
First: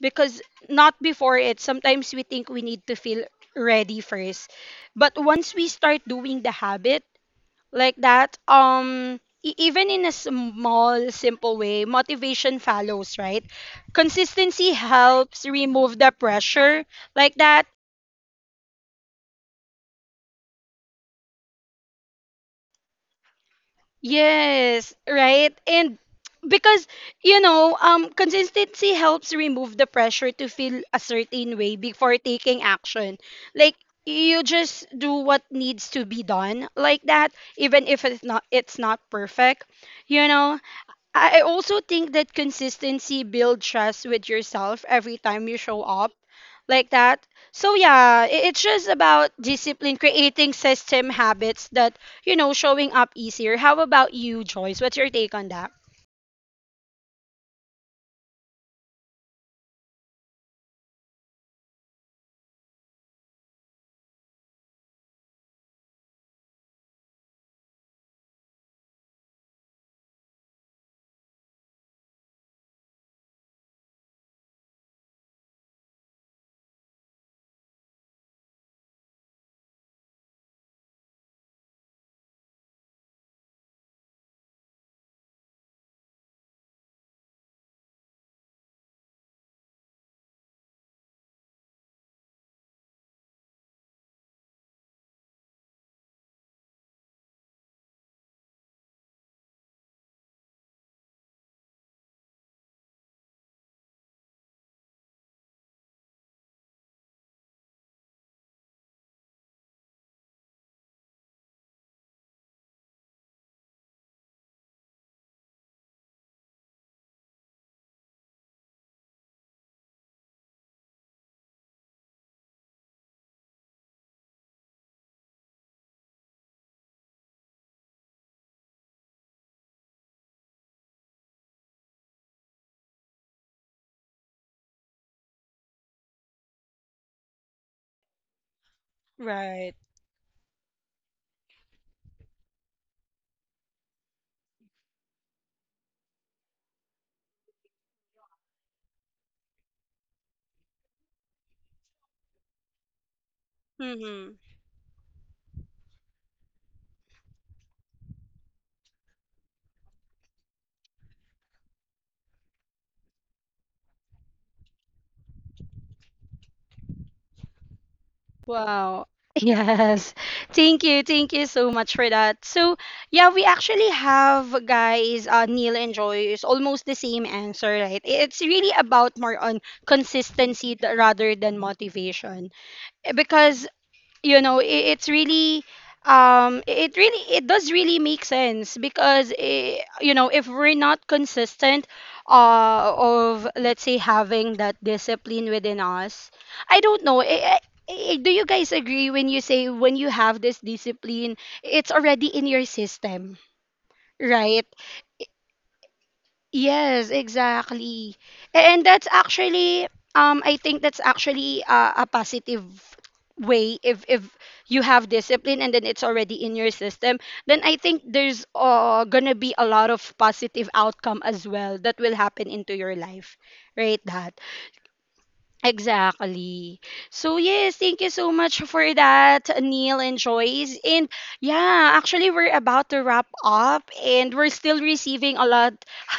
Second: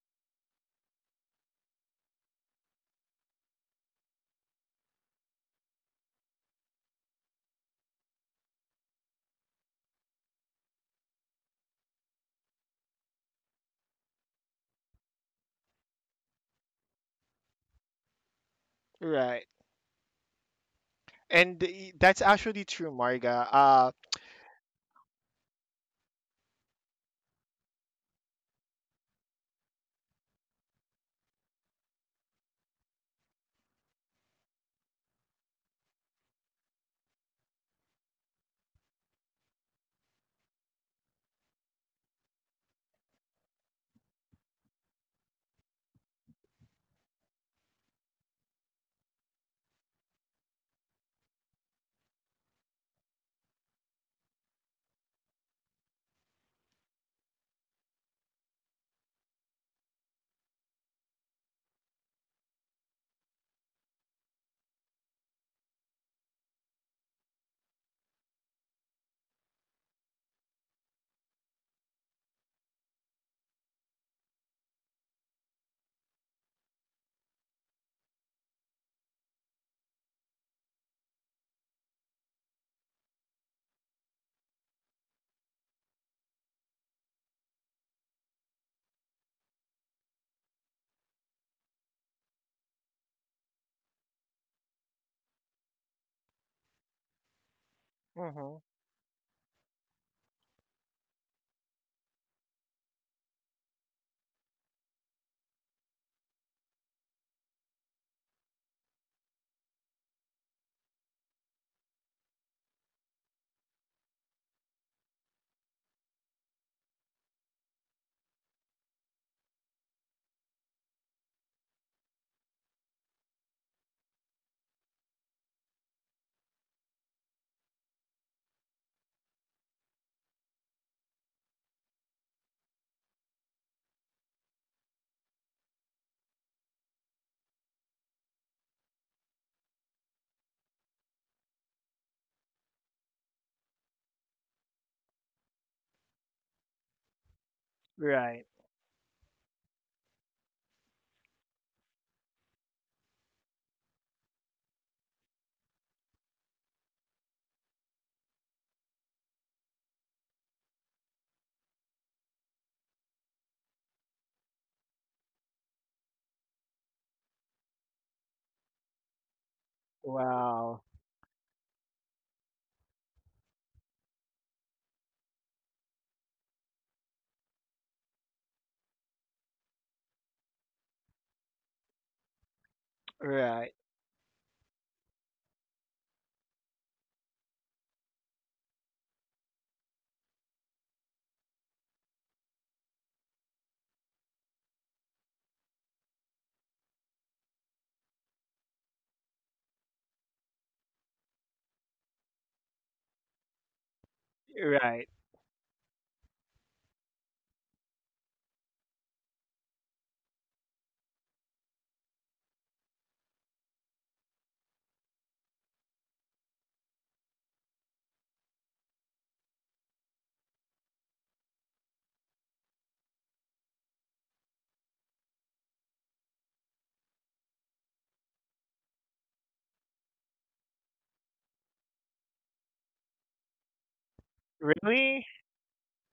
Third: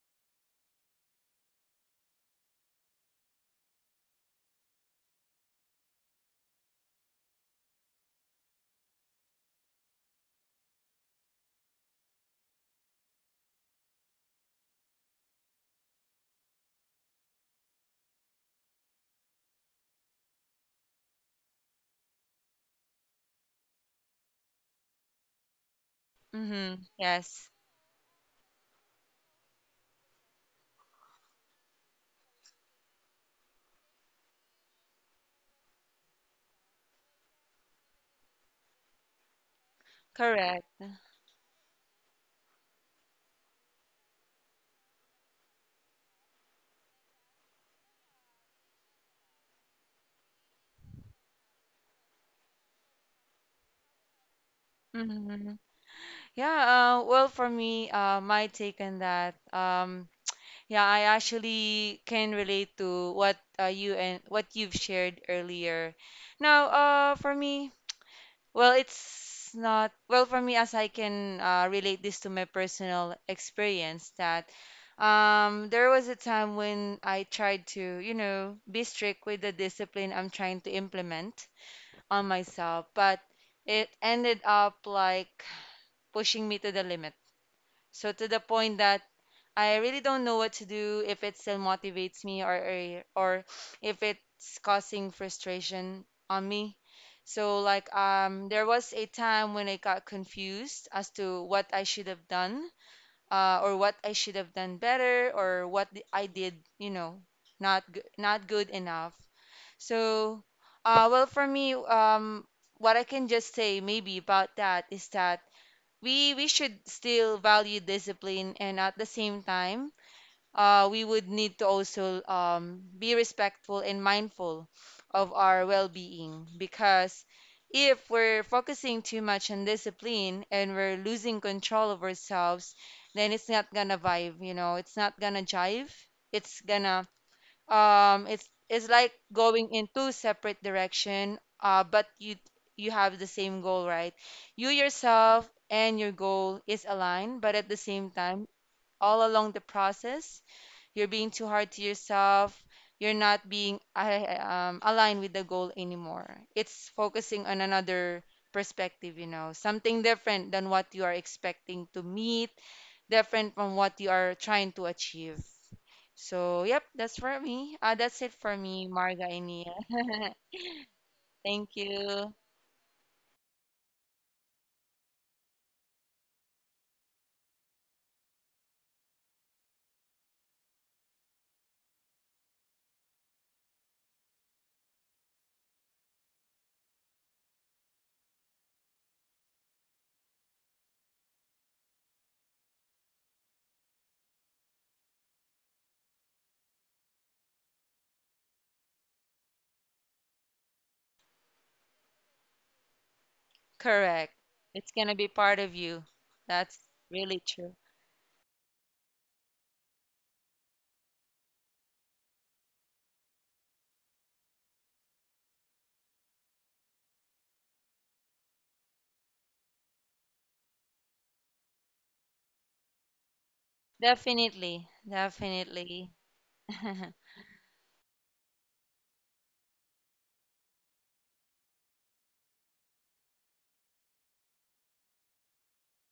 S1: Because not before it, sometimes we think we need to feel ready first. But once we start doing the habit, like that, even in a small simple way, motivation follows, right? Consistency helps remove the pressure, like that.
S2: Right. And y- that's actually true, Marga.
S1: Yes, right. And
S3: Mm-hmm.
S1: because, you
S3: Yes.
S1: know, consistency helps remove the pressure to feel a certain way before taking action. Like, you just do what needs to be done, like that, even if it's not, it's not perfect, you know.
S3: Correct.
S1: I also think that consistency builds trust with yourself every time you show up, like that. So yeah, it's just about discipline, creating system habits that, you know, showing up easier. How about you, Joyce? What's your take on
S3: Mm-hmm.
S1: that?
S3: Yeah, well, for me, my take on that, yeah, I actually can relate to what you and what you've shared earlier. Now, for me, well, it's not, well, for me, as I can relate this to my personal experience, that there was a time when I tried to, you know, be strict with the discipline I'm trying to implement on myself, but it ended up like pushing me to the limit, so to the point that I really don't know what to do if it still motivates me, or if it's causing frustration on me. So like,
S2: Hmm.
S3: there was a time when I got confused as to what I should have done, or what I should have done better or what I did, you know, not good enough. So well for me what I can just say maybe about that is that we should still value discipline, and at the same time we would need to also be respectful and mindful of our well-being, because if we're focusing too much on discipline and we're losing control of ourselves, then it's not gonna vibe, you know, it's not gonna jive. It's gonna it's like going
S1: Right.
S3: in two separate direction, but you have the same goal, right? You yourself and your goal is aligned, but at the same
S2: Right.
S3: time, all along the process, you're being too hard to yourself, you're not being
S1: Mm-hmm.
S3: aligned with the goal anymore. It's focusing on another perspective, you know, something different than what you are expecting to meet, different from what you are trying to achieve. So, yep, that's for me. That's it for me,
S1: Wow.
S3: Marga and Nia.
S1: Yes. Thank
S2: Wow.
S1: you. Thank you so
S3: Thank
S1: much for
S3: you.
S1: that. So, yeah, we actually have, guys, Neil and Joy is almost the same answer, right? It's really about more on consistency rather than motivation. Eh, because
S2: Right.
S1: you know, it's really, it really, it does really make sense, because, eh, you know, if we're not consistent, uh, of, let's say, having that discipline within us, I don't know. Do you guys agree when you say, when you have this discipline, it's already in your system,
S3: Correct.
S1: right?
S3: It's
S2: Right.
S3: gonna be part of you. That's
S1: Yes,
S3: really true.
S1: exactly. And that's actually, I think that's actually, a positive way. If you have discipline and then it's already in your system, then I think there's, gonna be a lot of positive outcome as well that will happen into your life, right? That
S3: Definitely. Definitely.
S1: exactly. So yes, thank you so much for that, Neil and Joyce. And yeah, actually we're about to wrap up and we're still
S2: Really?
S1: receiving a lot.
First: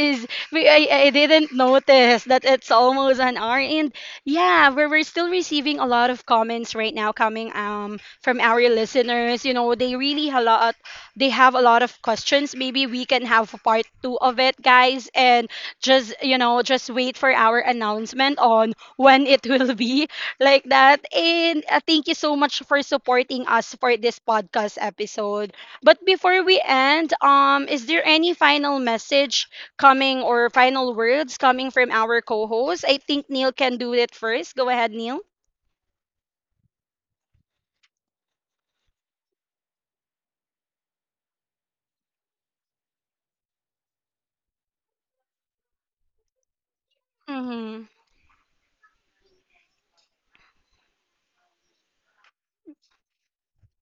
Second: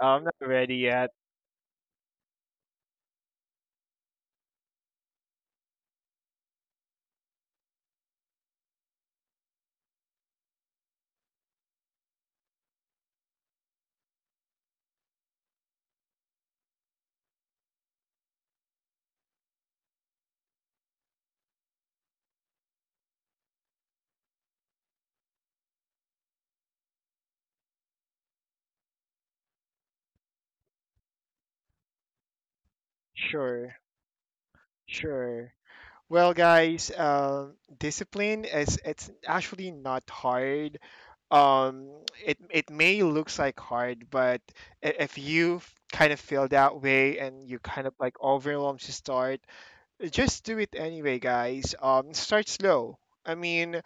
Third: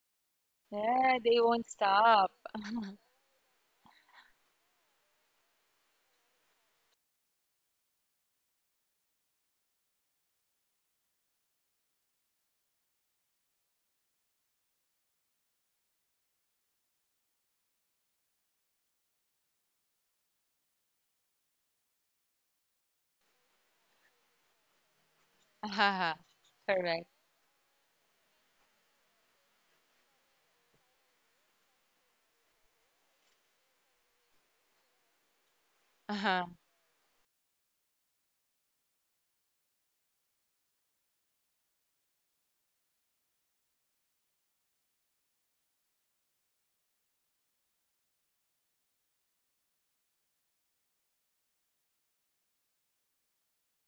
S2: I'm not ready
S1: I
S2: yet.
S3: Yeah, they
S1: didn't
S3: won't
S1: notice
S3: stop.
S1: that it's almost an hour. And yeah, we're still receiving a lot of comments right now coming, from our listeners. You know, they really a lot, they have a lot of questions. Maybe we can have part two of it, guys, and just, you know, just wait for our announcement on when it will be like that. And thank you so much for supporting us for this podcast episode. But before we
S3: Correct.
S1: end, is there any final message coming, or final words coming from our co-host? I think Neil
S2: Sure.
S1: can do it first. Go ahead, Neil.
S2: Sure. Well,
S3: Uh-huh.
S2: guys, discipline is, it's actually not hard. Um, it it may looks like hard, but, if you kind of feel that way and you kind
S1: Mm-hmm.
S2: of like overwhelmed to start, just do it anyway, guys. Start slow. I mean,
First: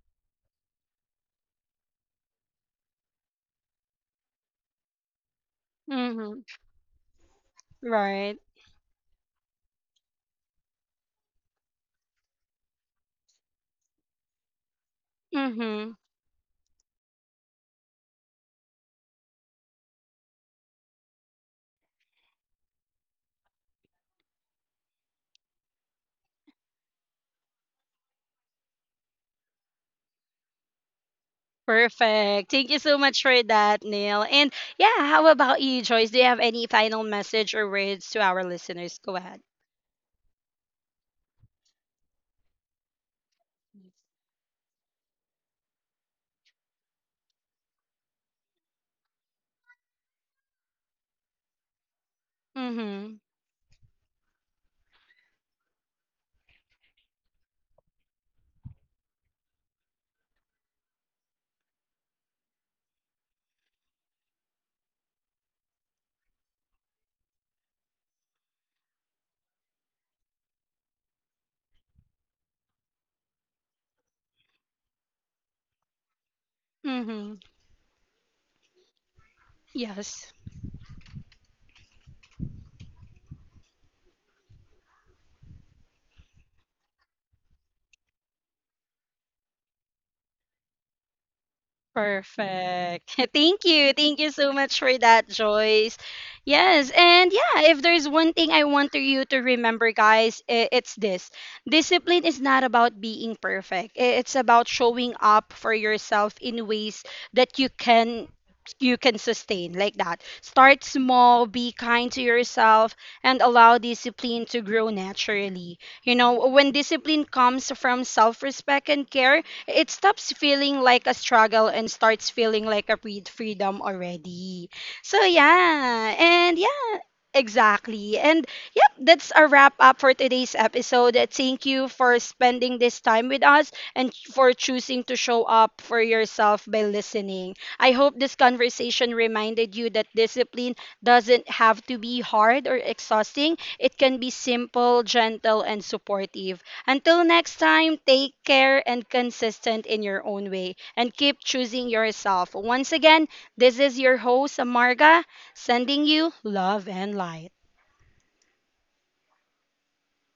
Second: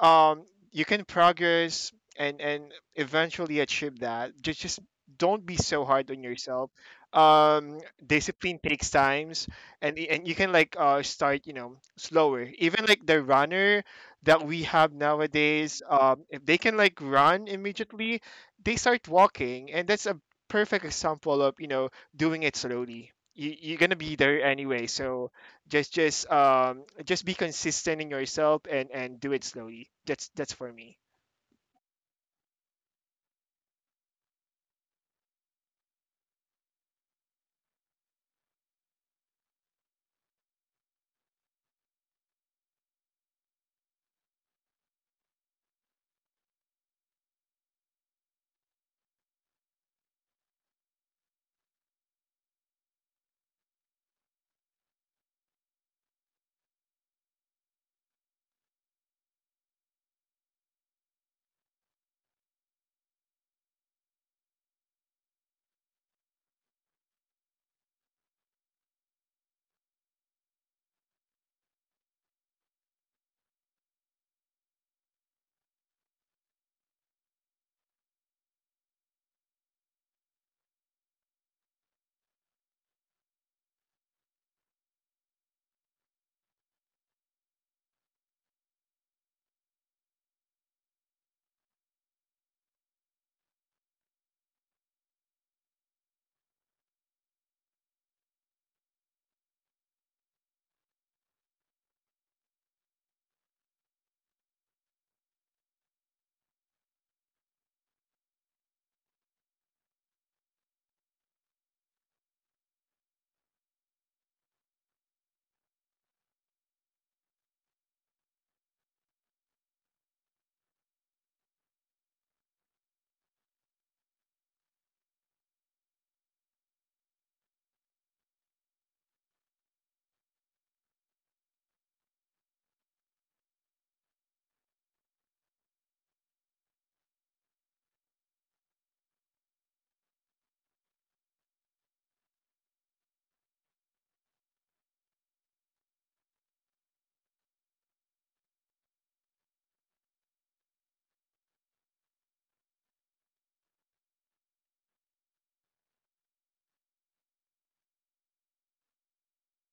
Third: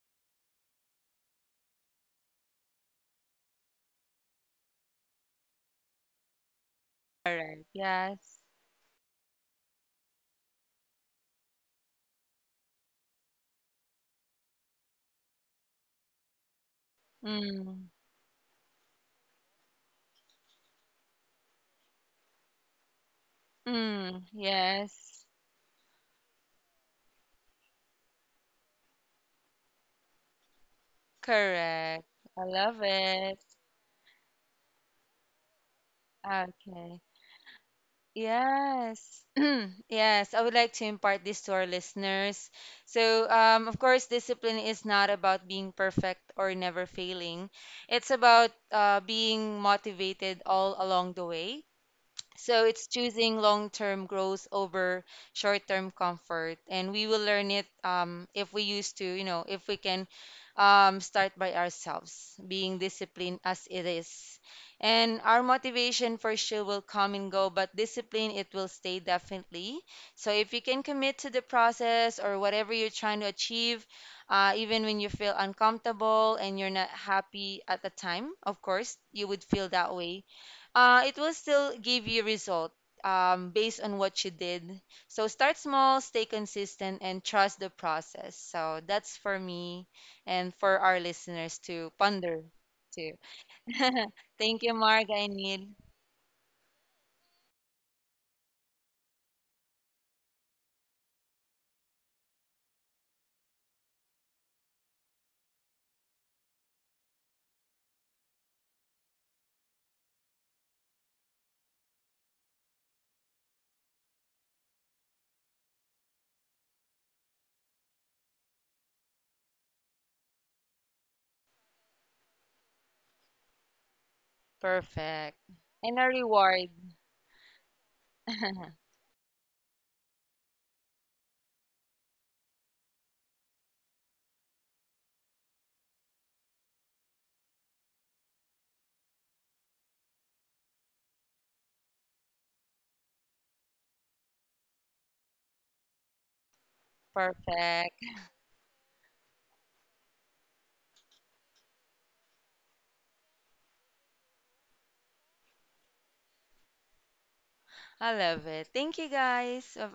S2: um, you can progress, and eventually achieve that. Just don't be so hard on
S1: Mm-hmm.
S2: yourself.
S3: Correct.
S2: Um,
S1: Right.
S3: Yes.
S2: discipline takes times, and and you can like, uh, start, you know, slower. Even like the runner that we have nowadays,
S1: Mm-hmm.
S2: if they can like run
S3: Mm.
S2: immediately, they start walking, and that's a perfect example of, you know, doing it slowly. You, you're gonna be
S3: Mm.
S2: there anyway,
S3: Yes.
S2: so just, um, just be consistent in yourself and do it slowly. That's for me.
S3: Correct. I
S1: Perfect. Thank you
S3: love
S1: so much
S3: it.
S1: for that, Neil. And yeah, how about you, Joyce? Do you have any final
S3: Okay.
S1: message or words to our listeners? Go
S3: Yes.
S1: ahead.
S3: Yes, I would like to impart this to our listeners. So, of course, discipline is not about being perfect or never failing. It's about being motivated all along the way. So it's
S1: Mm-hmm.
S3: choosing long-term growth over short-term comfort, and we will learn it, if we used to, you know, if we can start by ourselves, being disciplined as it is. And our motivation for sure will come and go, but discipline, it will stay definitely. So if you can commit to the process or whatever you're trying to achieve, even when you feel uncomfortable and you're not
S1: Mm-hmm.
S3: happy at the time, of course, you would feel that way,
S1: Yes,
S3: it will still give you result, based on what you did. So start small, stay consistent, and trust the process. So that's for me and for our listeners to ponder
S1: perfect.
S3: too.
S1: Thank you. Thank you so
S3: Thank you,
S1: much for
S3: Mark.
S1: that,
S3: I need
S1: Joyce. Yes, and yeah, if there's one thing I want to you to remember, guys, it's this. Discipline is not about being perfect. I- It's about showing up for yourself in ways that you can sustain, like that. Start small, be kind to yourself, and allow discipline to grow naturally. You know, when discipline comes from self-respect and care, it stops feeling like a struggle and starts feeling like a freedom already. So
S3: perfect and a
S1: yeah, and
S3: reward.
S1: yeah. Exactly. And yep, that's a wrap up for today's episode. Thank you for spending this time with us and for choosing to show up for yourself by listening. I hope this conversation reminded you that discipline doesn't have to be hard or exhausting. It can be simple, gentle, and supportive. Until next time,
S3: Perfect.
S1: take care and consistent in your own way and keep choosing yourself. Once again, this is your host, Amarga, sending you love and light.
S3: I love it. Thank you, guys. Bye.